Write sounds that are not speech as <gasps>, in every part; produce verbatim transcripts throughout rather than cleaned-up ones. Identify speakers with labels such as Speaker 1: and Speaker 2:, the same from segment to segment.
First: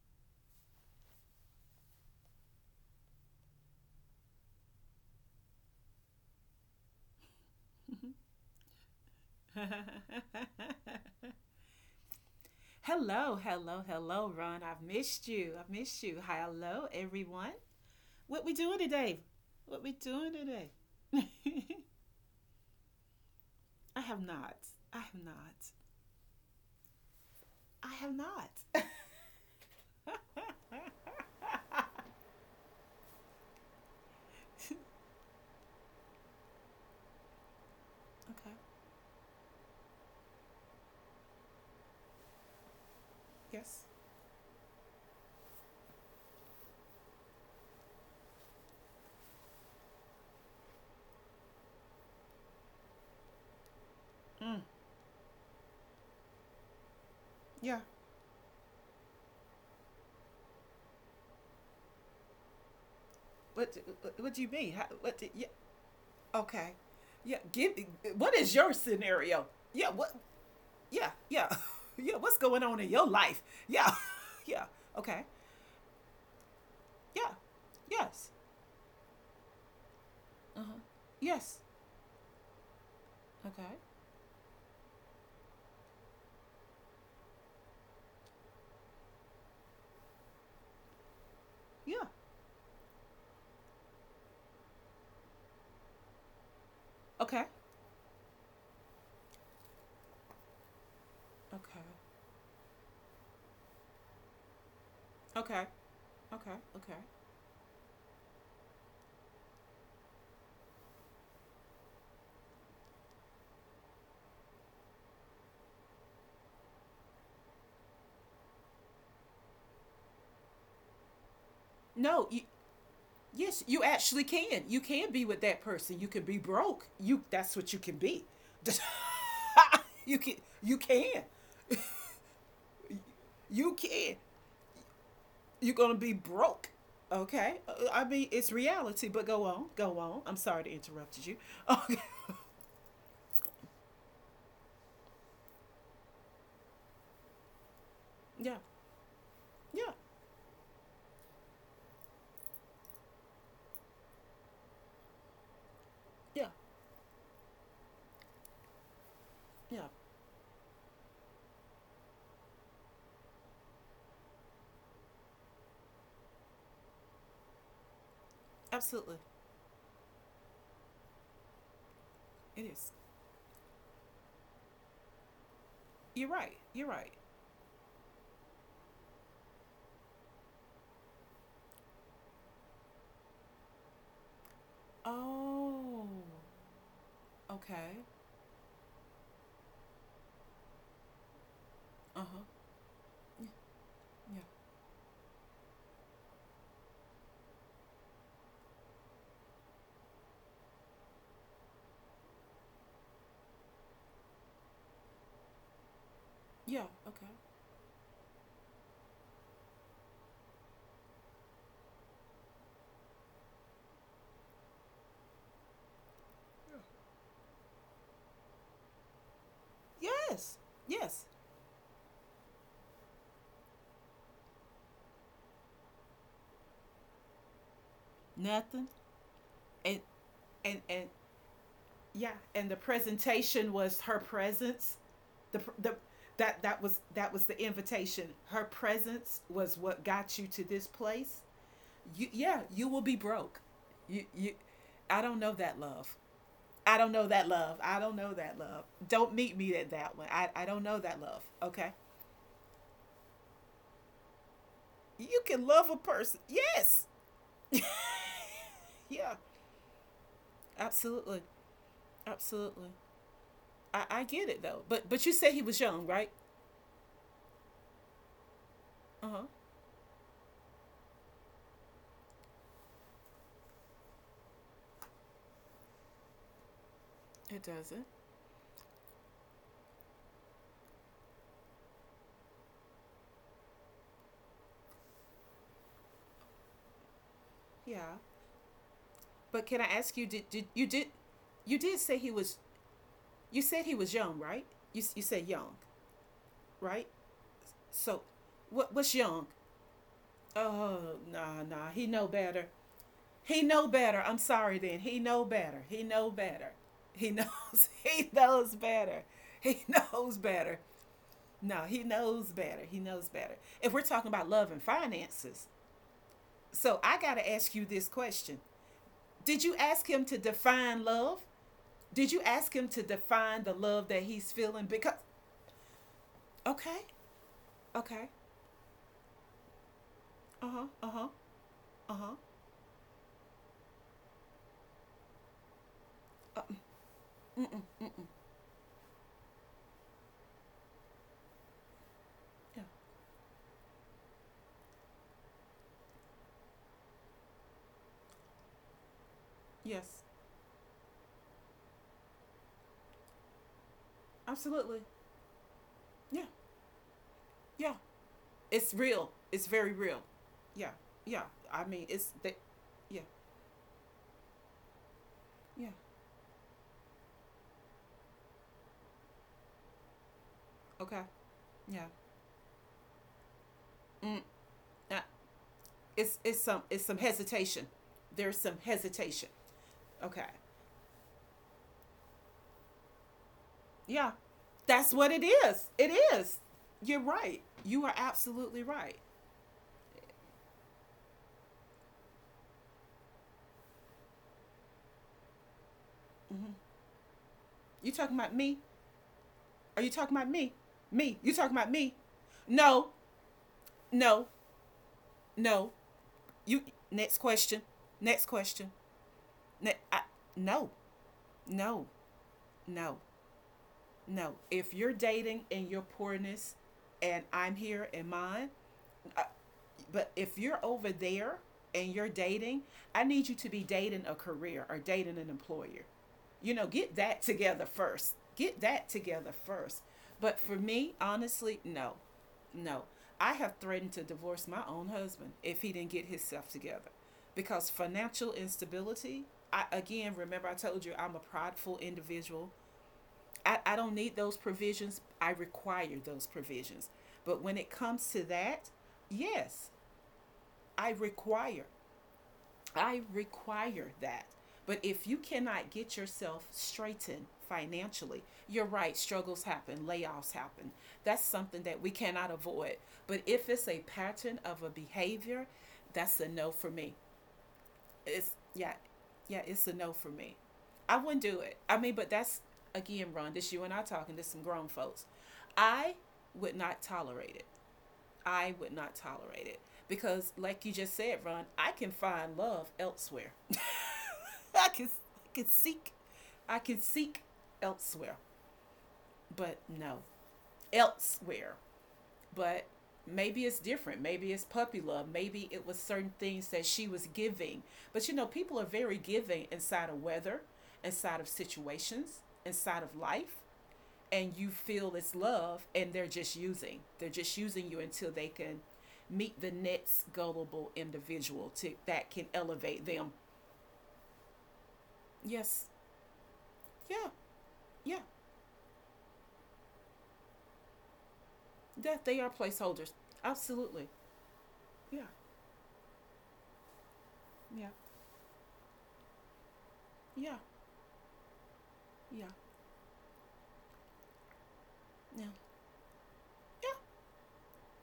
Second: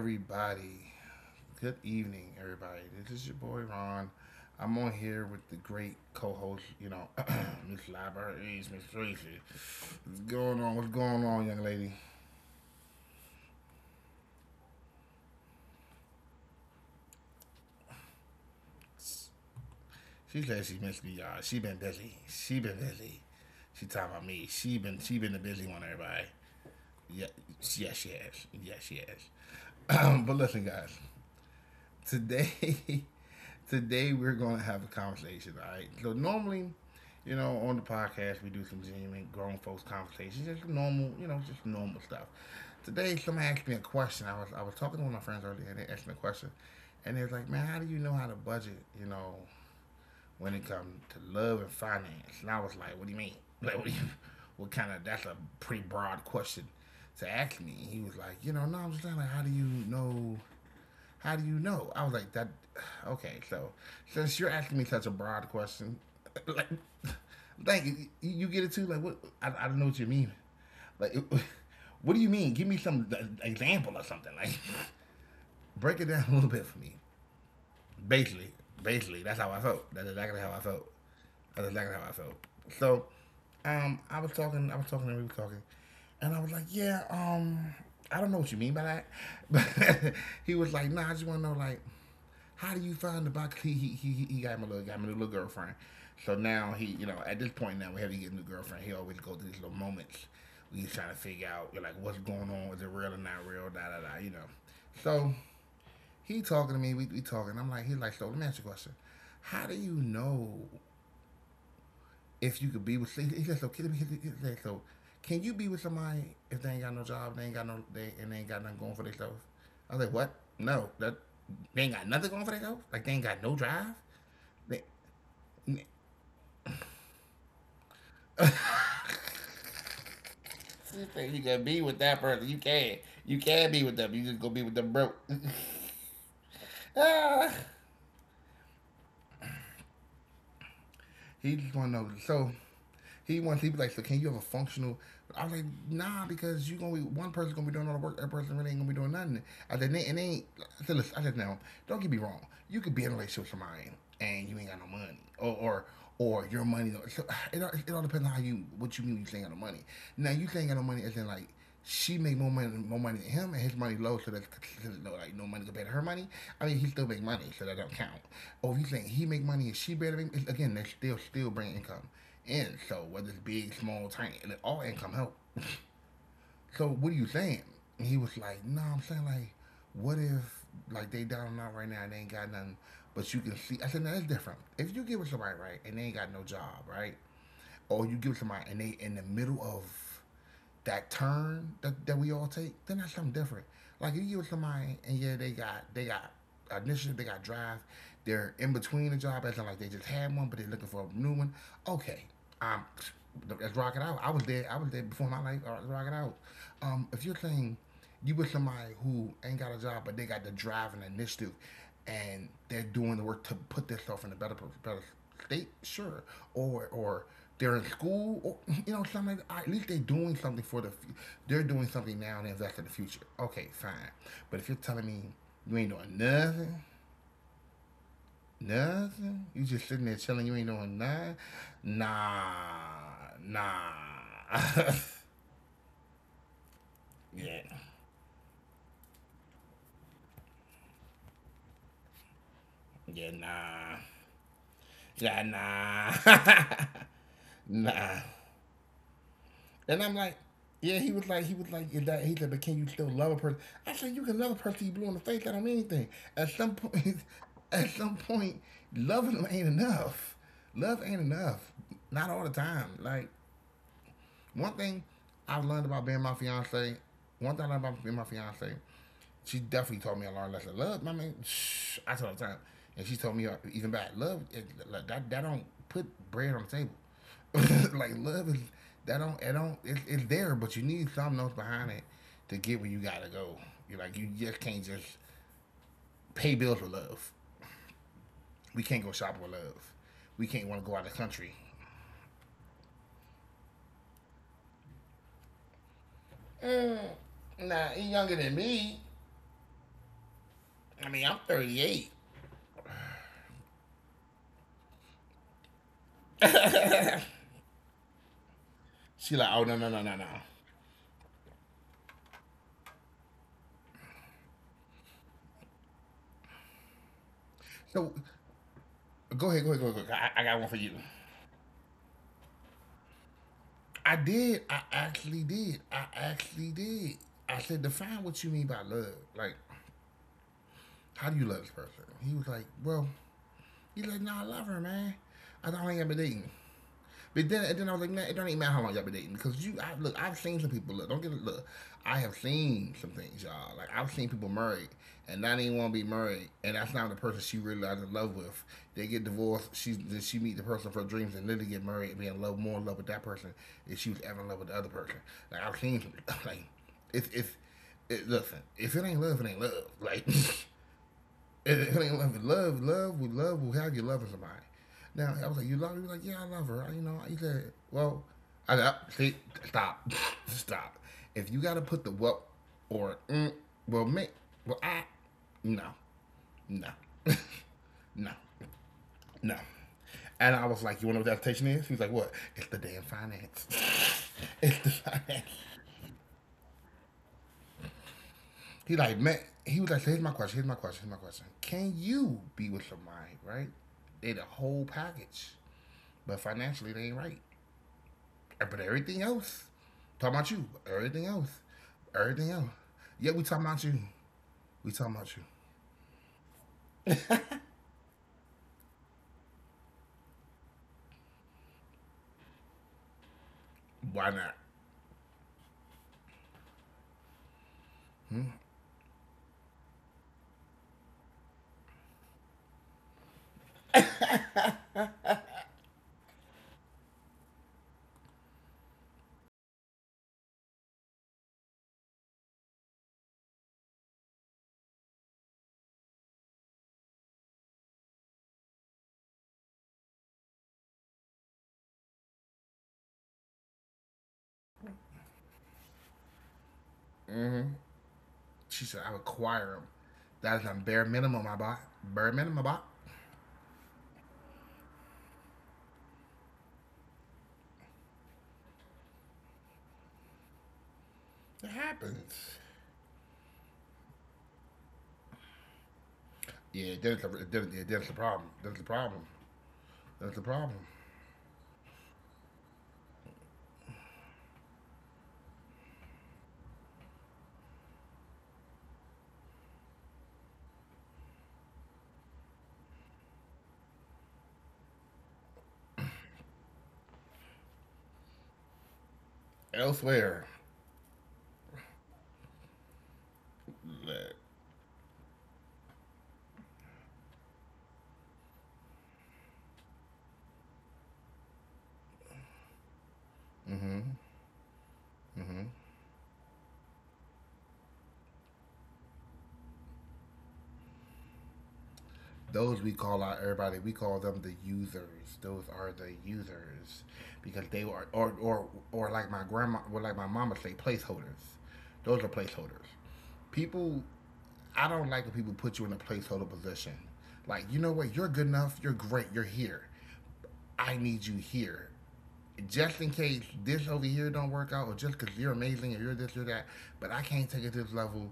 Speaker 1: everybody. Good evening, everybody. This is your boy Ron. I'm on here with the great co-host, you know, <clears throat> Miss
Speaker 2: <laughs>
Speaker 1: Libraries, Miss Tracy. What's going on? What's going on, young lady?
Speaker 2: Hello, hello, hello, Ron. I've missed you. I've missed you. Hello, everyone. What we doing today? What we doing
Speaker 1: She says
Speaker 2: today?
Speaker 1: she missed me, y'all. She been busy. She been busy. She
Speaker 2: <laughs> I
Speaker 1: talking
Speaker 2: have
Speaker 1: about me.
Speaker 2: not.
Speaker 1: She
Speaker 2: I
Speaker 1: been
Speaker 2: have
Speaker 1: she been the busy
Speaker 2: not.
Speaker 1: one, everybody. Yeah,
Speaker 2: I
Speaker 1: yes, she
Speaker 2: have
Speaker 1: has.
Speaker 2: not.
Speaker 1: Yes, she has. <clears throat> But listen, guys. Today <laughs> today we're going to
Speaker 2: <laughs> okay.
Speaker 1: have a conversation. All right. So normally, you know, on the podcast we do some genuine grown folks conversations, just normal, you know, just normal stuff. Today, somebody asked me a
Speaker 2: Yes.
Speaker 1: question. I was I was talking to one of my friends earlier, and they asked me a question, and they was like, "Man, how do you know how to budget? You know, when it comes to love and finance?" And I was like, "What do you mean? <laughs> Like, what, do you,
Speaker 2: Mm.
Speaker 1: what kind of? That's a pretty broad question." To ask me.
Speaker 2: Yeah.
Speaker 1: And he was like, you know, no, I'm just saying, like, how do you know how do you know? I was like, that. Okay, so
Speaker 2: What? What,
Speaker 1: since
Speaker 2: do
Speaker 1: you're
Speaker 2: you mean?
Speaker 1: asking me
Speaker 2: How,
Speaker 1: such a
Speaker 2: what? do- yeah.
Speaker 1: broad question, <laughs> like,
Speaker 2: Okay. Yeah. Give.
Speaker 1: like
Speaker 2: What
Speaker 1: you,
Speaker 2: is
Speaker 1: get it
Speaker 2: your
Speaker 1: too. Like, what?
Speaker 2: scenario?
Speaker 1: I, I don't know
Speaker 2: Yeah.
Speaker 1: what you
Speaker 2: What?
Speaker 1: mean.
Speaker 2: Yeah.
Speaker 1: Like,
Speaker 2: Yeah. <laughs>
Speaker 1: <laughs> what
Speaker 2: Yeah.
Speaker 1: do you
Speaker 2: What's
Speaker 1: mean?
Speaker 2: going
Speaker 1: Give me
Speaker 2: on in
Speaker 1: some
Speaker 2: your
Speaker 1: uh,
Speaker 2: life?
Speaker 1: example
Speaker 2: Yeah.
Speaker 1: or something.
Speaker 2: <laughs>
Speaker 1: Like,
Speaker 2: yeah. Okay.
Speaker 1: <laughs> break it down a little bit for me.
Speaker 2: Yeah. Yes.
Speaker 1: Basically, basically, that's how I felt. That's exactly how I
Speaker 2: Uh huh.
Speaker 1: felt.
Speaker 2: Yes.
Speaker 1: That's exactly how I felt. So,
Speaker 2: Okay.
Speaker 1: um, I was talking, I was talking, and we were talking, and I was like, yeah, um, I don't know what you mean by that. But <laughs> he was like, nah, I just want to know, like
Speaker 2: Yeah.
Speaker 1: how do you find the box? He he he, he got him a little got him a little girlfriend. So now he, you know, at
Speaker 2: Okay.
Speaker 1: this point now whenever he gets a new girlfriend, he always go through these little moments where he's trying to figure out
Speaker 2: Okay.
Speaker 1: like what's going on. Is it real or not real? Da da da. You know. So
Speaker 2: Okay.
Speaker 1: he
Speaker 2: Okay.
Speaker 1: talking to me.
Speaker 2: Okay.
Speaker 1: We, we talking. I'm like, he's like, so let me ask you a question. How do you know if you could be with? He said so. Can, he he said, so can you be with somebody if they ain't got no job, they ain't got no, they and they ain't got nothing going for themselves? I was like, what? No, that they ain't got nothing
Speaker 2: No, you,
Speaker 1: going for themselves. Like they ain't got no
Speaker 2: yes, you
Speaker 1: drive.
Speaker 2: actually can. You can be with that person. You can be broke. You that's what you can be. <laughs> you can you
Speaker 1: Sister,
Speaker 2: can.
Speaker 1: you can be
Speaker 2: <laughs>
Speaker 1: with that person. You can. You can
Speaker 2: you
Speaker 1: be with them. You
Speaker 2: can.
Speaker 1: just go be with them broke.
Speaker 2: You're going to be broke.
Speaker 1: <laughs> Ah.
Speaker 2: Okay? Uh, I mean, it's reality, but go on. Go on. I'm sorry to interrupt you.
Speaker 1: He just want to know.
Speaker 2: Okay. <laughs>
Speaker 1: So he wants. He be like, so can you have a functional? I was like, nah, because you gonna be one person gonna be doing all the work. That person
Speaker 2: Yeah.
Speaker 1: really ain't gonna be doing nothing. I said, "Nah,
Speaker 2: yeah.
Speaker 1: and they ain't. I said, listen, I said, now, don't get me wrong. You could be in a relationship with somebody and you ain't got no money, or or or
Speaker 2: Yeah.
Speaker 1: your money. So it all, it all depends on how you what you mean. You ain't got no money.
Speaker 2: Yeah.
Speaker 1: Now you ain't got no money as in like she make more money more money than him and his money low, so that's considered low like no money compared to her money. I mean, he still make money, so that don't count. Or if you think he
Speaker 2: Absolutely.
Speaker 1: make money and she better make it's- again they still still bring income in.
Speaker 2: It is.
Speaker 1: So whether it's big, small, tiny, and all income help.
Speaker 2: You're right.
Speaker 1: So
Speaker 2: You're
Speaker 1: what are
Speaker 2: right.
Speaker 1: you saying? And he was like, no, I'm saying like, what if like they down and out right now and they ain't got nothing but you can see. I said, no, that's different. If you give it somebody right and they
Speaker 2: Oh,
Speaker 1: ain't got no job, right,
Speaker 2: okay.
Speaker 1: or you give it somebody and they in the middle of that turn, that, that
Speaker 2: Uh
Speaker 1: we all
Speaker 2: huh.
Speaker 1: take, then that's something
Speaker 2: Yeah,
Speaker 1: different. Like you give
Speaker 2: yeah,
Speaker 1: somebody and yeah, they got they got initiative, they got drive, they're in between a job, as in like they just had one, but they're looking for a new one. Okay. Um let's rock it out. I was there I was there before my life, all right, let's rock it out.
Speaker 2: yeah. Okay.
Speaker 1: Um if you're saying you with somebody who ain't got a job, but they got the drive and initiative, and they're doing the work to put themselves in a better better state, sure. Or or they're in school, or <laughs> you know something. Like that. At least they're
Speaker 2: Yes,
Speaker 1: doing something for the.
Speaker 2: yes.
Speaker 1: They're doing something now and invest in the future. Okay, fine. But if you're telling me you ain't doing nothing,
Speaker 2: Nothing.
Speaker 1: nothing, you
Speaker 2: And
Speaker 1: just sitting there chilling,
Speaker 2: and
Speaker 1: you ain't
Speaker 2: and
Speaker 1: doing nothing.
Speaker 2: yeah. And
Speaker 1: Nah,
Speaker 2: the presentation was her
Speaker 1: nah.
Speaker 2: presence.
Speaker 1: <laughs>
Speaker 2: The the that that was that was the
Speaker 1: Yeah,
Speaker 2: invitation. Her presence was what got you to this place. You yeah. You will be
Speaker 1: yeah,
Speaker 2: broke.
Speaker 1: nah.
Speaker 2: You you. I don't know
Speaker 1: Yeah,
Speaker 2: that love.
Speaker 1: nah,
Speaker 2: I don't know that love. I
Speaker 1: <laughs>
Speaker 2: don't know
Speaker 1: nah.
Speaker 2: that love. Don't meet me at that
Speaker 1: And
Speaker 2: one.
Speaker 1: I'm
Speaker 2: I,
Speaker 1: like,
Speaker 2: I don't know
Speaker 1: yeah,
Speaker 2: that
Speaker 1: he was
Speaker 2: love.
Speaker 1: like, he was
Speaker 2: Okay.
Speaker 1: like, that, he said, but can you still love a person? I said, you can love a person you blew in the
Speaker 2: you
Speaker 1: face. That
Speaker 2: can
Speaker 1: don't
Speaker 2: love
Speaker 1: mean
Speaker 2: a
Speaker 1: anything.
Speaker 2: person.
Speaker 1: At some
Speaker 2: Yes.
Speaker 1: point,
Speaker 2: <laughs>
Speaker 1: <laughs> at some point,
Speaker 2: yeah,
Speaker 1: loving them ain't enough. Love ain't
Speaker 2: absolutely.
Speaker 1: enough. Not all the
Speaker 2: Absolutely.
Speaker 1: time. Like,
Speaker 2: I, I get it though.
Speaker 1: one
Speaker 2: But
Speaker 1: thing
Speaker 2: but you said he was
Speaker 1: I've learned
Speaker 2: young,
Speaker 1: about
Speaker 2: right?
Speaker 1: being my fiance, one thing I learned about being my fiance,
Speaker 2: Uh-huh.
Speaker 1: she definitely told me a lot lesson. Love, I mean, shh, I tell her all the time, and she told me uh, even back, love, it, like, that that don't put bread on the table.
Speaker 2: It doesn't.
Speaker 1: <laughs> Like love is that don't it don't it's, it's there, but you need something else behind it to get where you gotta go. You are like you just can't just pay bills with love.
Speaker 2: Yeah.
Speaker 1: We can't go
Speaker 2: But can
Speaker 1: shopping
Speaker 2: I
Speaker 1: with
Speaker 2: ask you
Speaker 1: love.
Speaker 2: did, did you
Speaker 1: We
Speaker 2: did
Speaker 1: can't want to go out of the
Speaker 2: you did
Speaker 1: country.
Speaker 2: say he was you said he was young, right? You you said young, right?
Speaker 1: Mm,
Speaker 2: So
Speaker 1: nah, he's
Speaker 2: what
Speaker 1: younger than
Speaker 2: what's young?
Speaker 1: me.
Speaker 2: Oh, nah,
Speaker 1: I mean,
Speaker 2: nah.
Speaker 1: I'm
Speaker 2: He know better.
Speaker 1: thirty-eight.
Speaker 2: He know better. I'm sorry then. He know better. He know better. He <laughs> knows he knows better. He
Speaker 1: She like,
Speaker 2: knows
Speaker 1: oh no no no
Speaker 2: better.
Speaker 1: no no.
Speaker 2: No, he knows better. He knows better. If we're talking about love and finances, so I got to ask you this question.
Speaker 1: So
Speaker 2: Did you
Speaker 1: go ahead,
Speaker 2: ask
Speaker 1: go
Speaker 2: him
Speaker 1: ahead, go
Speaker 2: to
Speaker 1: ahead. Go ahead. I, I got
Speaker 2: define
Speaker 1: one for you.
Speaker 2: love? Did you ask him to define the love that he's
Speaker 1: I
Speaker 2: feeling?
Speaker 1: did.
Speaker 2: Because,
Speaker 1: I actually did. I
Speaker 2: okay,
Speaker 1: actually did. I said,
Speaker 2: okay,
Speaker 1: define what you mean by love. Like,
Speaker 2: uh huh, uh huh,
Speaker 1: how do you love this
Speaker 2: uh huh,
Speaker 1: person? He was like, well, he's like, no, I love her, man. I don't ain't ever
Speaker 2: uh,
Speaker 1: dating.
Speaker 2: mm, mm,
Speaker 1: But
Speaker 2: mm,
Speaker 1: then, and
Speaker 2: mm,
Speaker 1: then I was like, man, it don't even matter how long y'all been dating because you, I, look, I've seen some people. Look, don't get it. Look, I have
Speaker 2: yeah,
Speaker 1: seen some things, y'all. Like I've seen people married and not even want to be married, and that's not the person she really is in love with. They get divorced.
Speaker 2: yes,
Speaker 1: She then she meet the person for dreams and literally get married and be in love, more in love with that person than she was ever in love with
Speaker 2: absolutely,
Speaker 1: the other person. Like I've seen,
Speaker 2: yeah,
Speaker 1: <laughs> like, it's it's.
Speaker 2: yeah.
Speaker 1: it, listen,
Speaker 2: It's
Speaker 1: if it
Speaker 2: real.
Speaker 1: ain't love,
Speaker 2: It's
Speaker 1: it ain't
Speaker 2: very
Speaker 1: love.
Speaker 2: real.
Speaker 1: Like. <laughs>
Speaker 2: Yeah, yeah. I mean,
Speaker 1: It
Speaker 2: it's
Speaker 1: ain't
Speaker 2: the,
Speaker 1: love, love,
Speaker 2: yeah,
Speaker 1: love, we love, we have you loving somebody. Now I was like,
Speaker 2: yeah,
Speaker 1: you love her? He was like, yeah, I love her. I, you know, he said, well, I, I see, stop, <laughs> stop.
Speaker 2: okay,
Speaker 1: If you got to
Speaker 2: yeah.
Speaker 1: put the well or mm, well, me,
Speaker 2: Mm,
Speaker 1: well, I,
Speaker 2: uh,
Speaker 1: no,
Speaker 2: it's it's some
Speaker 1: no,
Speaker 2: it's some
Speaker 1: <laughs>
Speaker 2: hesitation.
Speaker 1: no,
Speaker 2: There's some
Speaker 1: no.
Speaker 2: hesitation.
Speaker 1: And
Speaker 2: Okay.
Speaker 1: I was like, you want to know what the adaptation is? He was like, what? It's the damn finance.
Speaker 2: Yeah.
Speaker 1: <laughs> It's the
Speaker 2: That's
Speaker 1: finance.
Speaker 2: what it is. It is. You're right. You are
Speaker 1: He
Speaker 2: absolutely
Speaker 1: like,
Speaker 2: right.
Speaker 1: man. He was like, so here's my question. Here's my question. Here's my question. Can you be with somebody right? They the whole package, but
Speaker 2: Mm-hmm.
Speaker 1: financially they ain't right.
Speaker 2: You talking about me?
Speaker 1: But everything
Speaker 2: Are
Speaker 1: else,
Speaker 2: you talking about me?
Speaker 1: talking about you.
Speaker 2: Me? You talking
Speaker 1: Everything
Speaker 2: about
Speaker 1: else,
Speaker 2: me? No.
Speaker 1: everything else. Yeah, we
Speaker 2: No.
Speaker 1: talking about you.
Speaker 2: No.
Speaker 1: We talking about you.
Speaker 2: You. Next question. Next question. Ne- I, no. No. No. No. If you're dating in your
Speaker 1: Why not?
Speaker 2: poorness, and I'm here in mine, but if you're over there and you're dating, I need you to be dating a career or dating an employer. You know, get that together first. Get that together first. But for me, honestly, no. No. I have threatened to divorce my own husband if he didn't get himself together. Because financial instability, I again remember I told you I'm a prideful individual. I, I don't need those provisions. I require those provisions. But when it comes to that, yes,
Speaker 1: She said,
Speaker 2: I
Speaker 1: I require
Speaker 2: require,
Speaker 1: them. That is a bare
Speaker 2: I
Speaker 1: minimum, I bought.
Speaker 2: require
Speaker 1: Bare
Speaker 2: that.
Speaker 1: minimum, I bought.
Speaker 2: But if you cannot get yourself straightened financially, you're right, struggles happen, layoffs happen. That's something that we cannot avoid.
Speaker 1: It
Speaker 2: But if it's a
Speaker 1: happens.
Speaker 2: pattern of a behavior, that's a no for me.
Speaker 1: Yeah,
Speaker 2: It's
Speaker 1: that's it's
Speaker 2: yeah,
Speaker 1: a, then, yeah,
Speaker 2: yeah,
Speaker 1: a
Speaker 2: it's a
Speaker 1: problem.
Speaker 2: no
Speaker 1: That's
Speaker 2: for
Speaker 1: the
Speaker 2: me.
Speaker 1: problem.
Speaker 2: I wouldn't do it.
Speaker 1: That's the
Speaker 2: I
Speaker 1: problem.
Speaker 2: mean, but that's again, Ron, this you and I talking to some grown folks. I would not tolerate it. I would not tolerate it because, like you just said, Ron, I can find love elsewhere. <laughs> I can I can seek, I can seek elsewhere. But no,
Speaker 1: Elsewhere.
Speaker 2: elsewhere. But maybe it's different. Maybe it's puppy love. Maybe it was certain things that she was giving. But you know, people are very giving inside of weather, inside of situations, inside of life
Speaker 1: Mm-hmm.
Speaker 2: and you feel it's love
Speaker 1: Mm-hmm.
Speaker 2: and they're just using they're just using you until they can meet the next gullible individual to that can
Speaker 1: Those
Speaker 2: elevate
Speaker 1: we
Speaker 2: them,
Speaker 1: call out everybody. We call them the users. Those
Speaker 2: yes,
Speaker 1: are the users
Speaker 2: yeah,
Speaker 1: because they are
Speaker 2: yeah,
Speaker 1: or or or like my grandma, or like my mama say, placeholders. Those are
Speaker 2: that they are
Speaker 1: placeholders.
Speaker 2: placeholders,
Speaker 1: People,
Speaker 2: absolutely,
Speaker 1: I don't like when
Speaker 2: yeah,
Speaker 1: people put you in a placeholder position. Like you know what,
Speaker 2: yeah,
Speaker 1: you're good enough. You're great. You're here.
Speaker 2: yeah,
Speaker 1: I need you here.
Speaker 2: yeah,
Speaker 1: Just in case this over here don't work out, or just because you're
Speaker 2: yeah,
Speaker 1: amazing or you're this or that, but I
Speaker 2: yeah,
Speaker 1: can't take it to this level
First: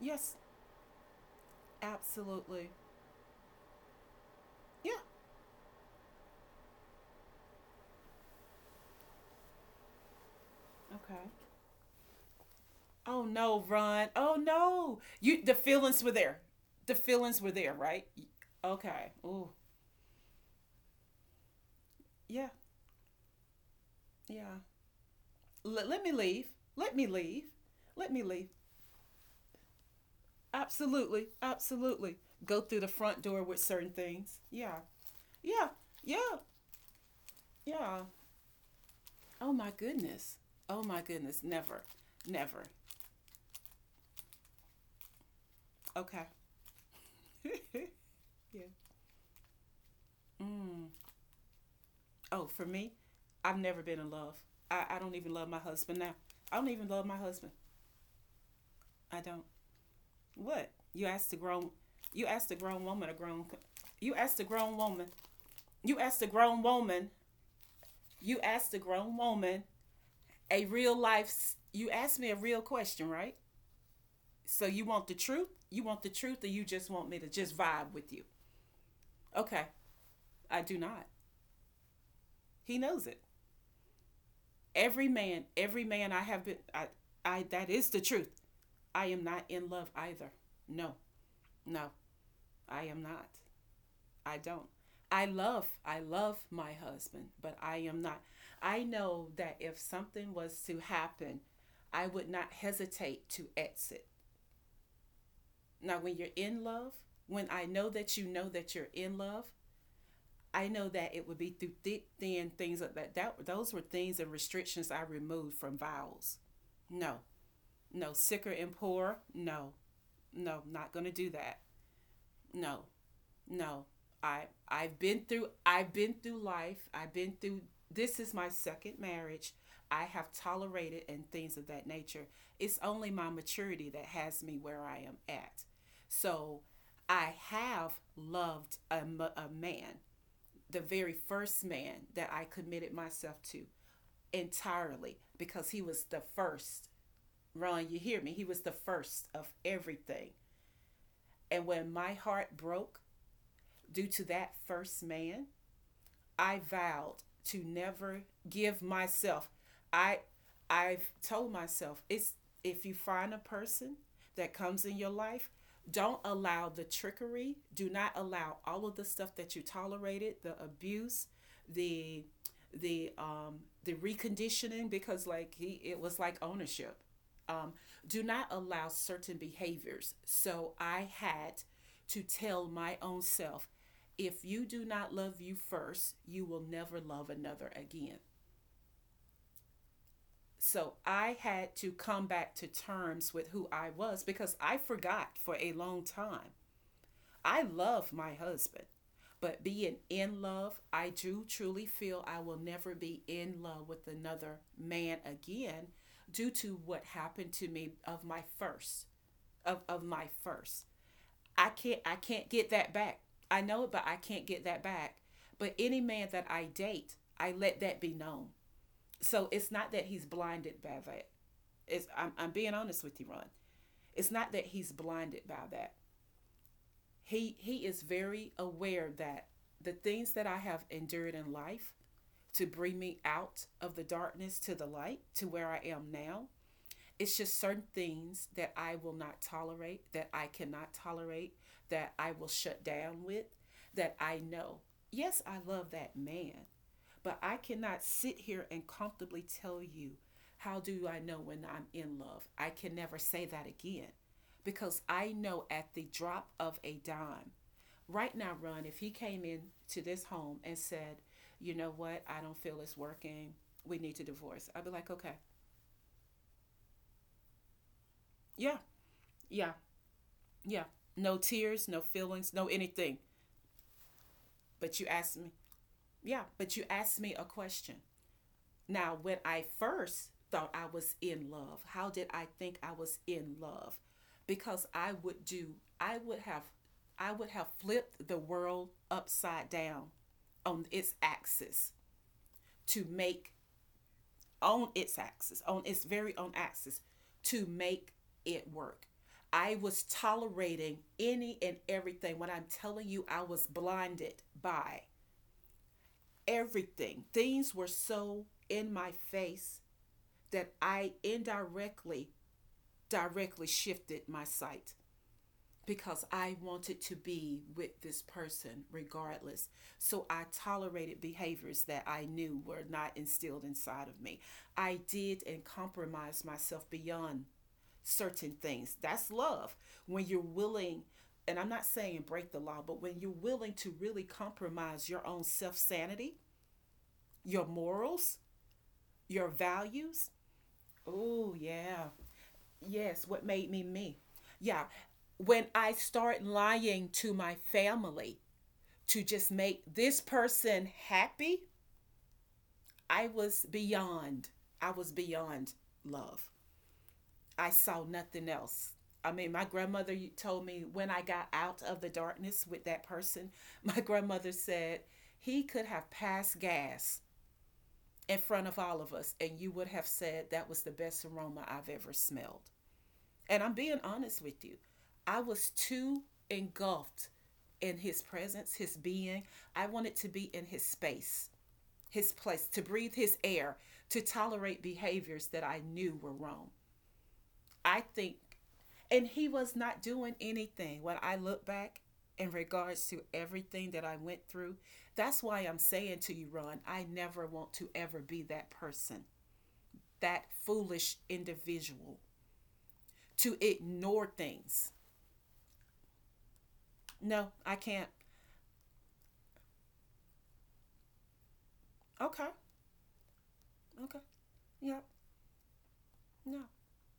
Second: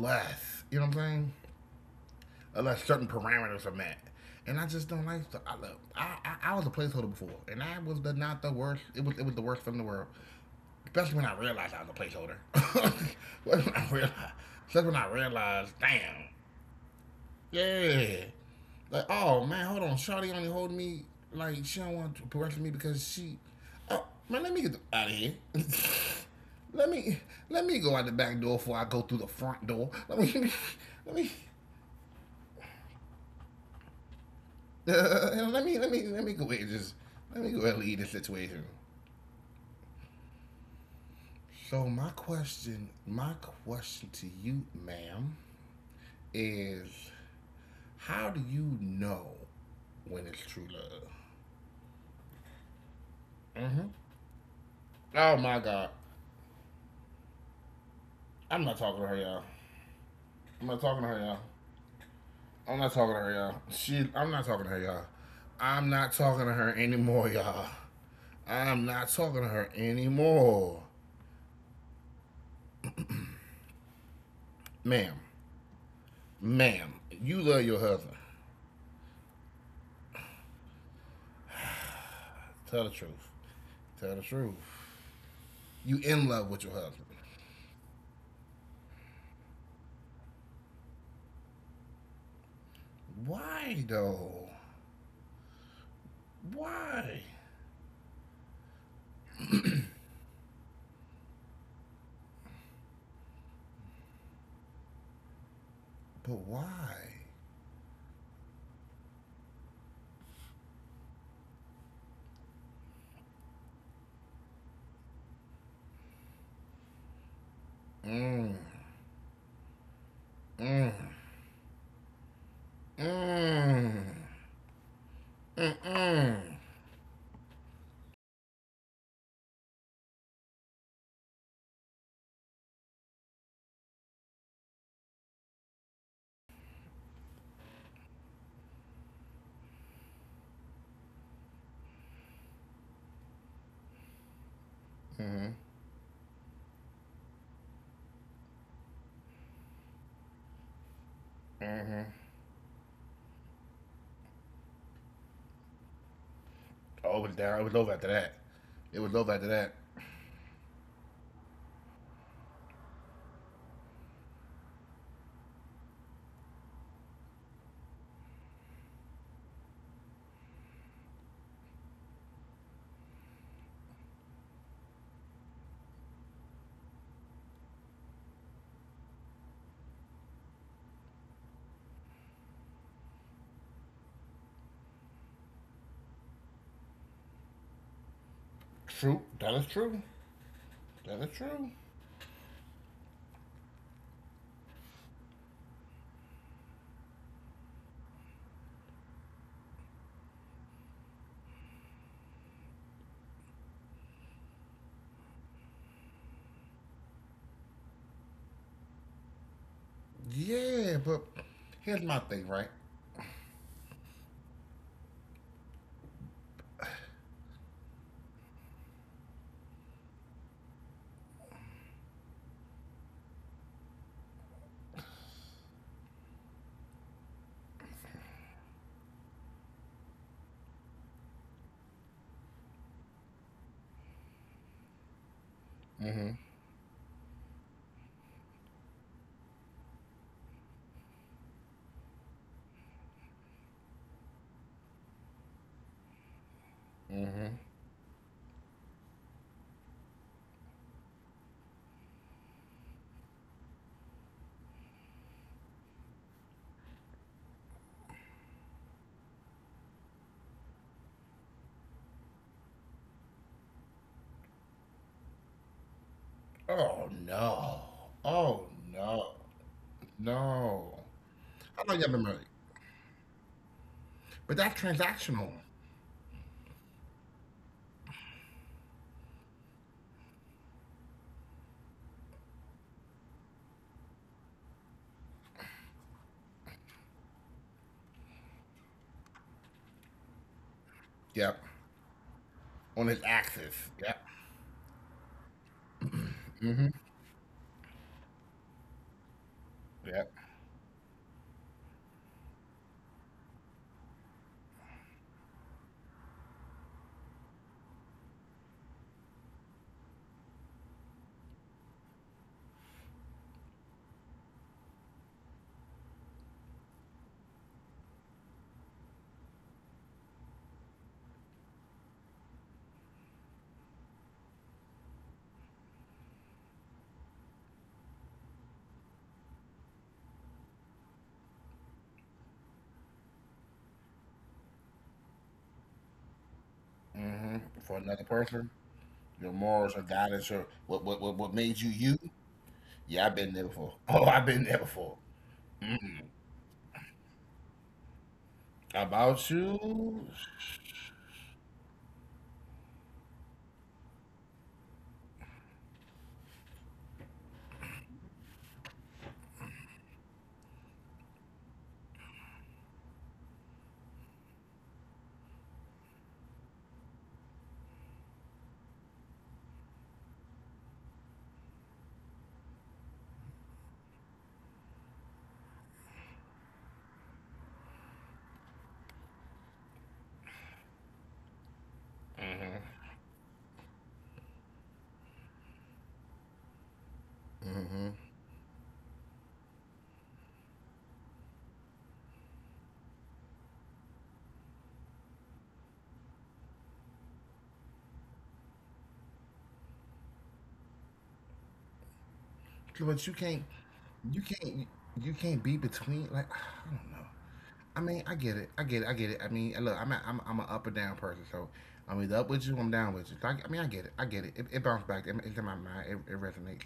Speaker 2: yes,
Speaker 1: you know what I'm saying,
Speaker 2: absolutely,
Speaker 1: unless certain parameters are met. And I just
Speaker 2: yeah.
Speaker 1: don't like. Stuff. I love. I, I I was a placeholder before, and I was the, not the worst. It was it was the worst film in the world, especially when
Speaker 2: Okay.
Speaker 1: I realized I was a placeholder.
Speaker 2: Oh
Speaker 1: <laughs> When
Speaker 2: no,
Speaker 1: I
Speaker 2: Ron,
Speaker 1: realized,
Speaker 2: oh
Speaker 1: especially when
Speaker 2: no,
Speaker 1: I
Speaker 2: you, the
Speaker 1: realized,
Speaker 2: feelings were
Speaker 1: damn,
Speaker 2: there, the feelings were there, right,
Speaker 1: yeah, like
Speaker 2: okay, oh,
Speaker 1: oh man, hold on, Shawty only holding me like she don't want to
Speaker 2: yeah,
Speaker 1: progress with me because she, oh man,
Speaker 2: yeah,
Speaker 1: let me get out of here.
Speaker 2: let, let me leave.
Speaker 1: <laughs> Let
Speaker 2: Let me
Speaker 1: me
Speaker 2: leave.
Speaker 1: let me go out
Speaker 2: Let
Speaker 1: the
Speaker 2: me
Speaker 1: back
Speaker 2: leave.
Speaker 1: door before I go through the front door. Let me <laughs> let
Speaker 2: Absolutely.
Speaker 1: me
Speaker 2: Absolutely. Go through the front door with certain things. Yeah.
Speaker 1: <laughs> Uh, let
Speaker 2: Yeah.
Speaker 1: me let me
Speaker 2: Yeah.
Speaker 1: let me go ahead and just let me go ahead and lead
Speaker 2: Yeah.
Speaker 1: the situation.
Speaker 2: Oh my goodness. Oh my goodness. Never.
Speaker 1: So my
Speaker 2: Never.
Speaker 1: question, my question to you, ma'am,
Speaker 2: Okay.
Speaker 1: is how do
Speaker 2: <laughs> yeah.
Speaker 1: you know when it's true
Speaker 2: Mm.
Speaker 1: love?
Speaker 2: Oh, for me, I've never
Speaker 1: Hmm.
Speaker 2: been in love. I, I don't even
Speaker 1: Oh
Speaker 2: love my
Speaker 1: my God,
Speaker 2: husband now. I don't even love my husband.
Speaker 1: I'm not talking to her,
Speaker 2: I don't.
Speaker 1: y'all. I'm
Speaker 2: What?
Speaker 1: not talking
Speaker 2: You
Speaker 1: to her,
Speaker 2: asked a
Speaker 1: y'all.
Speaker 2: grown you asked a
Speaker 1: I'm
Speaker 2: grown
Speaker 1: not
Speaker 2: woman a
Speaker 1: talking to her,
Speaker 2: grown
Speaker 1: y'all. She,
Speaker 2: you
Speaker 1: I'm
Speaker 2: asked a
Speaker 1: not talking to
Speaker 2: grown
Speaker 1: her,
Speaker 2: woman.
Speaker 1: y'all. I'm
Speaker 2: You
Speaker 1: not
Speaker 2: asked a
Speaker 1: talking to
Speaker 2: grown
Speaker 1: her
Speaker 2: woman
Speaker 1: anymore, y'all.
Speaker 2: you asked a
Speaker 1: I'm not
Speaker 2: grown
Speaker 1: talking to
Speaker 2: woman
Speaker 1: her
Speaker 2: a
Speaker 1: anymore,
Speaker 2: real life you asked me a real question, right? So you want the
Speaker 1: ma'am.
Speaker 2: truth, you want the truth, or you just
Speaker 1: Ma'am,
Speaker 2: want me to
Speaker 1: you
Speaker 2: just
Speaker 1: love your
Speaker 2: vibe with
Speaker 1: husband.
Speaker 2: you? Okay, I do not, he
Speaker 1: Tell the
Speaker 2: knows it.
Speaker 1: truth. Tell the truth.
Speaker 2: Every man every
Speaker 1: You
Speaker 2: man I
Speaker 1: in
Speaker 2: have
Speaker 1: love
Speaker 2: been,
Speaker 1: with your
Speaker 2: i
Speaker 1: husband.
Speaker 2: i that is the truth. I am not in love either. No, no, I am not.
Speaker 1: Why
Speaker 2: I
Speaker 1: though?
Speaker 2: don't, i love I love my husband,
Speaker 1: Why?
Speaker 2: but I am not. I know that if something was to happen, I would not hesitate to exit. Now, when you're
Speaker 1: But
Speaker 2: in love,
Speaker 1: why?
Speaker 2: when I know that you know that you're in love, I know that it would be through thick, thin, things like that. That those were things and restrictions I removed from vows. No, no, sicker and poor. No, no, not gonna do that. No, no,
Speaker 1: Mmm.
Speaker 2: i i've been through I've been through
Speaker 1: Mm-mm.
Speaker 2: life, I've been through, this is my second marriage. I have tolerated and things of that nature. It's only my maturity that has me where I am at. So I have loved a, a man, the very first man that I committed myself to entirely
Speaker 1: Mm-hmm.
Speaker 2: because he was the first. Ron, you hear me, he was the first of everything. And when my
Speaker 1: Mm-hmm.
Speaker 2: heart broke due to that first man, I vowed
Speaker 1: Oh, it was
Speaker 2: to
Speaker 1: down. It was over after
Speaker 2: never
Speaker 1: that.
Speaker 2: give
Speaker 1: It was over
Speaker 2: myself.
Speaker 1: after that.
Speaker 2: I I've told myself it's if you find a person that comes in your life, don't allow the trickery, do not allow all of the stuff that you tolerated, the abuse, the the um the reconditioning because like he it was like ownership. Um, do not allow certain behaviors. So I had to tell my own self, if you do not love you first, you will never love another again.
Speaker 1: True. That is true.
Speaker 2: So
Speaker 1: That
Speaker 2: I
Speaker 1: is
Speaker 2: had
Speaker 1: true.
Speaker 2: to come back to terms with who I was because I forgot for a long time. I love my husband, but being in love, I do truly feel I will never be in love with another man again due to what happened to me of my first of, of my first.
Speaker 1: Yeah, but
Speaker 2: I can't
Speaker 1: here's
Speaker 2: I
Speaker 1: my
Speaker 2: can't
Speaker 1: thing,
Speaker 2: get
Speaker 1: right?
Speaker 2: that back. I know it, but I can't get that back. But any man that I date, I let that be known. So it's not that he's blinded by that. It's I'm, I'm being honest with you, Ron. It's not that he's blinded by that. He he is very aware that the things that I have endured in life to bring me out of the darkness to the light to where I am
Speaker 1: Mm-hmm.
Speaker 2: now, it's just certain things that I will not tolerate, that I cannot tolerate, that I will shut down with, that I know. Yes, I love that man, but I
Speaker 1: Mm-hmm.
Speaker 2: cannot sit here and comfortably tell you, how do I know when I'm in love? I can never say that again because I know at the drop of a dime. Right now, Ron, if he came in to this home and said, you know what, I don't feel it's working, we need to divorce, I'd be like, okay,
Speaker 1: Oh no. Oh
Speaker 2: yeah,
Speaker 1: no.
Speaker 2: yeah, yeah.
Speaker 1: No.
Speaker 2: No
Speaker 1: How
Speaker 2: tears, no
Speaker 1: long y'all been married?
Speaker 2: feelings, no anything.
Speaker 1: But that's
Speaker 2: But you asked me,
Speaker 1: transactional.
Speaker 2: yeah, but you asked me a question. Now, when I first thought I was in love, how did I think I was in love? Because I would do, I would have, I would have flipped the world upside down on its
Speaker 1: Yep.
Speaker 2: axis to
Speaker 1: On his
Speaker 2: make
Speaker 1: axis. Yep.
Speaker 2: on its axis, on its very own
Speaker 1: Mm-hmm.
Speaker 2: axis, to make it work. I was
Speaker 1: Yep.
Speaker 2: tolerating any and everything. When I'm telling you, I was blinded by everything. Things were so in my face that I indirectly, directly shifted my sight because I wanted to be with this person regardless. So I tolerated behaviors that I knew were not instilled inside of me. I did and compromised myself beyond certain things. That's love. When you're willing, and I'm not saying break the law, but when you're willing to really compromise your own self sanity, your
Speaker 1: Mm-hmm. For another
Speaker 2: morals,
Speaker 1: person,
Speaker 2: your
Speaker 1: your morals or
Speaker 2: values,
Speaker 1: guidance or what what what
Speaker 2: oh,
Speaker 1: what made you
Speaker 2: yeah,
Speaker 1: you?
Speaker 2: yes,
Speaker 1: Yeah, I've
Speaker 2: what
Speaker 1: been
Speaker 2: made
Speaker 1: there
Speaker 2: me
Speaker 1: before. <laughs>
Speaker 2: me.
Speaker 1: Oh, I've been
Speaker 2: Yeah.
Speaker 1: there before.
Speaker 2: When I start lying to my family to just
Speaker 1: About
Speaker 2: make this
Speaker 1: you?
Speaker 2: person happy, I was beyond, I was beyond love. I saw nothing else. I mean, my grandmother told me when I got out of the darkness with that person, <laughs> my grandmother said, he could have passed gas in front of all of us, and you would have said that was the best aroma I've ever smelled. And I'm being honest with you. I was too engulfed in his presence, his being. I wanted to be in his space, his place, to breathe
Speaker 1: Mm-hmm.
Speaker 2: his air, to tolerate behaviors that I knew were wrong. I
Speaker 1: Mm-hmm.
Speaker 2: think, and he was not doing anything when I look back in regards to everything that I went through. That's why I'm saying to you, Ron, I never want to ever be that person, that foolish individual
Speaker 1: But
Speaker 2: to
Speaker 1: you can't,
Speaker 2: ignore
Speaker 1: you
Speaker 2: things.
Speaker 1: can't, you can't be between. Like <sighs> I don't
Speaker 2: No,
Speaker 1: know.
Speaker 2: I can't.
Speaker 1: I mean, I get it. I get it. I get it. I mean, look, I'm a, I'm I'm an up or down person, so
Speaker 2: Okay.
Speaker 1: I'm either up with you, I'm down with you. So I, I mean, I
Speaker 2: Okay,
Speaker 1: get it. I get it. It,
Speaker 2: yeah.
Speaker 1: it bounced back. It, it's in my mind. It,
Speaker 2: No.
Speaker 1: it resonates.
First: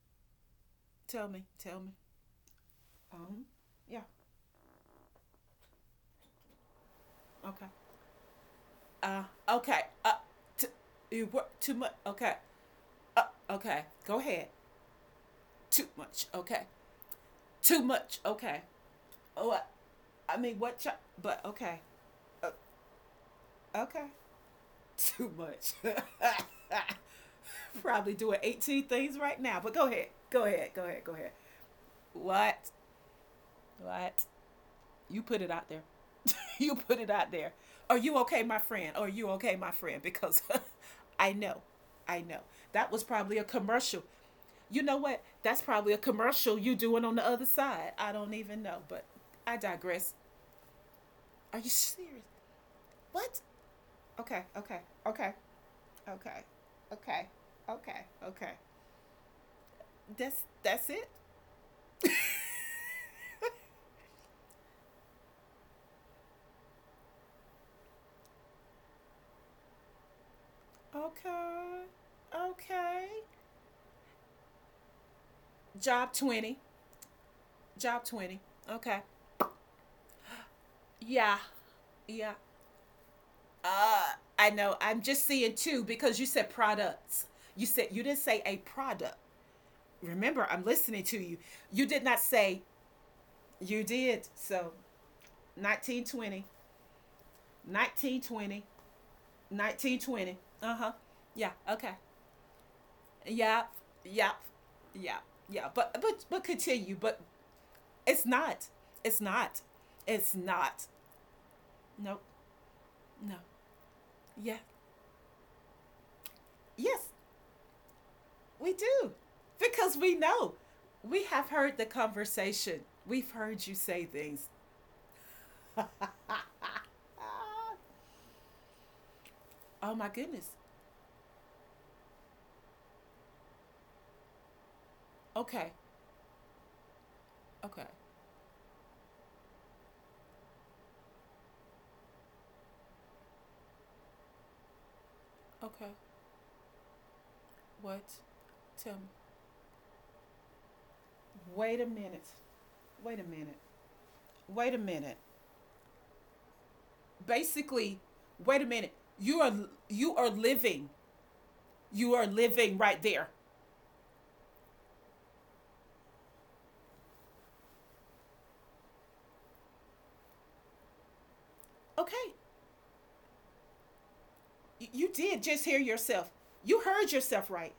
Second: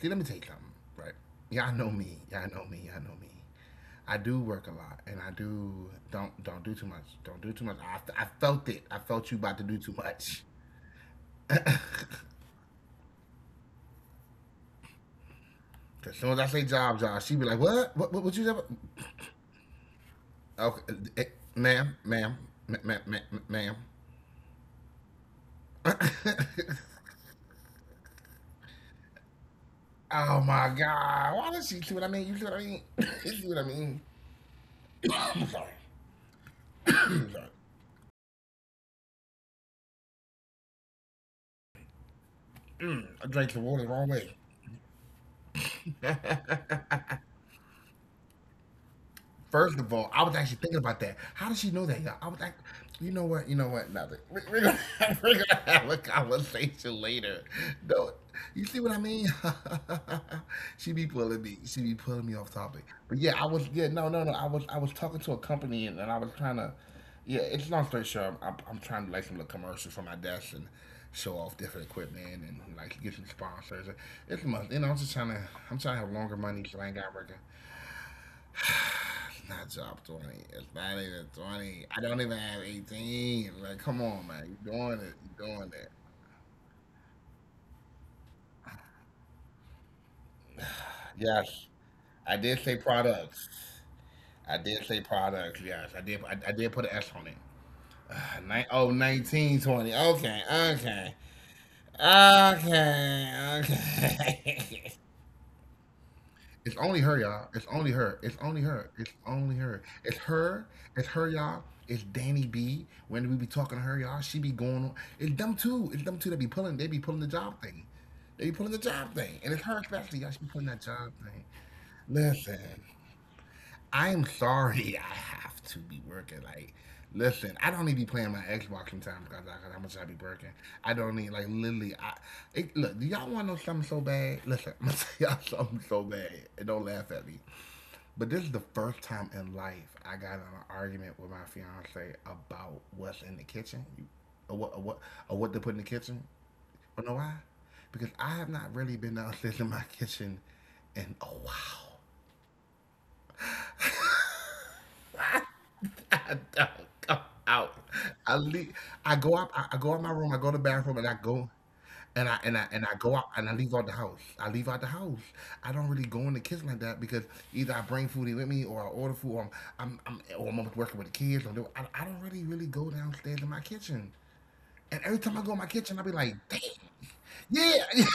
Speaker 1: See, let me tell you something, right?
Speaker 2: Tell me.
Speaker 1: Y'all
Speaker 2: Tell
Speaker 1: know
Speaker 2: me.
Speaker 1: me. Y'all know me. Y'all know me.
Speaker 2: Um. Yeah.
Speaker 1: I do work a lot, and I do don't don't do too much. Don't do too
Speaker 2: Okay.
Speaker 1: much. I, I felt it. I
Speaker 2: Uh.
Speaker 1: felt you about to do
Speaker 2: Okay.
Speaker 1: too
Speaker 2: Uh.
Speaker 1: much.
Speaker 2: T- you work too
Speaker 1: <laughs>
Speaker 2: much. Okay. Uh. Okay. Go ahead. Too
Speaker 1: As
Speaker 2: much.
Speaker 1: soon as I
Speaker 2: Okay.
Speaker 1: say job, job, she be like,
Speaker 2: Too
Speaker 1: "What? What?
Speaker 2: much.
Speaker 1: What, what you
Speaker 2: Okay.
Speaker 1: never?
Speaker 2: Oh. I, I mean, what? Ch-
Speaker 1: Okay,
Speaker 2: but okay.
Speaker 1: ma'am, ma'am,
Speaker 2: Uh,
Speaker 1: ma'am, ma- ma- <laughs> ma'am.
Speaker 2: okay. Too much. <laughs> Probably doing eighteen things right now. But go ahead. Go
Speaker 1: Oh
Speaker 2: ahead.
Speaker 1: my
Speaker 2: Go ahead. Go ahead.
Speaker 1: God! Why does she see what I mean? You see what I
Speaker 2: What?
Speaker 1: mean? <laughs> You see what I mean?
Speaker 2: What? You put it
Speaker 1: I'm
Speaker 2: out
Speaker 1: sorry.
Speaker 2: there. <laughs> You put it out
Speaker 1: I'm sorry.
Speaker 2: there. Are you okay, my friend? Are you okay, my friend? Because <laughs> I know. I know. That
Speaker 1: Mm,
Speaker 2: was
Speaker 1: I
Speaker 2: probably a
Speaker 1: drank the water the wrong
Speaker 2: commercial.
Speaker 1: way.
Speaker 2: You know what? That's probably a
Speaker 1: I,
Speaker 2: commercial you
Speaker 1: I,
Speaker 2: doing on the other side. I don't even know, but
Speaker 1: First
Speaker 2: I
Speaker 1: of all, I was
Speaker 2: digress.
Speaker 1: actually thinking about that. How does she
Speaker 2: Are
Speaker 1: know
Speaker 2: you
Speaker 1: that? You I was
Speaker 2: serious?
Speaker 1: like, you know what? You
Speaker 2: What?
Speaker 1: know what? Nothing. We, we're
Speaker 2: Okay,
Speaker 1: gonna <laughs>
Speaker 2: okay,
Speaker 1: have, we're
Speaker 2: okay,
Speaker 1: gonna have a
Speaker 2: okay,
Speaker 1: conversation later.
Speaker 2: okay,
Speaker 1: No,
Speaker 2: okay,
Speaker 1: you see
Speaker 2: okay.
Speaker 1: what I mean? <laughs>
Speaker 2: That's
Speaker 1: She be
Speaker 2: that's
Speaker 1: pulling
Speaker 2: it.
Speaker 1: me. She be pulling me off topic. But yeah, I was yeah no no no. I
Speaker 2: <laughs>
Speaker 1: was I was talking to a company and, and I was trying to yeah. It's long story short. I'm, I'm, I'm trying to like some little commercials for my desk and show off different
Speaker 2: Okay,
Speaker 1: equipment and like get some
Speaker 2: okay.
Speaker 1: sponsors. It's a month. You know, I'm just trying to I'm trying to have longer
Speaker 2: Job
Speaker 1: money so I
Speaker 2: twenty.
Speaker 1: ain't got working.
Speaker 2: Job twenty. Okay.
Speaker 1: <sighs> Not job twenty. It's not even
Speaker 2: Yeah.
Speaker 1: twenty. I don't even have
Speaker 2: Yeah.
Speaker 1: eighteen. Like, come on,
Speaker 2: Uh,
Speaker 1: man. You're
Speaker 2: I
Speaker 1: doing
Speaker 2: know.
Speaker 1: it.
Speaker 2: I'm
Speaker 1: You're
Speaker 2: just
Speaker 1: doing it.
Speaker 2: seeing two because you said products. You said you didn't say a product. Remember, I'm listening to
Speaker 1: Yes.
Speaker 2: you. You did
Speaker 1: I
Speaker 2: not
Speaker 1: did say
Speaker 2: say
Speaker 1: products.
Speaker 2: you
Speaker 1: I
Speaker 2: did.
Speaker 1: did say
Speaker 2: So
Speaker 1: products. Yes. I did I, I did
Speaker 2: nineteen twenty,
Speaker 1: put an S on it. <sighs> Uh, nine, oh,
Speaker 2: nineteen twenty,
Speaker 1: nineteen, twenty. Okay.
Speaker 2: nineteen twenty.
Speaker 1: Okay.
Speaker 2: Uh-huh. Yeah. Okay.
Speaker 1: Okay.
Speaker 2: Yeah. Yeah.
Speaker 1: Okay. <laughs>
Speaker 2: Yeah. Yeah. But but
Speaker 1: It's
Speaker 2: but
Speaker 1: only her,
Speaker 2: continue.
Speaker 1: y'all.
Speaker 2: But
Speaker 1: It's only her. It's
Speaker 2: it's
Speaker 1: only her.
Speaker 2: not.
Speaker 1: It's
Speaker 2: It's
Speaker 1: only her.
Speaker 2: not.
Speaker 1: It's her.
Speaker 2: It's
Speaker 1: It's
Speaker 2: not.
Speaker 1: her, y'all. It's Danny
Speaker 2: Nope.
Speaker 1: B. When we be
Speaker 2: No.
Speaker 1: talking to her, y'all, she be going
Speaker 2: Yeah.
Speaker 1: on. It's them two. It's them two that be pulling. They be pulling the
Speaker 2: Yes.
Speaker 1: job thing. They be pulling the
Speaker 2: We
Speaker 1: job thing,
Speaker 2: do.
Speaker 1: and it's her especially. Y'all,
Speaker 2: Because
Speaker 1: she be
Speaker 2: we
Speaker 1: pulling that
Speaker 2: know.
Speaker 1: job thing.
Speaker 2: We have heard the
Speaker 1: Listen,
Speaker 2: conversation. We've heard you
Speaker 1: I'm
Speaker 2: say things.
Speaker 1: sorry. <laughs> I have to be
Speaker 2: <laughs>
Speaker 1: working.
Speaker 2: Oh
Speaker 1: Like, listen, I don't need to be playing my Xbox sometimes because how much I be
Speaker 2: my
Speaker 1: working.
Speaker 2: goodness.
Speaker 1: I don't need like literally. I it, look. Do y'all want to know something so bad? Listen, <laughs> I'm gonna tell y'all something so
Speaker 2: Okay.
Speaker 1: bad, and don't laugh at me.
Speaker 2: Okay.
Speaker 1: But this is the first time in life I got in an argument with my fiance about what's in the kitchen, or what, or what, or what to put in the
Speaker 2: Okay.
Speaker 1: kitchen. You know why? Because I
Speaker 2: What?
Speaker 1: have not really
Speaker 2: Tell
Speaker 1: been
Speaker 2: me.
Speaker 1: downstairs in my <laughs> kitchen in a
Speaker 2: Wait a
Speaker 1: while.
Speaker 2: minute. Wait a minute. Wait a minute.
Speaker 1: <laughs> Out.
Speaker 2: Basically,
Speaker 1: I leave.
Speaker 2: wait a minute.
Speaker 1: I go up.
Speaker 2: You
Speaker 1: I,
Speaker 2: are
Speaker 1: I go out my room.
Speaker 2: you
Speaker 1: I
Speaker 2: are
Speaker 1: go to the bathroom, and
Speaker 2: living.
Speaker 1: I go, and I
Speaker 2: You are
Speaker 1: and I and I
Speaker 2: living
Speaker 1: go out
Speaker 2: right
Speaker 1: and I
Speaker 2: there.
Speaker 1: leave out the house. I leave out the house. I don't really go in the kitchen like that because either I bring food in with me, or I order food, or I'm I'm, I'm or I'm working with the kids. Or do- I, I don't really really
Speaker 2: Okay.
Speaker 1: go downstairs in my kitchen. And every time I
Speaker 2: You
Speaker 1: go in my
Speaker 2: did
Speaker 1: kitchen,
Speaker 2: just
Speaker 1: I be
Speaker 2: hear
Speaker 1: like, dang,
Speaker 2: yourself. You heard
Speaker 1: yeah,
Speaker 2: yourself
Speaker 1: <laughs>
Speaker 2: right.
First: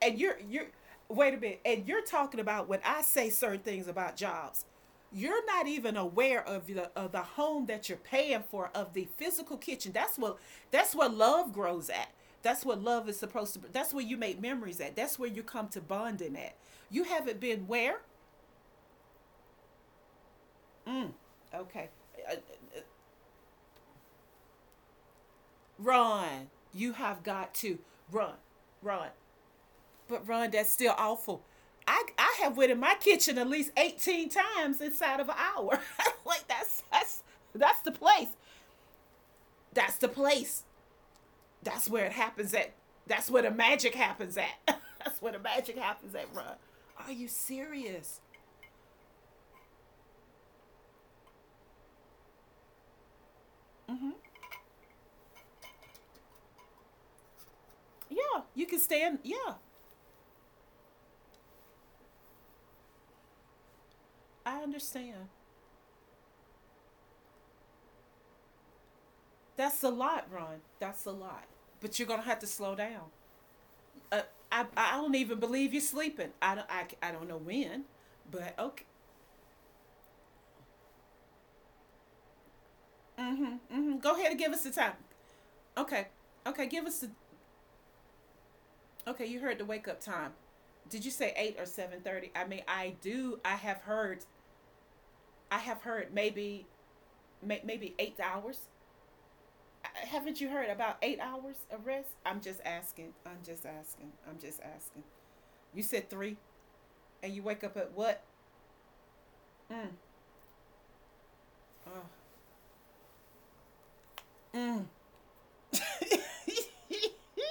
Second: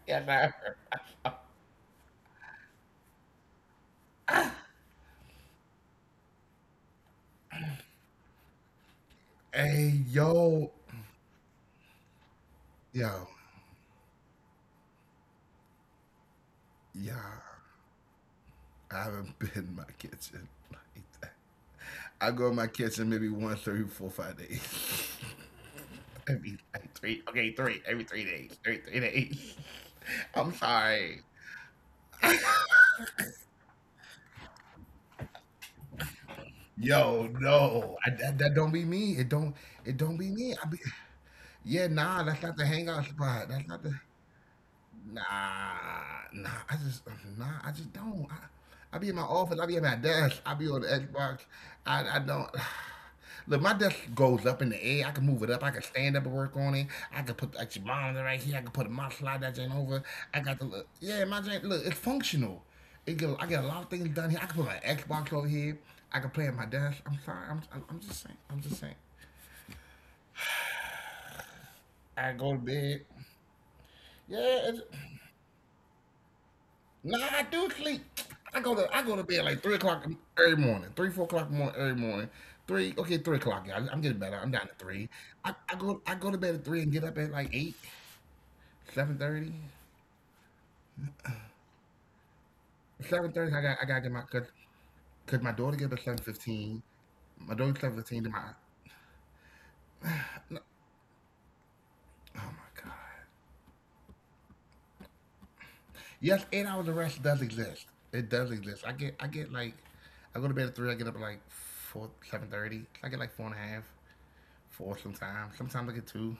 Speaker 2: And
Speaker 1: yeah,
Speaker 2: you're
Speaker 1: nah.
Speaker 2: you're wait a minute, and you're talking about when I say certain things about jobs, you're not even aware of the of the home that you're paying for, of the physical kitchen.
Speaker 1: Hey
Speaker 2: That's what
Speaker 1: yo,
Speaker 2: that's what love grows at. That's what love is
Speaker 1: yo,
Speaker 2: supposed to be. That's where you make memories at. That's where you come to bonding at. You
Speaker 1: yeah.
Speaker 2: haven't been where?
Speaker 1: I haven't been in my kitchen like that.
Speaker 2: Okay.
Speaker 1: I
Speaker 2: Uh,
Speaker 1: go in my kitchen maybe once every four or five days. <laughs>
Speaker 2: run.
Speaker 1: every
Speaker 2: You
Speaker 1: like three,
Speaker 2: have
Speaker 1: okay,
Speaker 2: got to
Speaker 1: three every three
Speaker 2: run,
Speaker 1: days, every three
Speaker 2: run.
Speaker 1: days.
Speaker 2: But
Speaker 1: <laughs>
Speaker 2: Ron,
Speaker 1: I'm
Speaker 2: that's still
Speaker 1: sorry,
Speaker 2: awful. I I have went in my kitchen at least eighteen times inside of an hour. <laughs> Like that's that's
Speaker 1: yo,
Speaker 2: that's the
Speaker 1: no, I,
Speaker 2: place.
Speaker 1: that, that don't be me. It don't,
Speaker 2: That's
Speaker 1: it
Speaker 2: the
Speaker 1: don't be
Speaker 2: place.
Speaker 1: me. I be,
Speaker 2: That's
Speaker 1: yeah,
Speaker 2: where it
Speaker 1: nah, that's
Speaker 2: happens
Speaker 1: not
Speaker 2: at.
Speaker 1: the hangout
Speaker 2: That's where the
Speaker 1: spot. That's
Speaker 2: magic
Speaker 1: not the.
Speaker 2: happens at. <laughs> That's where the magic
Speaker 1: Nah,
Speaker 2: happens at, Ron.
Speaker 1: nah. I
Speaker 2: Are
Speaker 1: just
Speaker 2: you
Speaker 1: nah. I just
Speaker 2: serious?
Speaker 1: don't. I, I be in my office. I be at my desk. I be on the Xbox. I I don't. <sighs> Look, my desk goes up in the air. I can move it up. I can stand up and work on it. I can put the extra
Speaker 2: Yeah,
Speaker 1: monitor
Speaker 2: you
Speaker 1: right
Speaker 2: can
Speaker 1: here. I can put
Speaker 2: stand.
Speaker 1: a mouse
Speaker 2: Yeah,
Speaker 1: slide that ain't over. I got the look. Yeah, my joint. Look, it's functional. It get, I get a lot of things
Speaker 2: I
Speaker 1: done here. I can put my
Speaker 2: understand.
Speaker 1: Xbox over here. I can play at my desk. I'm sorry. I'm I'm I'm just saying. I'm just saying.
Speaker 2: That's a lot, Ron. That's a lot. But you're gonna have to slow
Speaker 1: I go
Speaker 2: down.
Speaker 1: to bed.
Speaker 2: Uh, I I don't
Speaker 1: Yeah, it's,
Speaker 2: even believe you're sleeping. I don't I, I don't know
Speaker 1: Nah,
Speaker 2: when,
Speaker 1: I do
Speaker 2: but
Speaker 1: sleep.
Speaker 2: okay.
Speaker 1: I go to I go to bed like three o'clock every morning, three four o'clock morning every morning.
Speaker 2: Mhm.
Speaker 1: Three okay,
Speaker 2: Mhm.
Speaker 1: three
Speaker 2: Go ahead
Speaker 1: o'clock.
Speaker 2: and
Speaker 1: Yeah,
Speaker 2: give us
Speaker 1: I'm
Speaker 2: the
Speaker 1: getting
Speaker 2: time.
Speaker 1: better. I'm down to three.
Speaker 2: Okay.
Speaker 1: I, I
Speaker 2: Okay.
Speaker 1: go I
Speaker 2: Give us
Speaker 1: go to
Speaker 2: the.
Speaker 1: bed at three and get up at like eight,
Speaker 2: Okay. You heard the wake
Speaker 1: seven
Speaker 2: up
Speaker 1: thirty,
Speaker 2: time. Did you say eight or seven thirty? I mean, I do. I have
Speaker 1: seven
Speaker 2: heard.
Speaker 1: thirty. I got I gotta get my cause,
Speaker 2: I have heard
Speaker 1: cause my daughter
Speaker 2: maybe,
Speaker 1: get up at seven
Speaker 2: may,
Speaker 1: fifteen.
Speaker 2: maybe eight
Speaker 1: My daughter's
Speaker 2: hours.
Speaker 1: seven fifteen. To my
Speaker 2: Uh, Haven't you heard about eight hours of rest? I'm just asking.
Speaker 1: oh
Speaker 2: I'm just
Speaker 1: my god.
Speaker 2: asking. I'm just asking. You said three, and
Speaker 1: Yes,
Speaker 2: you
Speaker 1: eight
Speaker 2: wake up
Speaker 1: hours
Speaker 2: at
Speaker 1: of rest
Speaker 2: what?
Speaker 1: does exist. It does exist.
Speaker 2: Mm.
Speaker 1: I get I get like I go to bed at three. I
Speaker 2: Oh.
Speaker 1: get up at like four seven thirty. I get like four and a
Speaker 2: Mm.
Speaker 1: half, four sometimes. Sometimes I
Speaker 2: <laughs>
Speaker 1: get two.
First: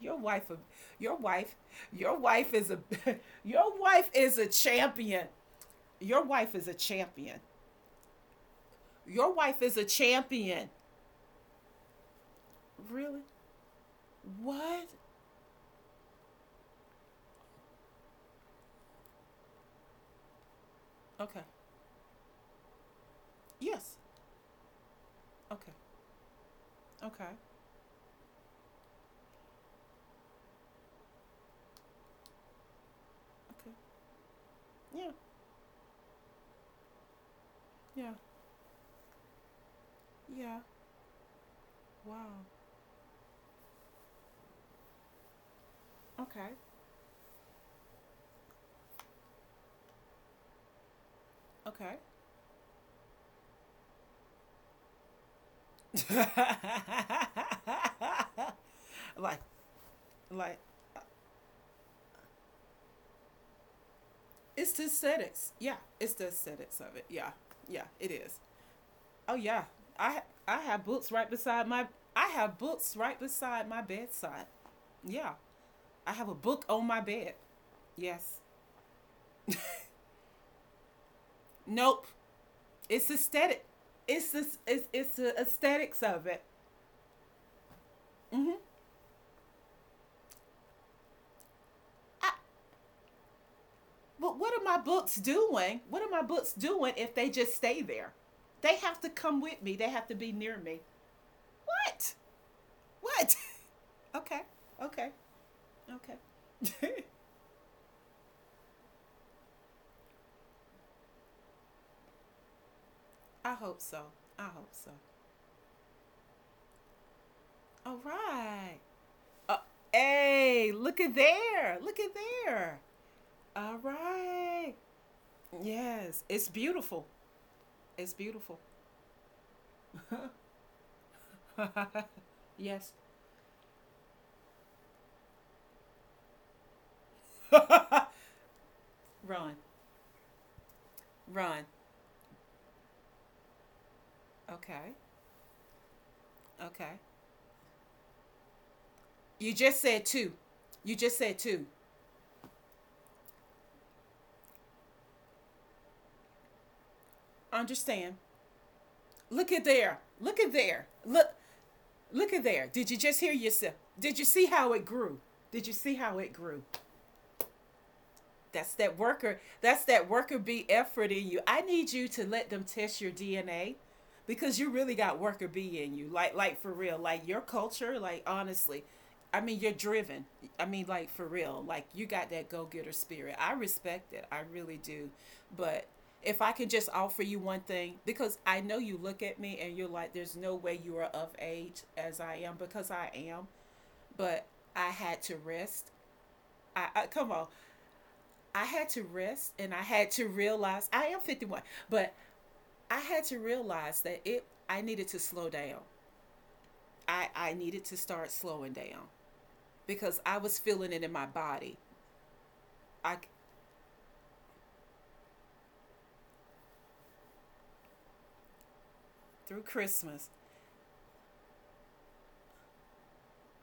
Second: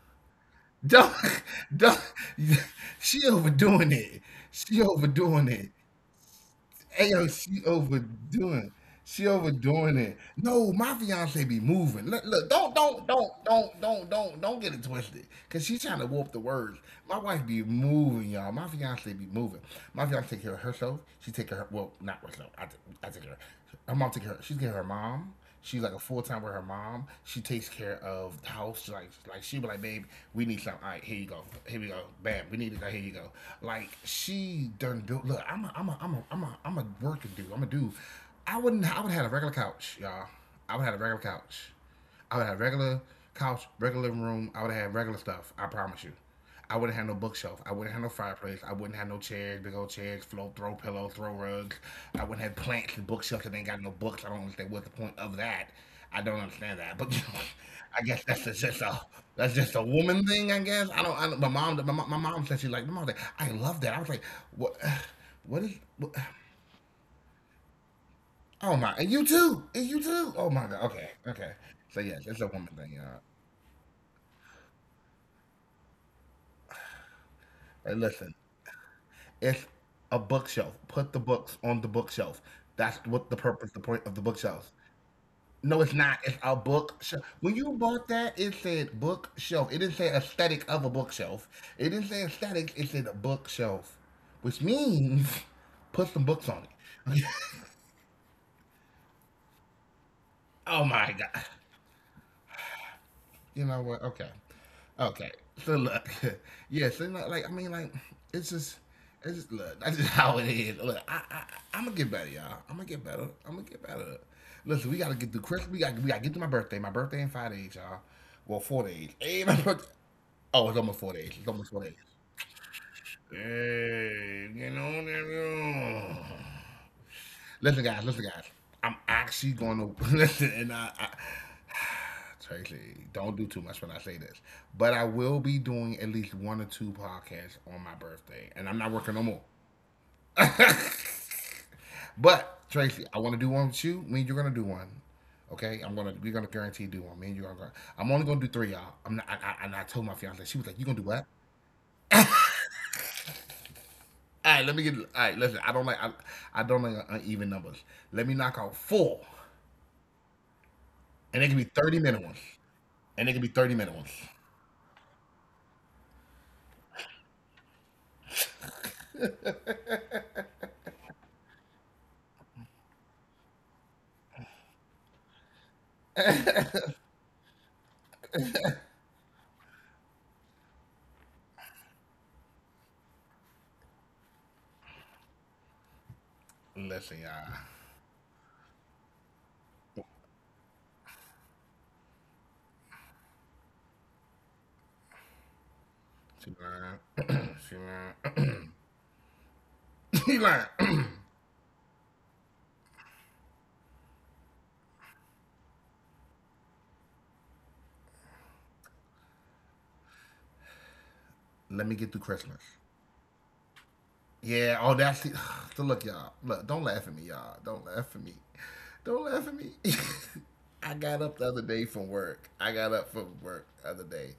Speaker 2: your wife
Speaker 1: Don't,
Speaker 2: your wife
Speaker 1: don't,
Speaker 2: your wife is a
Speaker 1: she
Speaker 2: <laughs> your
Speaker 1: overdoing
Speaker 2: wife
Speaker 1: it.
Speaker 2: is a
Speaker 1: She
Speaker 2: champion
Speaker 1: overdoing it.
Speaker 2: your wife is a
Speaker 1: Ayo,
Speaker 2: champion
Speaker 1: she overdoing. She
Speaker 2: your wife
Speaker 1: overdoing
Speaker 2: is a
Speaker 1: it. No, my
Speaker 2: champion
Speaker 1: fiance be moving. Look, look, don't, don't, don't,
Speaker 2: Really?
Speaker 1: don't, don't, don't, don't get it twisted.
Speaker 2: What?
Speaker 1: Cause she trying to warp the words. My wife be moving, y'all. My fiance be moving. My fiance take care of herself. She take care of her, well,
Speaker 2: Okay.
Speaker 1: not herself. I, t- I take care of her. Her mom take care of her.
Speaker 2: Yes.
Speaker 1: She's care of her mom. She's like a full
Speaker 2: Okay,
Speaker 1: time with her mom. She takes care
Speaker 2: okay,
Speaker 1: of the house. She like like she be like, babe, we need something. All right, here you go. Here we go. Bam, we need it. Here you go. Like
Speaker 2: okay,
Speaker 1: she done built. Look, I'm a
Speaker 2: yeah,
Speaker 1: I'm a I'm a I'm a I'm a working dude. I'm a dude. I wouldn't.
Speaker 2: yeah,
Speaker 1: I would have had a regular couch, y'all. I would have had a regular
Speaker 2: yeah,
Speaker 1: couch. I would have regular
Speaker 2: wow,
Speaker 1: couch, regular living room. I would have regular stuff. I promise you. I wouldn't have no
Speaker 2: okay,
Speaker 1: bookshelf. I wouldn't have no fireplace. I wouldn't have no chairs, big old chairs, float, throw pillows, throw rugs. I wouldn't have
Speaker 2: okay.
Speaker 1: plants and bookshelves that ain't got no books. I don't understand what the point of that. I don't understand that. But <laughs> I guess that's just just a that's just a
Speaker 2: <laughs> like
Speaker 1: woman thing. I guess I don't. I don't
Speaker 2: like
Speaker 1: my mom, my, mom- my mom said she like my mom said I love that. I was like, what? <sighs>
Speaker 2: it's
Speaker 1: What is?
Speaker 2: the
Speaker 1: What?
Speaker 2: aesthetics. Yeah, it's the aesthetics of it. Yeah,
Speaker 1: Oh
Speaker 2: yeah,
Speaker 1: my! And
Speaker 2: it
Speaker 1: you
Speaker 2: is.
Speaker 1: too. And you too.
Speaker 2: Oh
Speaker 1: Oh
Speaker 2: yeah,
Speaker 1: my god. Okay.
Speaker 2: I
Speaker 1: Okay.
Speaker 2: I have
Speaker 1: So
Speaker 2: books
Speaker 1: yes,
Speaker 2: right
Speaker 1: it's a woman
Speaker 2: beside my
Speaker 1: thing, y'all.
Speaker 2: I have books right beside my bedside. Yeah, I have a book on
Speaker 1: Hey,
Speaker 2: my
Speaker 1: listen,
Speaker 2: bed. Yes.
Speaker 1: it's a bookshelf. Put the books on the bookshelf. That's
Speaker 2: Nope.
Speaker 1: what the purpose, the point
Speaker 2: It's
Speaker 1: of the
Speaker 2: aesthetic.
Speaker 1: bookshelf.
Speaker 2: It's the
Speaker 1: No,
Speaker 2: it's
Speaker 1: it's
Speaker 2: it's
Speaker 1: not. It's
Speaker 2: the
Speaker 1: a
Speaker 2: aesthetics
Speaker 1: bookshelf.
Speaker 2: of it.
Speaker 1: When you bought that, it said
Speaker 2: Mhm.
Speaker 1: bookshelf. It didn't say aesthetic of a bookshelf. It didn't say aesthetic. It said a
Speaker 2: I-
Speaker 1: bookshelf, which
Speaker 2: But
Speaker 1: means
Speaker 2: what are my
Speaker 1: <laughs>
Speaker 2: books
Speaker 1: put some books
Speaker 2: doing?
Speaker 1: on
Speaker 2: What are my
Speaker 1: it.
Speaker 2: books doing if they just stay there? They have to come with me. They
Speaker 1: <laughs>
Speaker 2: have to
Speaker 1: Oh
Speaker 2: be
Speaker 1: my
Speaker 2: near me.
Speaker 1: god.
Speaker 2: What?
Speaker 1: You
Speaker 2: What?
Speaker 1: know what? Okay.
Speaker 2: <laughs> Okay.
Speaker 1: Okay.
Speaker 2: Okay.
Speaker 1: So look, <laughs> yes, and like,
Speaker 2: Okay.
Speaker 1: like,
Speaker 2: <laughs>
Speaker 1: I mean, like, it's just, it's just look. That's just <laughs> how it is. Look, I, I, I'm gonna get better, y'all. I'm gonna get better. I'm gonna get
Speaker 2: I
Speaker 1: better.
Speaker 2: hope so.
Speaker 1: Listen, we
Speaker 2: I
Speaker 1: gotta get
Speaker 2: hope
Speaker 1: through
Speaker 2: so.
Speaker 1: Christmas. We got, to we gotta get through my birthday. My birthday in five days, y'all. Well,
Speaker 2: All
Speaker 1: four days. Hey,
Speaker 2: right.
Speaker 1: my birthday.
Speaker 2: Uh,
Speaker 1: Oh, it's almost four days. It's
Speaker 2: hey,
Speaker 1: almost
Speaker 2: look
Speaker 1: four days.
Speaker 2: at there. Look at there.
Speaker 1: Hey,
Speaker 2: All
Speaker 1: you know
Speaker 2: right.
Speaker 1: that.
Speaker 2: Yes, it's
Speaker 1: Listen, guys.
Speaker 2: beautiful.
Speaker 1: Listen, guys. I'm
Speaker 2: It's
Speaker 1: actually
Speaker 2: beautiful.
Speaker 1: going to <laughs> listen, and I, I seriously, don't do too much when
Speaker 2: Yes.
Speaker 1: I say this. But I will be doing at least one or two podcasts on my birthday,
Speaker 2: <laughs>
Speaker 1: and I'm not
Speaker 2: Run.
Speaker 1: working no more.
Speaker 2: Run.
Speaker 1: But Tracy, I want to do one with you. Me and you're gonna do one. Okay,
Speaker 2: Okay.
Speaker 1: I'm gonna we're gonna guarantee do one. Me and you're gonna.
Speaker 2: Okay.
Speaker 1: I'm only gonna do three, y'all. I'm not. I, I, and I told my fiance,
Speaker 2: You
Speaker 1: she was
Speaker 2: just
Speaker 1: like, "You gonna do
Speaker 2: said
Speaker 1: what?"
Speaker 2: two. You just said two.
Speaker 1: All right, let me get. All right, listen. I don't like. I, I don't like uneven numbers. Let me knock out
Speaker 2: Understand.
Speaker 1: four,
Speaker 2: Look at there. Look
Speaker 1: and they
Speaker 2: at
Speaker 1: can be
Speaker 2: there.
Speaker 1: thirty minute
Speaker 2: Look.
Speaker 1: ones, and
Speaker 2: Look
Speaker 1: they can
Speaker 2: at
Speaker 1: be
Speaker 2: there.
Speaker 1: 30
Speaker 2: Did
Speaker 1: minute
Speaker 2: you
Speaker 1: ones.
Speaker 2: just hear yourself? Did you see how it grew? Did you see how it grew? That's that worker. That's that worker bee effort in you. I need you to let them test your D N A because you really got worker bee in you. Like like for real. Like your culture, like honestly. I mean, you're driven. I mean, like for real. Like you got that go-getter spirit. I respect it. I really do. But
Speaker 1: Listen,
Speaker 2: if
Speaker 1: y'all.
Speaker 2: I could just offer you one thing, because I know you look at me and you're like, there's no way you are of age as I am, because I am, but I had to
Speaker 1: She
Speaker 2: rest.
Speaker 1: lying. <clears throat> She
Speaker 2: I, I come on,
Speaker 1: lying.
Speaker 2: I had to
Speaker 1: <clears throat> She
Speaker 2: rest
Speaker 1: lying.
Speaker 2: and I had to realize I am fifty-one, but I had to realize that it I needed to slow down. I I needed to start slowing down because I was feeling it in
Speaker 1: Let me
Speaker 2: my
Speaker 1: get through
Speaker 2: body.
Speaker 1: Christmas.
Speaker 2: I
Speaker 1: Yeah, oh, that's the, <sighs> so look, y'all. Look, don't laugh at me, y'all. Don't laugh at me. Don't laugh at me.
Speaker 2: through
Speaker 1: <laughs> I
Speaker 2: Christmas.
Speaker 1: got up the other day from work. I got up from work the other day.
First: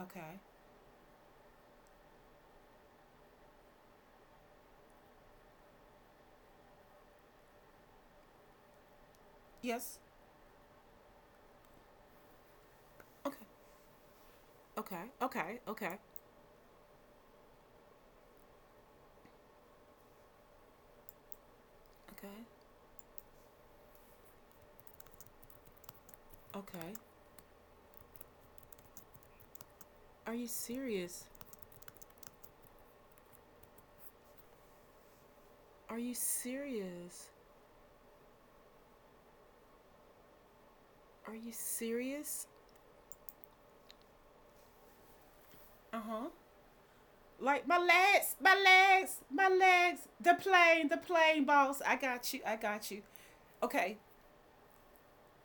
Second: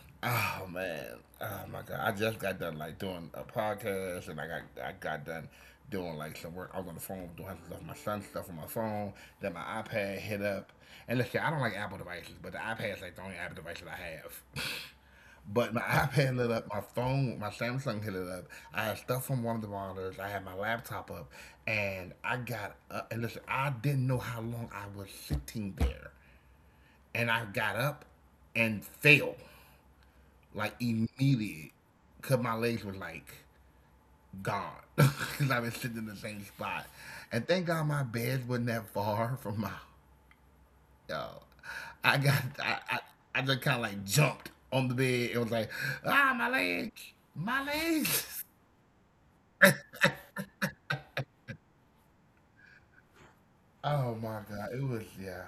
Speaker 2: Okay.
Speaker 1: Oh man, oh my god! I just got done like doing a podcast, and I got I got done doing like some work. I was on the phone doing some stuff, my son's stuff on my phone. Then my
Speaker 2: Yes.
Speaker 1: iPad hit up, and listen, I don't like Apple devices, but the iPad is like the only Apple
Speaker 2: Okay.
Speaker 1: device that I have. <laughs>
Speaker 2: Okay.
Speaker 1: But my
Speaker 2: Okay. Okay.
Speaker 1: iPad lit up, my phone, my Samsung hit it up. I had stuff from one of the monitors. I had my laptop up, and I
Speaker 2: Okay.
Speaker 1: got up. And listen, I didn't know how long I was sitting there,
Speaker 2: Okay.
Speaker 1: and I got up and fell
Speaker 2: Are
Speaker 1: like
Speaker 2: you serious?
Speaker 1: immediate, cause my legs were like gone, <laughs> cause I've been sitting in
Speaker 2: Are
Speaker 1: the
Speaker 2: you
Speaker 1: same spot.
Speaker 2: serious?
Speaker 1: And thank God my beds wasn't that far from my. Yo,
Speaker 2: Are you
Speaker 1: I got
Speaker 2: serious?
Speaker 1: I I, I just kind of like jumped on the bed. It was like ah
Speaker 2: Uh-huh.
Speaker 1: my leg, my
Speaker 2: Like my legs,
Speaker 1: legs.
Speaker 2: my legs, my legs. The plane, the plane, boss. I got you. I got you. Okay,
Speaker 1: Oh my God, it was yeah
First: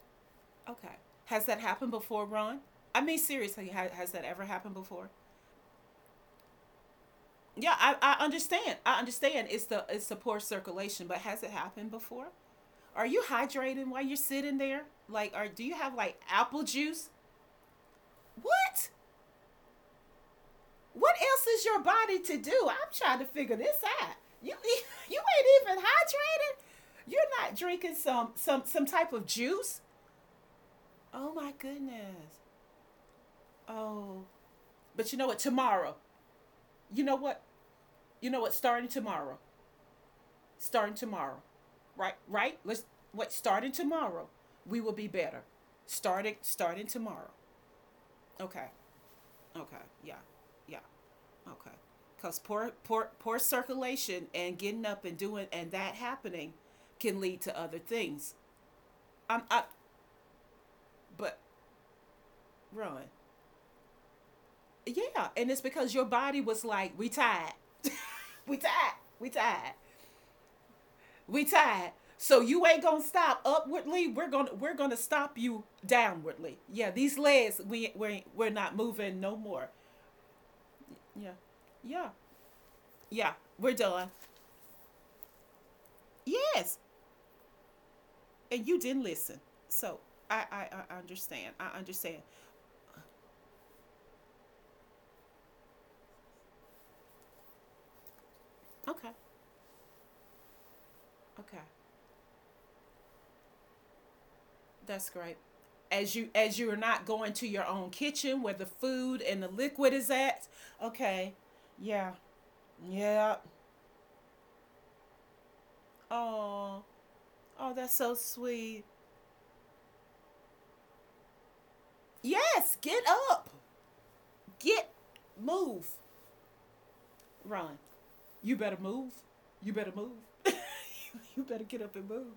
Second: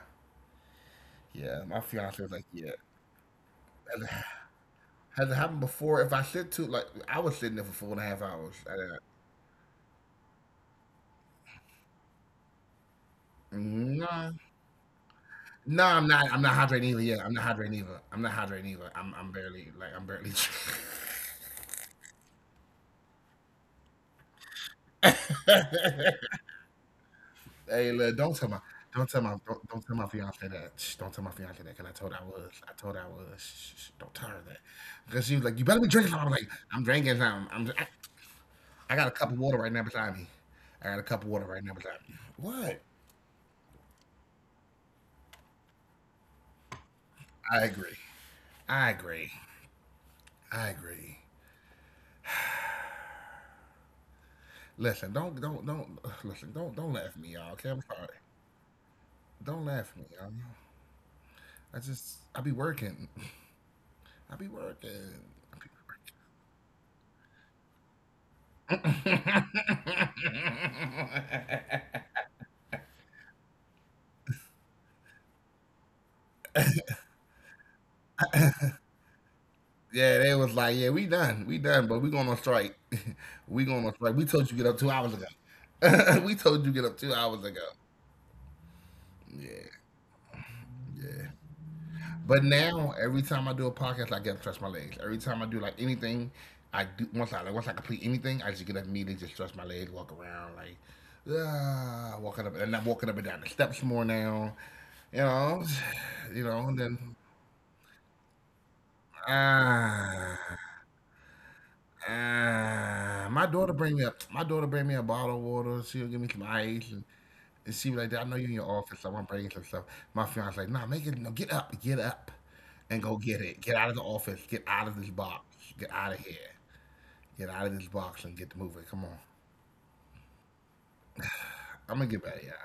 Speaker 2: okay. Has that
Speaker 1: yeah. My
Speaker 2: happened
Speaker 1: fiance
Speaker 2: before,
Speaker 1: was like
Speaker 2: Ron?
Speaker 1: yeah.
Speaker 2: I mean, seriously, has,
Speaker 1: Has
Speaker 2: has
Speaker 1: it
Speaker 2: that ever happened before?
Speaker 1: has it happened before? If I sit too, like, I was sitting there
Speaker 2: Yeah,
Speaker 1: for four
Speaker 2: I,
Speaker 1: and a half
Speaker 2: I
Speaker 1: hours. I,
Speaker 2: understand. I understand. It's the it's the poor circulation, but has it happened before? Are you hydrating while
Speaker 1: nah.
Speaker 2: you're sitting there? Like, or do
Speaker 1: No,
Speaker 2: you
Speaker 1: I'm
Speaker 2: have
Speaker 1: not.
Speaker 2: like
Speaker 1: I'm not
Speaker 2: apple
Speaker 1: hydrating either. Yeah,
Speaker 2: juice?
Speaker 1: I'm not hydrating either. I'm not hydrating either.
Speaker 2: What?
Speaker 1: I'm, I'm barely like I'm barely.
Speaker 2: What else is your body to do? I'm trying to figure this out. You <laughs> you ain't even hydrated. You're
Speaker 1: <laughs>
Speaker 2: not
Speaker 1: Hey,
Speaker 2: drinking
Speaker 1: look, don't tell
Speaker 2: some
Speaker 1: my
Speaker 2: some some
Speaker 1: don't tell my
Speaker 2: type of
Speaker 1: don't, don't tell
Speaker 2: juice.
Speaker 1: my fiance that. Shh, don't tell my
Speaker 2: Oh
Speaker 1: fiance that
Speaker 2: my
Speaker 1: because I told her I was.
Speaker 2: goodness.
Speaker 1: I told her I was. Shh, shh, shh, don't tell her
Speaker 2: Oh,
Speaker 1: that because she
Speaker 2: but
Speaker 1: was
Speaker 2: you know
Speaker 1: like, "You
Speaker 2: what?
Speaker 1: better be drinking."
Speaker 2: Tomorrow,
Speaker 1: something." I was like, "I'm drinking
Speaker 2: you know
Speaker 1: something.
Speaker 2: what?
Speaker 1: I'm. I,
Speaker 2: You know what?
Speaker 1: I got a
Speaker 2: Starting
Speaker 1: cup of water
Speaker 2: tomorrow,
Speaker 1: right now beside me. I got a cup
Speaker 2: starting
Speaker 1: of water right
Speaker 2: tomorrow,
Speaker 1: now beside me.
Speaker 2: right?
Speaker 1: What?
Speaker 2: Right? Let's what? Starting tomorrow, we will be better. Starting starting
Speaker 1: I
Speaker 2: tomorrow.
Speaker 1: agree. I
Speaker 2: Okay.
Speaker 1: agree.
Speaker 2: Okay, yeah,
Speaker 1: I
Speaker 2: yeah,
Speaker 1: agree.
Speaker 2: okay. Because poor, poor, poor circulation and getting
Speaker 1: Listen,
Speaker 2: up and
Speaker 1: don't
Speaker 2: doing
Speaker 1: don't
Speaker 2: and
Speaker 1: don't
Speaker 2: that
Speaker 1: <sighs> listen.
Speaker 2: happening
Speaker 1: Don't don't laugh at
Speaker 2: can
Speaker 1: me,
Speaker 2: lead
Speaker 1: y'all.
Speaker 2: to
Speaker 1: Okay, I'm
Speaker 2: other
Speaker 1: sorry.
Speaker 2: things. I'm, I,
Speaker 1: Don't laugh at me, y'all.
Speaker 2: but
Speaker 1: I just I be
Speaker 2: run,
Speaker 1: working. I be
Speaker 2: yeah,
Speaker 1: working.
Speaker 2: and it's because your body was like, we tired, <laughs> we tired,
Speaker 1: <laughs> I
Speaker 2: we
Speaker 1: be
Speaker 2: tired, we tired.
Speaker 1: working. <laughs>
Speaker 2: So you ain't gonna stop upwardly. We're gonna we're gonna stop you downwardly. Yeah, these legs we we we're not moving no more.
Speaker 1: Yeah, they was like, yeah, we done, we
Speaker 2: Yeah,
Speaker 1: done, but we going
Speaker 2: yeah,
Speaker 1: on strike. <laughs>
Speaker 2: yeah.
Speaker 1: We going on
Speaker 2: We're
Speaker 1: strike. We
Speaker 2: done.
Speaker 1: told you get up two hours ago. <laughs> We told
Speaker 2: Yes,
Speaker 1: you get up two hours ago.
Speaker 2: and you didn't listen.
Speaker 1: Yeah,
Speaker 2: So I, I, I
Speaker 1: yeah.
Speaker 2: understand. I understand.
Speaker 1: But now, every time I do a podcast, like, I get up, and stretch my legs. Every time I do like anything, I do once I like once I complete anything, I just get up immediately,
Speaker 2: Okay,
Speaker 1: just stretch my legs, walk around, like
Speaker 2: okay,
Speaker 1: ah, walking up, and I'm walking up and down the steps more now. You
Speaker 2: that's
Speaker 1: know,
Speaker 2: great.
Speaker 1: <sighs>
Speaker 2: As
Speaker 1: you
Speaker 2: you
Speaker 1: know, and
Speaker 2: as you are
Speaker 1: then
Speaker 2: not going to your own kitchen where the food and the liquid is
Speaker 1: ah,
Speaker 2: at. Okay, yeah,
Speaker 1: ah, my
Speaker 2: yeah.
Speaker 1: daughter bring me up. My daughter bring me a bottle of water. She'll give me some ice, and
Speaker 2: Oh,
Speaker 1: And she was
Speaker 2: oh,
Speaker 1: like,
Speaker 2: that's
Speaker 1: I know
Speaker 2: so
Speaker 1: you in your office, I
Speaker 2: sweet.
Speaker 1: like my brain's some stuff. My fiance's like, nah, make it, no, get up, get up and
Speaker 2: Yes,
Speaker 1: go
Speaker 2: get
Speaker 1: get it. Get
Speaker 2: up,
Speaker 1: out of the office, get out of this
Speaker 2: get,
Speaker 1: box, get out
Speaker 2: move,
Speaker 1: of here, get out of this
Speaker 2: run.
Speaker 1: box and get the movie.
Speaker 2: You
Speaker 1: Come
Speaker 2: better
Speaker 1: on.
Speaker 2: move. You better move. <laughs> You better
Speaker 1: I'm
Speaker 2: get
Speaker 1: gonna
Speaker 2: up
Speaker 1: get
Speaker 2: and
Speaker 1: better, y'all.
Speaker 2: move.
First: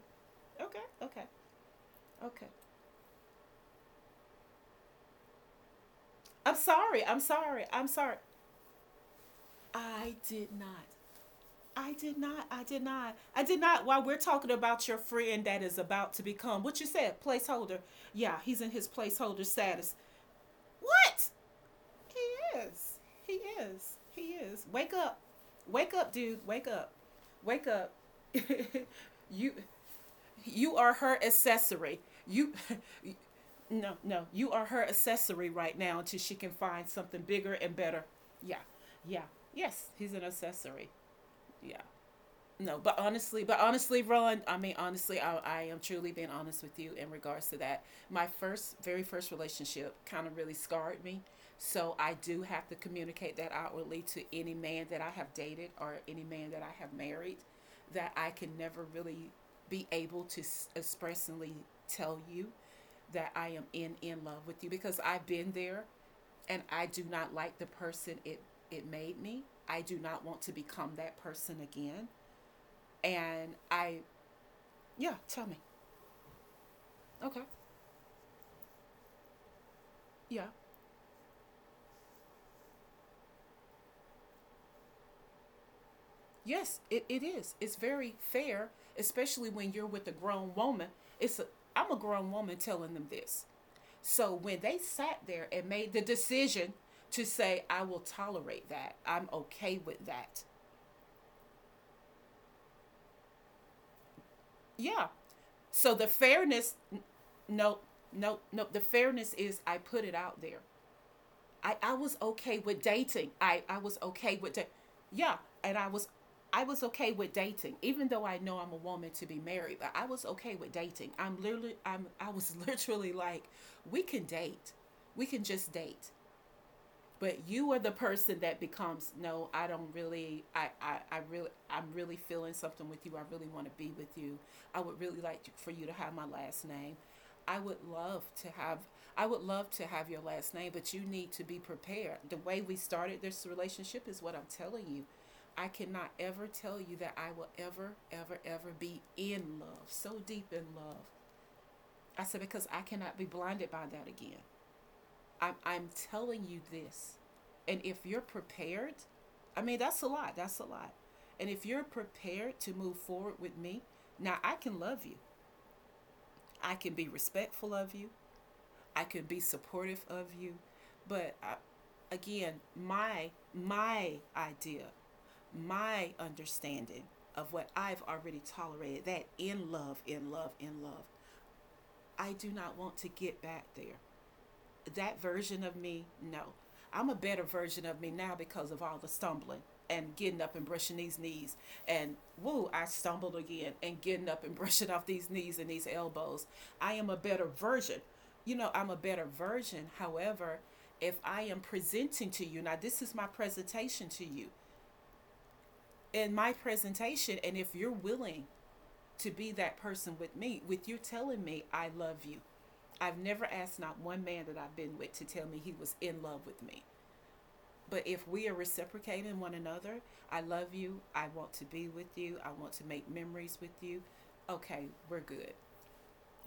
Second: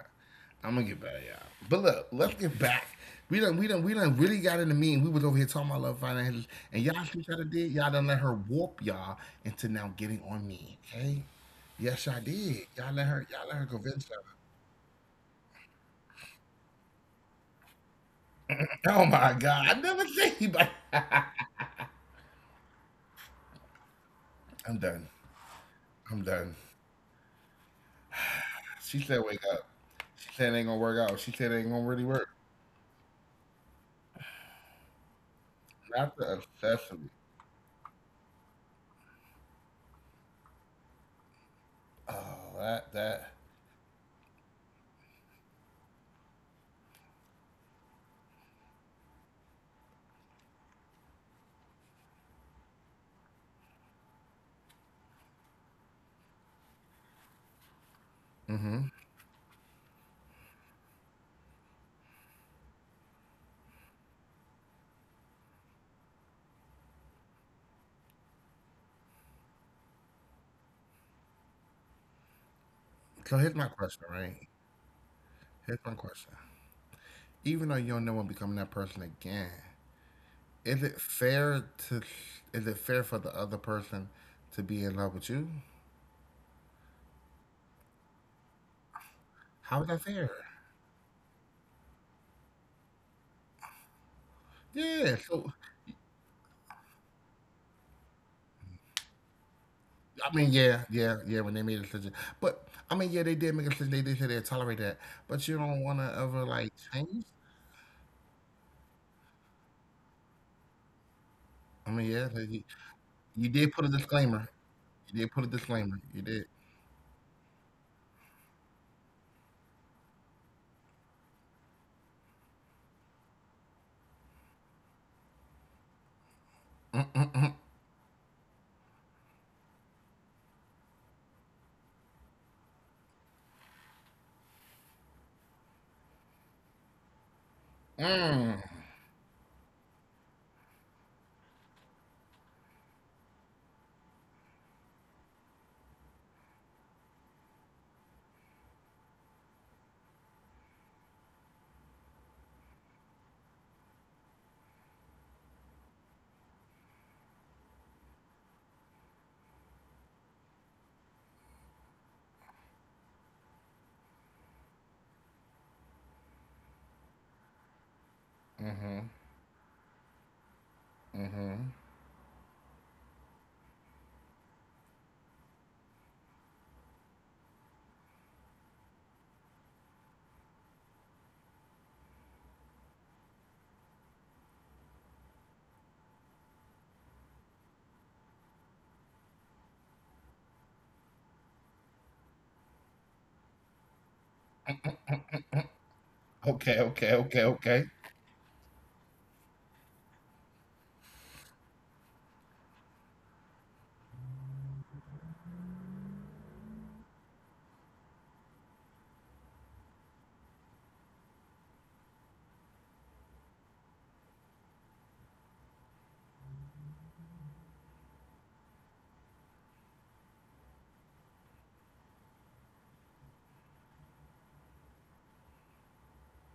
Speaker 1: I'm
Speaker 2: Okay,
Speaker 1: gonna get better,
Speaker 2: okay,
Speaker 1: y'all. But look, let's
Speaker 2: okay.
Speaker 1: get back. We done, we done, we done really got in the mean. We was over here talking about love finances,
Speaker 2: I'm
Speaker 1: and y'all
Speaker 2: sorry. I'm
Speaker 1: see what I
Speaker 2: sorry.
Speaker 1: did? Y'all
Speaker 2: I'm
Speaker 1: done let
Speaker 2: sorry.
Speaker 1: her warp y'all into now
Speaker 2: I
Speaker 1: getting on
Speaker 2: did
Speaker 1: me,
Speaker 2: not.
Speaker 1: okay?
Speaker 2: I
Speaker 1: Yes,
Speaker 2: did
Speaker 1: I
Speaker 2: not.
Speaker 1: did.
Speaker 2: I did
Speaker 1: Y'all let
Speaker 2: not.
Speaker 1: her,
Speaker 2: I
Speaker 1: y'all let
Speaker 2: did
Speaker 1: her
Speaker 2: not. While
Speaker 1: convince her.
Speaker 2: we're
Speaker 1: <laughs>
Speaker 2: talking about your friend that is about to become what you said, placeholder. Yeah, he's in his
Speaker 1: Oh my
Speaker 2: placeholder
Speaker 1: God, I
Speaker 2: status.
Speaker 1: never seen anybody. <laughs>
Speaker 2: What? He is. He is. He is.
Speaker 1: I'm
Speaker 2: Wake
Speaker 1: done.
Speaker 2: up. Wake up,
Speaker 1: I'm
Speaker 2: dude.
Speaker 1: done.
Speaker 2: Wake up. Wake up.
Speaker 1: She said,
Speaker 2: <laughs>
Speaker 1: wake
Speaker 2: you
Speaker 1: up. She said, it ain't
Speaker 2: you
Speaker 1: gonna
Speaker 2: are
Speaker 1: work
Speaker 2: her
Speaker 1: out. She said, it ain't gonna
Speaker 2: accessory.
Speaker 1: really work.
Speaker 2: You <laughs> no, no. You are her accessory right now
Speaker 1: Not
Speaker 2: until
Speaker 1: the
Speaker 2: she can find
Speaker 1: obsessively.
Speaker 2: something bigger and better. Yeah. Yeah. Yes, he's an accessory yeah
Speaker 1: Oh,
Speaker 2: no, but
Speaker 1: that, that.
Speaker 2: honestly, but honestly, Roland, I mean, honestly, I, I am truly being honest with you in regards to that. My first, very first relationship kind of really scarred me. So I do have to communicate that outwardly to any man that I have dated or any man that I have married that I can never
Speaker 1: Mm-hmm.
Speaker 2: really be able to expressly tell you that I am in in love with you because I've been there and I do not like the person it it made me. I do not want to become that person again. And
Speaker 1: So here's my
Speaker 2: I,
Speaker 1: question, right?
Speaker 2: yeah, tell me.
Speaker 1: Here's my question.
Speaker 2: Okay.
Speaker 1: Even though you'll never become that person again,
Speaker 2: Yeah.
Speaker 1: is it fair to, is it fair for the other person to be in love with you?
Speaker 2: Yes, it, it is. It's very fair, especially when you're
Speaker 1: How is
Speaker 2: with a
Speaker 1: that fair?
Speaker 2: grown woman. It's a, I'm a grown woman telling them this. So when they sat
Speaker 1: Yeah.
Speaker 2: there and
Speaker 1: So,
Speaker 2: made the decision to say, I will tolerate that, I'm okay with that.
Speaker 1: I mean, yeah, yeah, yeah, when they made a decision. But, I mean, yeah, they did make a decision. They did say they tolerate
Speaker 2: Yeah.
Speaker 1: that. But you
Speaker 2: So
Speaker 1: don't
Speaker 2: the
Speaker 1: want to ever,
Speaker 2: fairness,
Speaker 1: like, change?
Speaker 2: no, no, no, the fairness is I put it out there. I, I
Speaker 1: I
Speaker 2: was
Speaker 1: mean, yeah,
Speaker 2: okay
Speaker 1: like,
Speaker 2: with dating.
Speaker 1: you
Speaker 2: I, I
Speaker 1: did put
Speaker 2: was
Speaker 1: a
Speaker 2: okay with
Speaker 1: disclaimer.
Speaker 2: da-
Speaker 1: You
Speaker 2: yeah,
Speaker 1: did put a
Speaker 2: and I was
Speaker 1: disclaimer. You did.
Speaker 2: I was okay with dating, even though I know I'm a woman to be married, but I was okay with dating. I'm literally I'm I was <laughs> literally like, we can date. We can just date,
Speaker 1: Mm, mm,
Speaker 2: but
Speaker 1: mm,
Speaker 2: you are the person that becomes, no, I don't really, i i, I really, I'm really feeling something with you. I really want to be with you. I would really like for you to have my last name. i would love
Speaker 1: mm.
Speaker 2: to have I would love to have your last name, but you need to be prepared. The way we started this relationship is what I'm telling you. I cannot ever tell you that I will ever, ever, ever be in love, so deep in love. I said, because I cannot be blinded by that again. I'm, I'm telling you this. And if you're prepared, I mean, that's a lot. That's a lot. And if you're prepared to move forward with me, now I can love you. I can be respectful of you.
Speaker 1: Mhm.
Speaker 2: I can be supportive of you. But I,
Speaker 1: Mhm.
Speaker 2: again, my my idea, my understanding of what I've already tolerated, that in love, in love, in love, I do not want to get back there. That version of me, no. I'm a better version of me now because of all the stumbling and getting up and brushing these knees. And woo, I stumbled again and getting up and <laughs> brushing off these knees and these elbows.
Speaker 1: Okay.
Speaker 2: I
Speaker 1: Okay.
Speaker 2: am a
Speaker 1: Okay.
Speaker 2: better
Speaker 1: Okay.
Speaker 2: version. You know, I'm a better version. However, if I am presenting to you, now this is my presentation to you. In my presentation, and if you're willing to be that person with me, with you telling me I love you. I've never asked not one man that I've been with to tell me he was in love with me. But if we are reciprocating one another, I love you, I want to be with you, I want to make memories with you, okay, we're good.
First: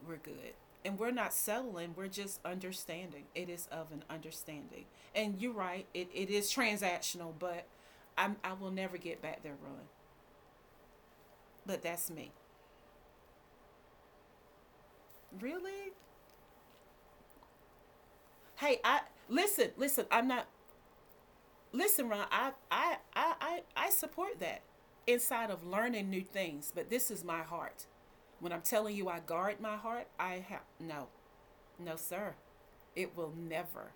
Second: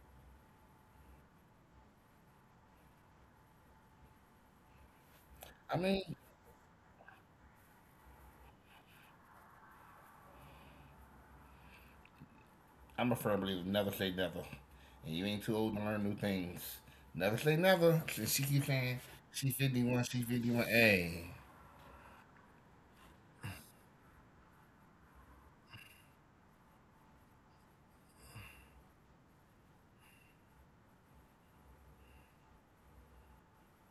Speaker 2: We're good. And we're not settling, we're just understanding. It is of an understanding. And you're
Speaker 1: I
Speaker 2: right, it,
Speaker 1: mean,
Speaker 2: it is transactional, but I'm, I will never get back there, Ron. But that's me.
Speaker 1: I'm a firm believer. Never say never. And you ain't too old to
Speaker 2: Really?
Speaker 1: learn new things. Never say never. Since she keeps
Speaker 2: Hey,
Speaker 1: saying
Speaker 2: I,
Speaker 1: she
Speaker 2: listen,
Speaker 1: fifty-one,
Speaker 2: listen.
Speaker 1: she
Speaker 2: I'm not
Speaker 1: fifty-one. Hey.
Speaker 2: listen, Ron. I I I I, I support that inside of learning new things. But this is my heart. When I'm telling you I guard my heart, I have no, no, sir. It will never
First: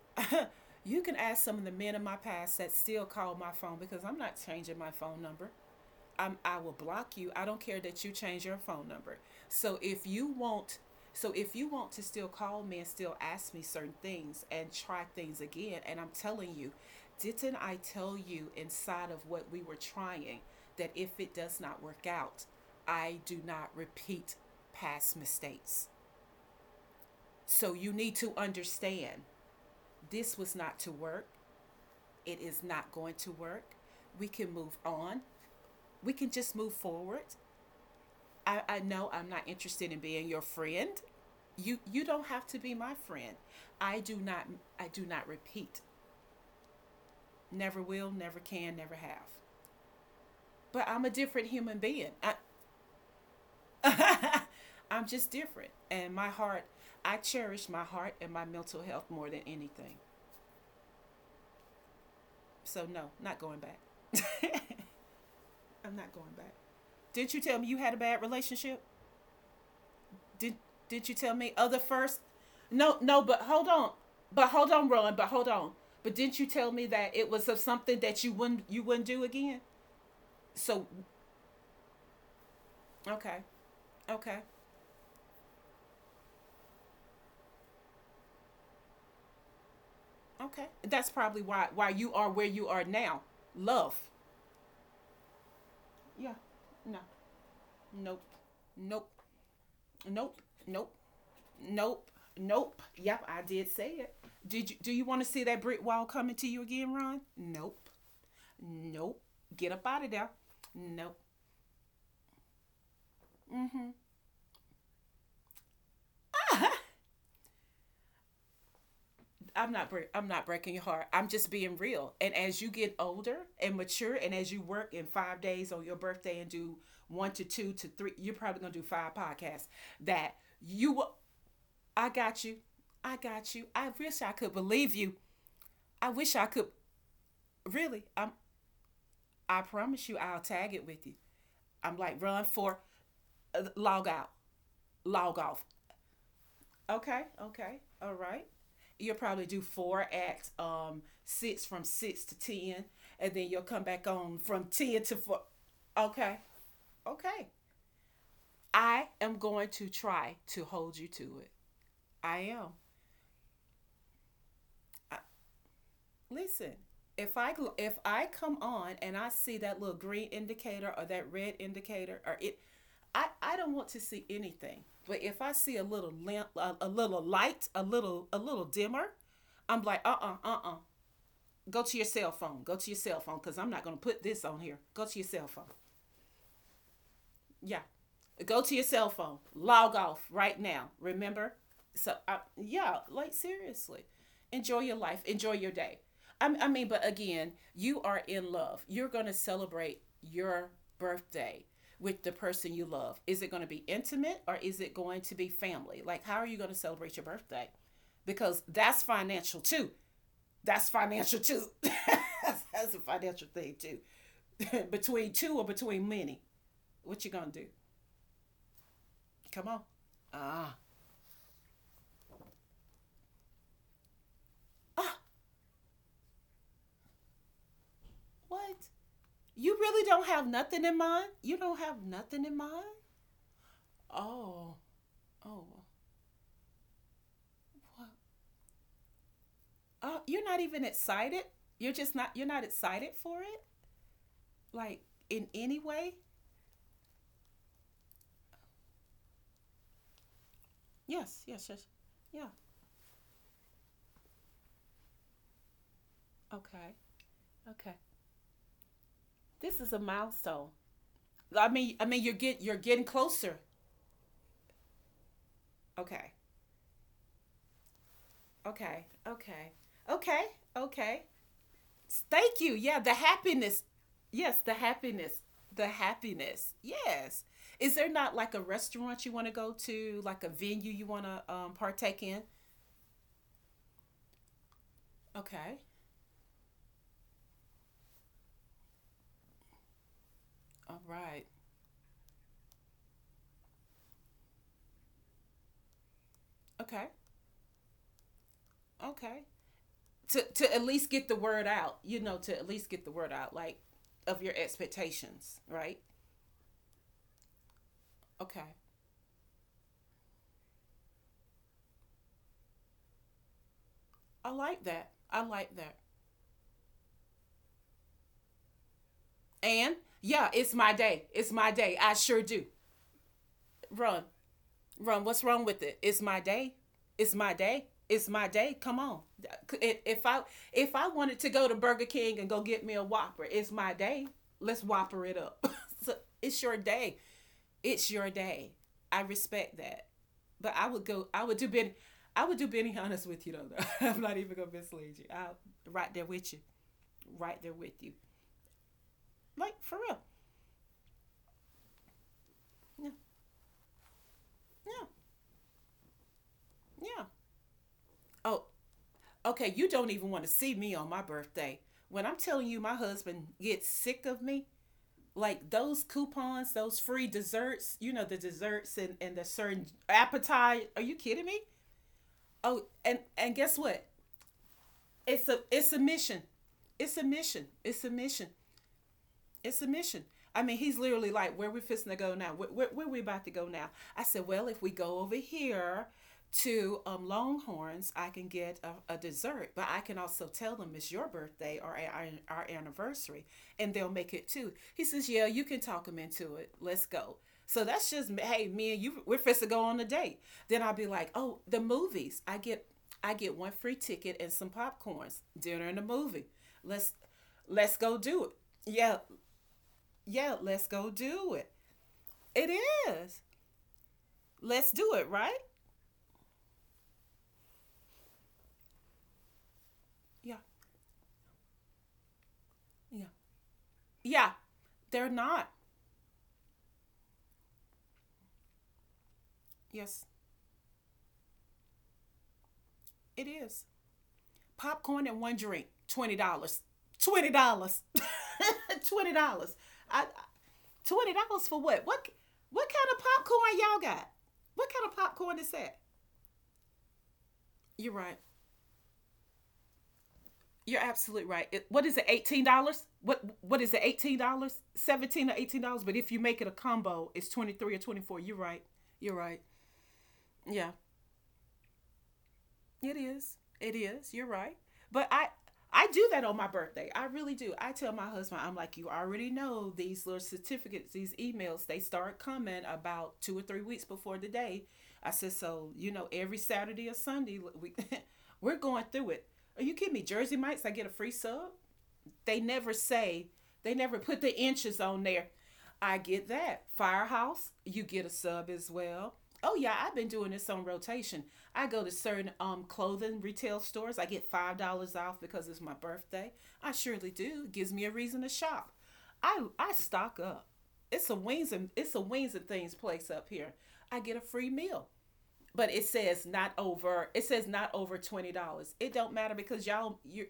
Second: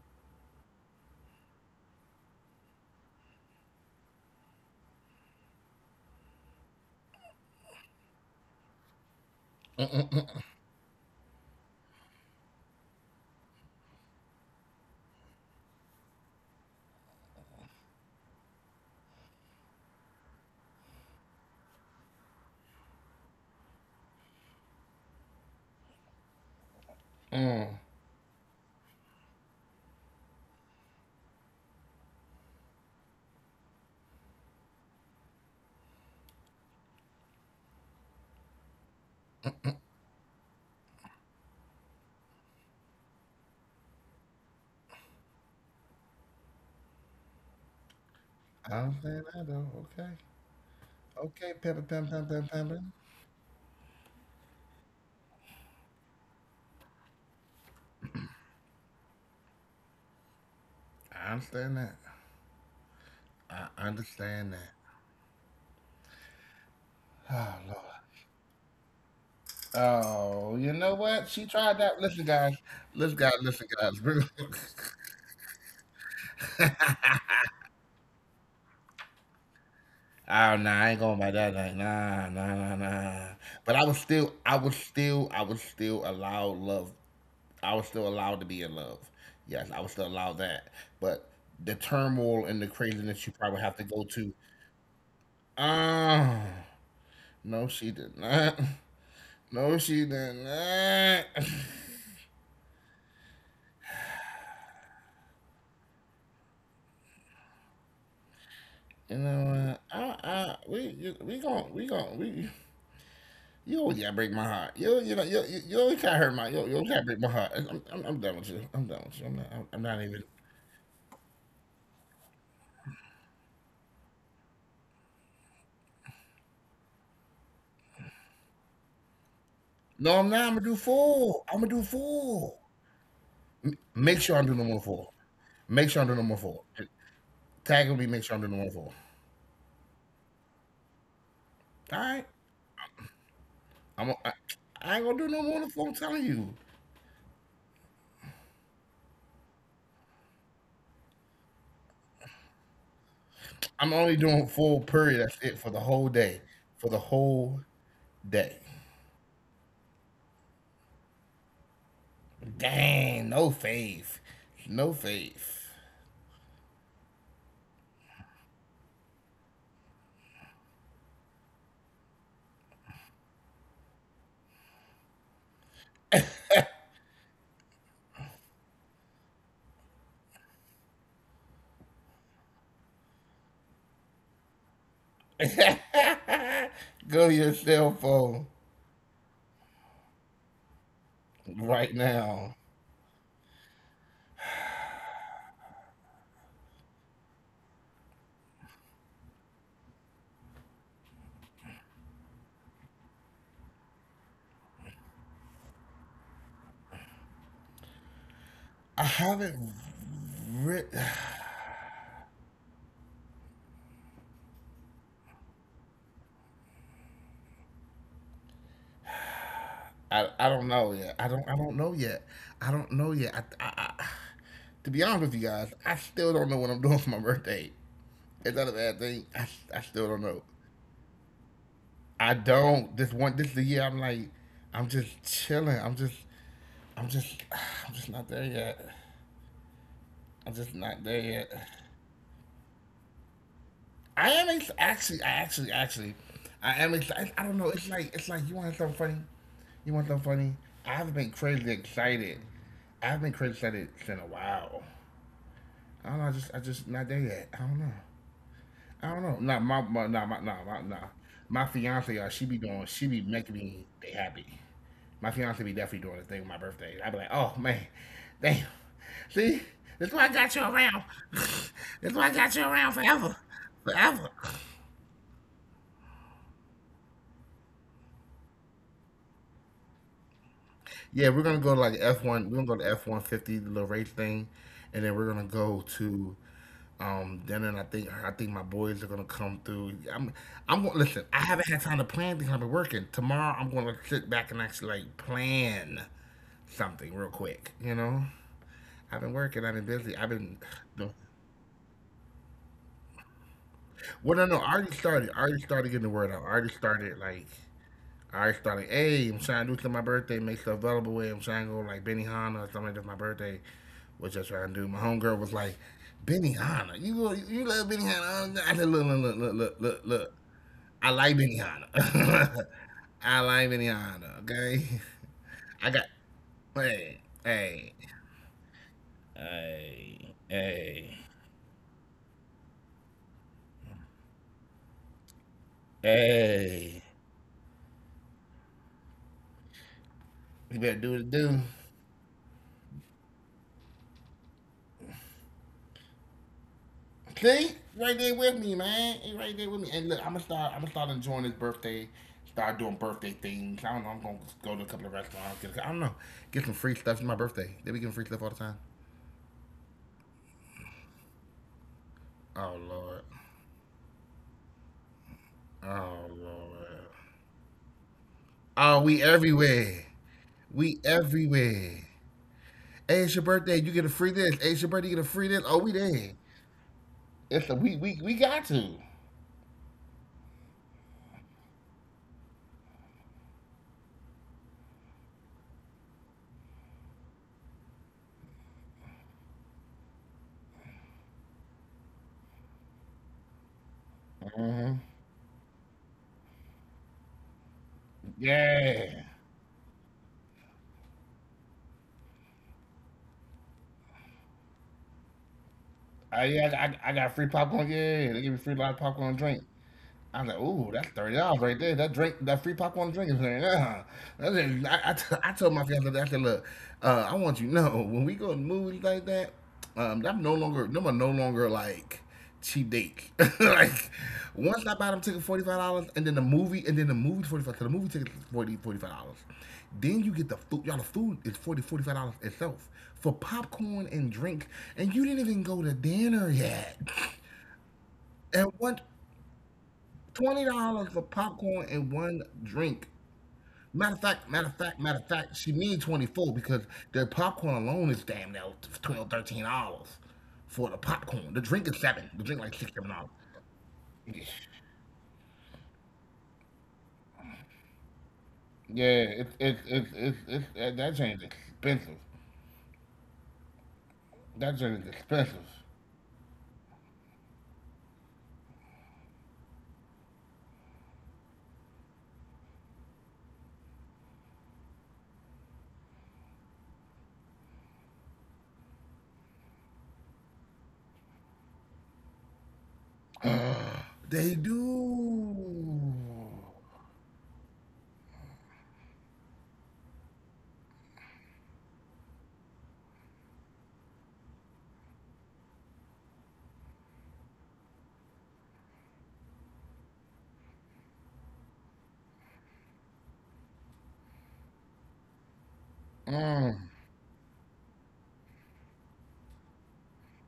Speaker 2: <laughs> you can ask some of the men in my past that still call my phone because I'm not changing my phone number. I'm, I will block you. I don't care that you change your phone number. So if you want, so if you want to still call me and still ask me certain things and try things again, and I'm telling you, didn't I tell you inside of what we were trying that if it does not work out, I do not repeat past mistakes. So
Speaker 1: Mm.
Speaker 2: you need to understand, this was not to work, it is not going to work. We can move on. We can just move forward. I, I know I'm not interested in being your friend. You you don't have to be my friend. I do not I do not repeat. Never will, never can,
Speaker 1: I
Speaker 2: never have.
Speaker 1: understand that though. Okay.
Speaker 2: But I'm a different
Speaker 1: Okay.
Speaker 2: human
Speaker 1: Pepper. Pam.
Speaker 2: being.
Speaker 1: Pam.
Speaker 2: I,
Speaker 1: Pam. Pam.
Speaker 2: <laughs> I'm just different. And my heart, I cherish my heart and my mental health more than anything.
Speaker 1: I understand that.
Speaker 2: So no, not going
Speaker 1: I
Speaker 2: back.
Speaker 1: understand that.
Speaker 2: <laughs>
Speaker 1: <sighs>
Speaker 2: I'm not going back. Didn't you tell
Speaker 1: Oh
Speaker 2: me you
Speaker 1: Lord.
Speaker 2: had a bad relationship? Did
Speaker 1: Oh, you know
Speaker 2: did you
Speaker 1: what?
Speaker 2: tell
Speaker 1: She
Speaker 2: me? Oh, the
Speaker 1: tried that.
Speaker 2: first.
Speaker 1: Listen, guys.
Speaker 2: No,
Speaker 1: Listen,
Speaker 2: no,
Speaker 1: guys.
Speaker 2: but hold
Speaker 1: Listen,
Speaker 2: on,
Speaker 1: guys. Bring-
Speaker 2: but hold on, Rowan, but hold on. But didn't you
Speaker 1: <laughs>
Speaker 2: tell me that it
Speaker 1: oh,
Speaker 2: was of something that you wouldn't you wouldn't do again?
Speaker 1: nah,
Speaker 2: So,
Speaker 1: I ain't going by that. Like, nah, nah, nah, nah.
Speaker 2: okay,
Speaker 1: But I was still,
Speaker 2: okay,
Speaker 1: I was still, I was still allowed love. I was still allowed to be in love. Yes, I was still allowed
Speaker 2: okay.
Speaker 1: that.
Speaker 2: That's
Speaker 1: But
Speaker 2: probably why
Speaker 1: the
Speaker 2: why you are where
Speaker 1: turmoil and
Speaker 2: you
Speaker 1: the
Speaker 2: are now.
Speaker 1: craziness you probably have to
Speaker 2: Love.
Speaker 1: go to.
Speaker 2: Yeah.
Speaker 1: Oh,
Speaker 2: No.
Speaker 1: no, she did
Speaker 2: Nope.
Speaker 1: not. <laughs>
Speaker 2: Nope.
Speaker 1: No, she did
Speaker 2: Nope. Nope.
Speaker 1: not. <laughs>
Speaker 2: Nope. Nope. Yep, I did say it. Did you do you want to see that brick wall coming to you again, Ron? Nope. Nope.
Speaker 1: You
Speaker 2: Get
Speaker 1: know what?
Speaker 2: up out of
Speaker 1: I,
Speaker 2: there.
Speaker 1: I, we,
Speaker 2: Nope.
Speaker 1: you- we gon' we gon' we. You always gotta break my heart. You you know you you, you always gotta hurt my you, you always gotta break my heart. I'm, I'm I'm done with you. I'm done with you. I'm not I'm,
Speaker 2: I'm
Speaker 1: I'm
Speaker 2: not
Speaker 1: not even.
Speaker 2: I'm not breaking your heart. I'm just being real. And as you get older and mature, and as you work in five days on your birthday and do one to two to three, you're probably gonna do five podcasts.
Speaker 1: No, I'm
Speaker 2: That
Speaker 1: not. I'm gonna do
Speaker 2: you will.
Speaker 1: four. I'm gonna do
Speaker 2: I got you.
Speaker 1: four.
Speaker 2: I got you. I wish
Speaker 1: Make
Speaker 2: I
Speaker 1: sure I
Speaker 2: could
Speaker 1: do number
Speaker 2: believe you.
Speaker 1: four. Make sure I
Speaker 2: I
Speaker 1: do
Speaker 2: wish
Speaker 1: number
Speaker 2: I
Speaker 1: four.
Speaker 2: could.
Speaker 1: Tag will
Speaker 2: Really,
Speaker 1: be make
Speaker 2: I'm.
Speaker 1: sure I do number four.
Speaker 2: I promise you, I'll tag it with you. I'm
Speaker 1: All
Speaker 2: like
Speaker 1: right.
Speaker 2: run for uh, log
Speaker 1: I'm
Speaker 2: out,
Speaker 1: I, I ain't gonna do
Speaker 2: log
Speaker 1: no more
Speaker 2: off.
Speaker 1: than four. I'm telling you.
Speaker 2: Okay, okay, all right. You'll probably do four acts, um, six from six to ten, and then you'll come
Speaker 1: I'm
Speaker 2: back
Speaker 1: only
Speaker 2: on
Speaker 1: doing
Speaker 2: from
Speaker 1: four.
Speaker 2: ten to
Speaker 1: Period.
Speaker 2: four.
Speaker 1: That's it for the whole
Speaker 2: Okay,
Speaker 1: day. For the
Speaker 2: okay.
Speaker 1: whole day.
Speaker 2: I am going to try to hold you to it. I am.
Speaker 1: Dang. No faith. No
Speaker 2: I,
Speaker 1: faith.
Speaker 2: listen, if I if I come on and I see that little green indicator or that red indicator or it, I I don't want to see anything. But if I see a little lamp, a, a little light, a little a little dimmer, I'm like, uh uh-uh, uh, go to your cell phone. Go to your cell phone because I'm not going to put this on here. Go to your cell phone.
Speaker 1: <laughs> Go to your
Speaker 2: Yeah.
Speaker 1: cell phone.
Speaker 2: Go to your cell phone. Log off right now. Remember?
Speaker 1: Right
Speaker 2: So, I,
Speaker 1: now.
Speaker 2: yeah, like, seriously. Enjoy your life. Enjoy your day. I, I mean, but again, you are in love. You're going to celebrate your birthday with the person you love? Is it going to be intimate or is it going to be family? Like, how are you going to celebrate your birthday? Because that's
Speaker 1: I
Speaker 2: financial
Speaker 1: haven't
Speaker 2: too,
Speaker 1: re-
Speaker 2: that's financial too. <laughs> That's a financial thing too. <laughs> Between two or between many, what you gonna do? Come on.
Speaker 1: I, I
Speaker 2: Ah,
Speaker 1: don't know yet. I don't I don't know yet. I don't know yet. I, I, I, to
Speaker 2: ah,
Speaker 1: be honest with you guys, I still don't know what I'm <laughs> doing for my birthday. Is that
Speaker 2: what?
Speaker 1: a bad thing? I,
Speaker 2: You
Speaker 1: I
Speaker 2: really
Speaker 1: still
Speaker 2: don't
Speaker 1: don't
Speaker 2: have
Speaker 1: know.
Speaker 2: nothing in mind? You don't have nothing
Speaker 1: I
Speaker 2: in mind?
Speaker 1: don't. This one this is the year I'm like
Speaker 2: Oh,
Speaker 1: I'm just
Speaker 2: oh,
Speaker 1: chilling. I'm just I'm just <sighs>
Speaker 2: what?
Speaker 1: I'm just not there yet.
Speaker 2: Oh, you're not
Speaker 1: I'm
Speaker 2: even
Speaker 1: just not there
Speaker 2: excited.
Speaker 1: yet.
Speaker 2: You're just not. You're not excited for it, like, in
Speaker 1: I am
Speaker 2: any
Speaker 1: ex-
Speaker 2: way.
Speaker 1: actually, I actually, actually, I am excited. I don't know. It's like, it's like you want something funny. You want
Speaker 2: Yes,
Speaker 1: something
Speaker 2: yes,
Speaker 1: funny.
Speaker 2: yes.
Speaker 1: I've
Speaker 2: Yeah.
Speaker 1: been crazy excited. I've been crazy excited in a while.
Speaker 2: Okay.
Speaker 1: I don't know. I just, I just
Speaker 2: Okay.
Speaker 1: not there yet. I don't know.
Speaker 2: This is a
Speaker 1: I don't know. Nah,
Speaker 2: milestone.
Speaker 1: my, my nah, my, nah,
Speaker 2: I
Speaker 1: my, nah.
Speaker 2: mean, I mean, you're
Speaker 1: My
Speaker 2: get you're
Speaker 1: fiance,
Speaker 2: getting
Speaker 1: uh, she be
Speaker 2: closer.
Speaker 1: doing, she be making me they happy. My
Speaker 2: Okay.
Speaker 1: fiance be definitely doing the thing with my birthday. I be like, oh man,
Speaker 2: Okay.
Speaker 1: damn.
Speaker 2: Okay.
Speaker 1: See,
Speaker 2: Okay.
Speaker 1: that's why I got you
Speaker 2: Okay.
Speaker 1: around. <laughs>
Speaker 2: Thank
Speaker 1: That's
Speaker 2: you.
Speaker 1: why I
Speaker 2: Yeah,
Speaker 1: got you
Speaker 2: the
Speaker 1: around
Speaker 2: happiness.
Speaker 1: forever,
Speaker 2: Yes, the
Speaker 1: forever.
Speaker 2: happiness. The happiness. Yes. Is there not like a restaurant you want to go to, like a venue you want to
Speaker 1: Yeah, we're
Speaker 2: um,
Speaker 1: gonna go to like
Speaker 2: partake in?
Speaker 1: F one. We're gonna go to F one fifty, the little race thing, and then we're gonna
Speaker 2: Okay.
Speaker 1: go to um dinner. And I think I think my boys are gonna come through. I'm I'm
Speaker 2: All
Speaker 1: gonna listen.
Speaker 2: right.
Speaker 1: I haven't had time to plan things. I've been working. Tomorrow I'm gonna sit back and actually like plan
Speaker 2: Okay.
Speaker 1: something real quick. You know, I've
Speaker 2: Okay.
Speaker 1: been working. I've been busy. I've
Speaker 2: To
Speaker 1: been
Speaker 2: to at least
Speaker 1: no.
Speaker 2: get the word out, you know, to at least get the word out like of
Speaker 1: Well,
Speaker 2: your
Speaker 1: no, no. I already started. I
Speaker 2: expectations,
Speaker 1: already started
Speaker 2: right?
Speaker 1: getting the word out. I already started like I
Speaker 2: Okay.
Speaker 1: start like, hey, I'm trying to do something for my birthday, make stuff available with. I'm trying to go like Benihana or something like that for my birthday, which
Speaker 2: I
Speaker 1: I
Speaker 2: like
Speaker 1: trying to do. My
Speaker 2: that. I
Speaker 1: homegirl was
Speaker 2: like
Speaker 1: like,
Speaker 2: that.
Speaker 1: Benihana. You go- you love Benihana? I said, look, look, look, look, look,
Speaker 2: And
Speaker 1: look, look.
Speaker 2: yeah, it's my
Speaker 1: I
Speaker 2: day.
Speaker 1: like
Speaker 2: It's my day. I sure do.
Speaker 1: Benihana. <laughs> I like
Speaker 2: Run.
Speaker 1: Benihana, okay?
Speaker 2: Run, what's wrong with it?
Speaker 1: I got,
Speaker 2: It's my day.
Speaker 1: Hey,
Speaker 2: It's my day.
Speaker 1: hey,
Speaker 2: It's my day. Come on. If- I
Speaker 1: hey,
Speaker 2: if I
Speaker 1: hey,
Speaker 2: wanted to go to Burger King and go get me a Whopper, it's my day. Let's Whopper it up. <laughs> So it's your
Speaker 1: hey.
Speaker 2: day. It's your day. I respect that, but
Speaker 1: You
Speaker 2: I would
Speaker 1: better do
Speaker 2: go.
Speaker 1: what it
Speaker 2: I would
Speaker 1: do.
Speaker 2: do Ben. I would do Benny honest with you though. <laughs> I'm not even gonna mislead you. I'm right there with you. Right
Speaker 1: See,
Speaker 2: there with you.
Speaker 1: right there with me, man. He right there
Speaker 2: Like,
Speaker 1: with me.
Speaker 2: for
Speaker 1: And look,
Speaker 2: real.
Speaker 1: I'm gonna start. I'm gonna start enjoying his birthday. Start doing
Speaker 2: Yeah.
Speaker 1: birthday things. I don't know. I'm gonna go to a
Speaker 2: Yeah.
Speaker 1: couple of restaurants. Get a, I don't know. Get some free stuff.
Speaker 2: Yeah.
Speaker 1: It's my birthday. They be getting free stuff all the
Speaker 2: Oh,
Speaker 1: time.
Speaker 2: okay, you don't even want to see me on my birthday. When I'm telling you
Speaker 1: Oh
Speaker 2: my
Speaker 1: Lord.
Speaker 2: husband gets sick of me, like those
Speaker 1: Oh
Speaker 2: coupons, those
Speaker 1: Lord.
Speaker 2: free desserts, you know, the desserts and,
Speaker 1: Oh,
Speaker 2: and the
Speaker 1: we
Speaker 2: certain
Speaker 1: everywhere.
Speaker 2: appetite. Are you
Speaker 1: We
Speaker 2: kidding me?
Speaker 1: everywhere.
Speaker 2: Oh, and,
Speaker 1: Hey,
Speaker 2: and
Speaker 1: it's your
Speaker 2: guess
Speaker 1: birthday.
Speaker 2: what?
Speaker 1: You get a free this. Hey, it's your birthday. You get a
Speaker 2: It's a
Speaker 1: free this.
Speaker 2: it's
Speaker 1: Oh,
Speaker 2: a
Speaker 1: we
Speaker 2: mission.
Speaker 1: there.
Speaker 2: It's a mission.
Speaker 1: It's a
Speaker 2: It's
Speaker 1: we
Speaker 2: a
Speaker 1: we
Speaker 2: mission.
Speaker 1: we got to.
Speaker 2: It's a mission. I mean, he's literally like, where we fixing to go now? Where, where, where we about to go now? I said, well, if we go over here to um, Longhorns, I can get a, a dessert, but I can also tell them it's your birthday or our, our anniversary, and they'll make it too.
Speaker 1: Hmm.
Speaker 2: He says, yeah, you can talk them into it. Let's go. So that's just, hey, me and you,
Speaker 1: Yeah.
Speaker 2: we're fixing to go on a date. Then I'll be like, oh, the movies. I get I get one free ticket and some popcorns, dinner and a movie.
Speaker 1: I, yeah,
Speaker 2: Let's
Speaker 1: I, I got free popcorn.
Speaker 2: let's go
Speaker 1: Yeah,
Speaker 2: do
Speaker 1: they
Speaker 2: it.
Speaker 1: give me free lot of
Speaker 2: Yeah,
Speaker 1: popcorn and drink. I was
Speaker 2: yeah,
Speaker 1: like,
Speaker 2: let's
Speaker 1: ooh, that's
Speaker 2: go
Speaker 1: thirty
Speaker 2: do
Speaker 1: dollars
Speaker 2: it.
Speaker 1: right there. That drink, that
Speaker 2: It
Speaker 1: free popcorn drink is
Speaker 2: is.
Speaker 1: there. Yeah. That's it.
Speaker 2: Let's
Speaker 1: I, I,
Speaker 2: do it,
Speaker 1: t- I
Speaker 2: right?
Speaker 1: told my fiance that I said, look, uh, I want you to know when we go to movies like that, um, I'm no
Speaker 2: Yeah,
Speaker 1: longer, no, I'm no longer like cheap
Speaker 2: yeah.
Speaker 1: date. <laughs> Like
Speaker 2: Yeah,
Speaker 1: once I buy them
Speaker 2: they're
Speaker 1: ticket forty
Speaker 2: not.
Speaker 1: five dollars, and then the movie, and then the movie forty five. So the movie ticket is 40 forty five dollars. Then
Speaker 2: Yes,
Speaker 1: you get the food. Y'all, the food is forty forty five dollars itself for
Speaker 2: it is.
Speaker 1: popcorn and drink, and you
Speaker 2: Popcorn and
Speaker 1: didn't
Speaker 2: one
Speaker 1: even go
Speaker 2: drink,
Speaker 1: to dinner
Speaker 2: twenty dollars.
Speaker 1: yet. <laughs>
Speaker 2: Dollars. twenty dollars. Dollars.
Speaker 1: And what?
Speaker 2: <laughs> twenty dollars. I,
Speaker 1: Twenty dollars for
Speaker 2: twenty dollars for
Speaker 1: popcorn
Speaker 2: what?
Speaker 1: and
Speaker 2: What
Speaker 1: one
Speaker 2: what
Speaker 1: drink.
Speaker 2: kind of popcorn y'all
Speaker 1: Matter of
Speaker 2: got?
Speaker 1: fact, matter of
Speaker 2: What
Speaker 1: fact,
Speaker 2: kind of
Speaker 1: matter of
Speaker 2: popcorn
Speaker 1: fact,
Speaker 2: is
Speaker 1: she
Speaker 2: that?
Speaker 1: means twenty four because the popcorn
Speaker 2: You're
Speaker 1: alone is
Speaker 2: right.
Speaker 1: damn near twelve, thirteen dollars for
Speaker 2: You're
Speaker 1: the
Speaker 2: absolutely
Speaker 1: popcorn. The
Speaker 2: right. It,
Speaker 1: drink is
Speaker 2: what is it?
Speaker 1: seven. The
Speaker 2: Eighteen
Speaker 1: drink like six,
Speaker 2: dollars?
Speaker 1: seven dollars.
Speaker 2: What what is it? Eighteen dollars? Seventeen dollars or eighteen dollars? But if you make it a combo, it's twenty three or twenty four. You're right.
Speaker 1: Yeah,
Speaker 2: You're right.
Speaker 1: it's it's it's it's, it's
Speaker 2: Yeah.
Speaker 1: that, that joint is expensive.
Speaker 2: It is. It is. You're right.
Speaker 1: That joint is
Speaker 2: But I
Speaker 1: expensive.
Speaker 2: I do that on my birthday. I really do. I tell my husband, I'm like, you already know these little certificates, these emails, they start coming about two or three weeks before the day. I said, so you know, every Saturday or Sunday we <laughs> we're going through it. Are you kidding me? Jersey Mike's, I get a free sub, they never say, they never
Speaker 1: <gasps> <sighs>
Speaker 2: put the
Speaker 1: They
Speaker 2: inches on there. I
Speaker 1: do.
Speaker 2: get that. Firehouse, you get a sub as well. Oh yeah, I've been doing this on rotation. I go to certain um clothing retail stores. I get five dollars off because it's my birthday. I surely do. It gives me a reason to shop. I I stock up. It's a wings and it's a wings and things place up here. I get a free meal, but it says not
Speaker 1: Mm.
Speaker 2: over, it says not over twenty dollars. It don't matter because y'all, you,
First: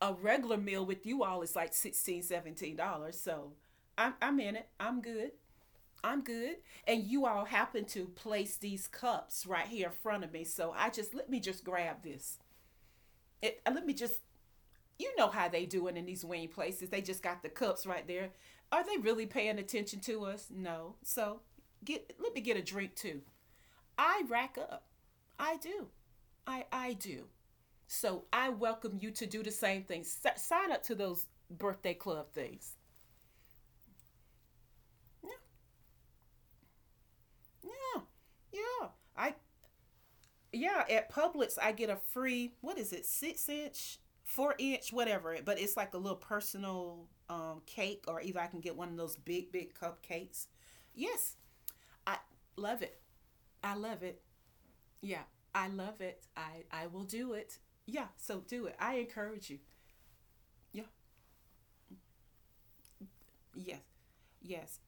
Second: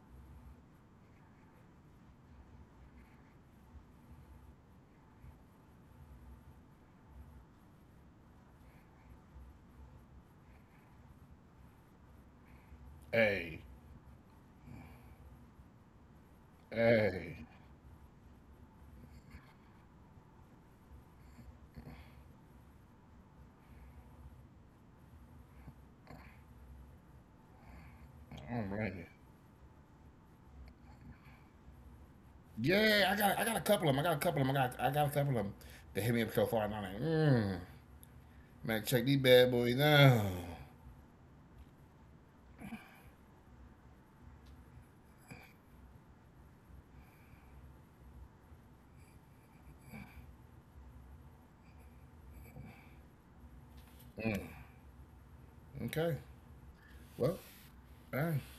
Speaker 2: a regular meal with you all is like sixteen, seventeen dollars, so I'm, I'm in it, I'm good, I'm good. And you all happen to place these cups right here in front of me, so I just, let me just grab this
Speaker 1: Hey,
Speaker 2: it uh, let me just, you know how they do it in these wing places, they just got
Speaker 1: hey,
Speaker 2: the cups right there. Are they really paying attention to us? No, so get, let me get a drink too. I rack up. I do. I I do. So I
Speaker 1: I don't
Speaker 2: welcome
Speaker 1: blame.
Speaker 2: you to do the same thing. S- sign up to those birthday club things.
Speaker 1: Yeah, I got I got a couple of them. I got a couple of them. I got I got a couple
Speaker 2: Yeah,
Speaker 1: of them that hit me up so far, and I'm like, mm,
Speaker 2: yeah,
Speaker 1: man,
Speaker 2: yeah.
Speaker 1: check these
Speaker 2: I,
Speaker 1: bad boys out.
Speaker 2: yeah. At Publix, I get a free, what is it? Six inch, four inch, whatever. But it's like a little personal um, cake, or either I can get one of those big big cupcakes. Yes, I love it. I love it. Yeah, I love it. I I will do it. Yeah. So do it. I encourage you. Yeah.
Speaker 1: Okay, well,
Speaker 2: Yes.
Speaker 1: all right.
Speaker 2: Yes.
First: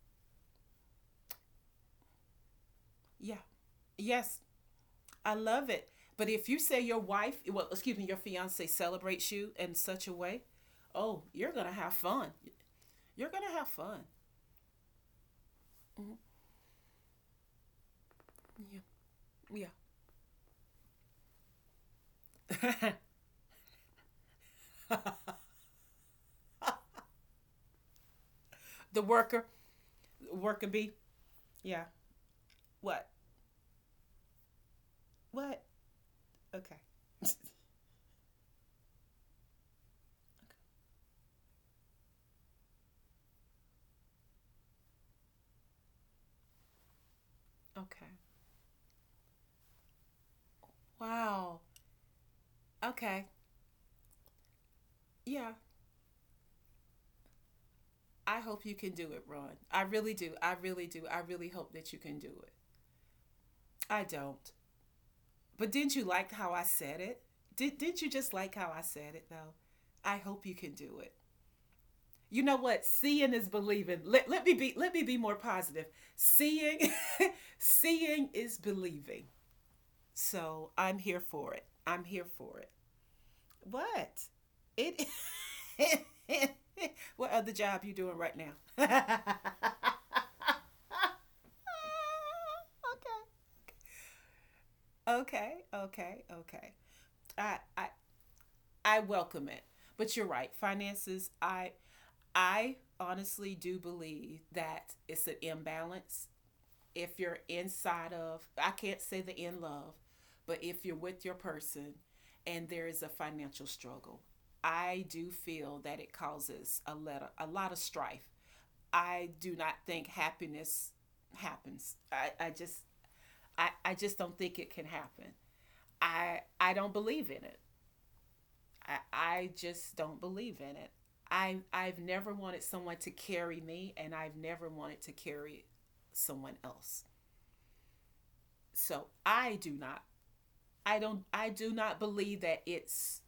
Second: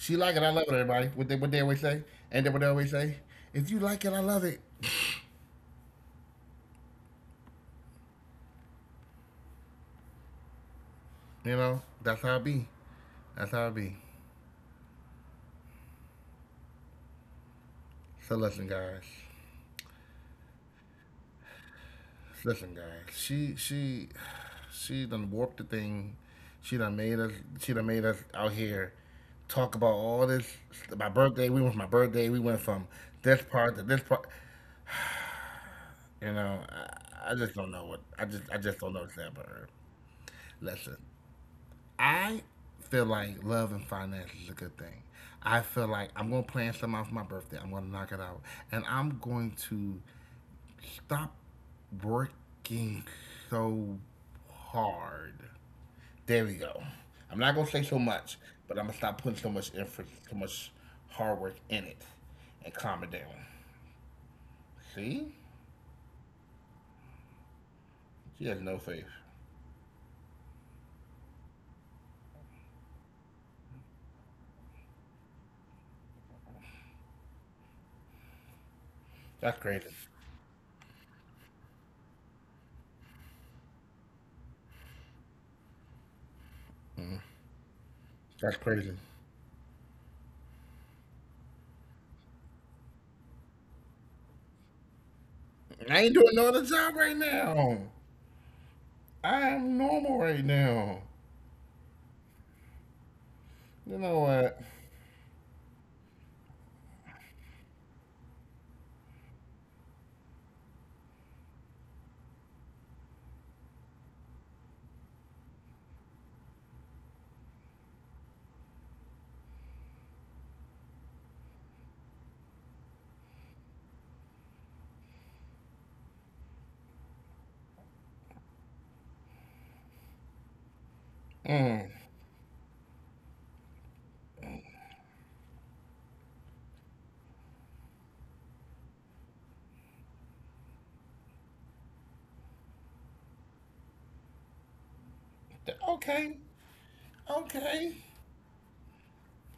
Speaker 1: She like it. I love it. Everybody, what they what they always say, and then what they always
Speaker 2: Yeah.
Speaker 1: say, if you like it,
Speaker 2: Yes.
Speaker 1: I love it.
Speaker 2: I love it. But if you say your wife, well, excuse me, your fiance celebrates you in such a way,
Speaker 1: You know,
Speaker 2: oh, you're
Speaker 1: that's how I
Speaker 2: going to have
Speaker 1: be.
Speaker 2: fun.
Speaker 1: That's how I be.
Speaker 2: You're going to have fun.
Speaker 1: So listen, guys.
Speaker 2: Yeah.
Speaker 1: Listen, guys, she she she
Speaker 2: Yeah.
Speaker 1: done warped the thing. She done made us. She done made us out here talk about all this. My birthday. We went from my
Speaker 2: <laughs> The
Speaker 1: birthday. We
Speaker 2: worker,
Speaker 1: went from this part to
Speaker 2: worker
Speaker 1: this
Speaker 2: bee.
Speaker 1: part.
Speaker 2: Yeah.
Speaker 1: You know,
Speaker 2: What?
Speaker 1: I, I just don't know what. I just I just don't know what's
Speaker 2: What?
Speaker 1: happening.
Speaker 2: Okay.
Speaker 1: Listen, I feel like love and finance is a good thing.
Speaker 2: Okay.
Speaker 1: I feel like I'm gonna plan something out for my birthday. I'm gonna knock it out, and I'm going to stop working
Speaker 2: Okay.
Speaker 1: so hard. There we go. I'm not gonna
Speaker 2: Wow.
Speaker 1: say so much, but I'm gonna stop
Speaker 2: Okay.
Speaker 1: putting so much effort, so much hard work
Speaker 2: Yeah.
Speaker 1: in it, and calm it down.
Speaker 2: I hope you can do
Speaker 1: See,
Speaker 2: it, Ron. I really do. I really do. I really hope that you can do
Speaker 1: she has
Speaker 2: it.
Speaker 1: no faith.
Speaker 2: I don't. But didn't you like how I said it? Did, didn't you just like how I said it though? I hope you can do it. You know what? Seeing
Speaker 1: That's
Speaker 2: is
Speaker 1: crazy.
Speaker 2: believing. Let, let me be, let me be more positive. Seeing, <laughs> seeing is believing. So I'm here for it. I'm here
Speaker 1: That's
Speaker 2: for
Speaker 1: crazy.
Speaker 2: it. What? It <laughs> what other job you doing right now? <laughs> Okay.
Speaker 1: I ain't doing no other job right now. I am normal right now.
Speaker 2: Okay. Okay. Okay. I
Speaker 1: You
Speaker 2: I
Speaker 1: know what?
Speaker 2: I welcome it. But you're right. Finances, I I honestly do believe that it's an imbalance. If you're inside of, I can't say the in love, but if you're with your person and there is a financial struggle, I do feel that it causes a lot, a lot of strife. I do not think happiness happens. I, I just, I, I just don't think it can happen.
Speaker 1: Mm.
Speaker 2: I I don't believe in it. I, I just don't believe in it. I, I've never wanted someone to carry me, and I've never wanted to carry someone else. So I do not,
Speaker 1: Okay.
Speaker 2: I don't, I
Speaker 1: Okay.
Speaker 2: do not believe that it's,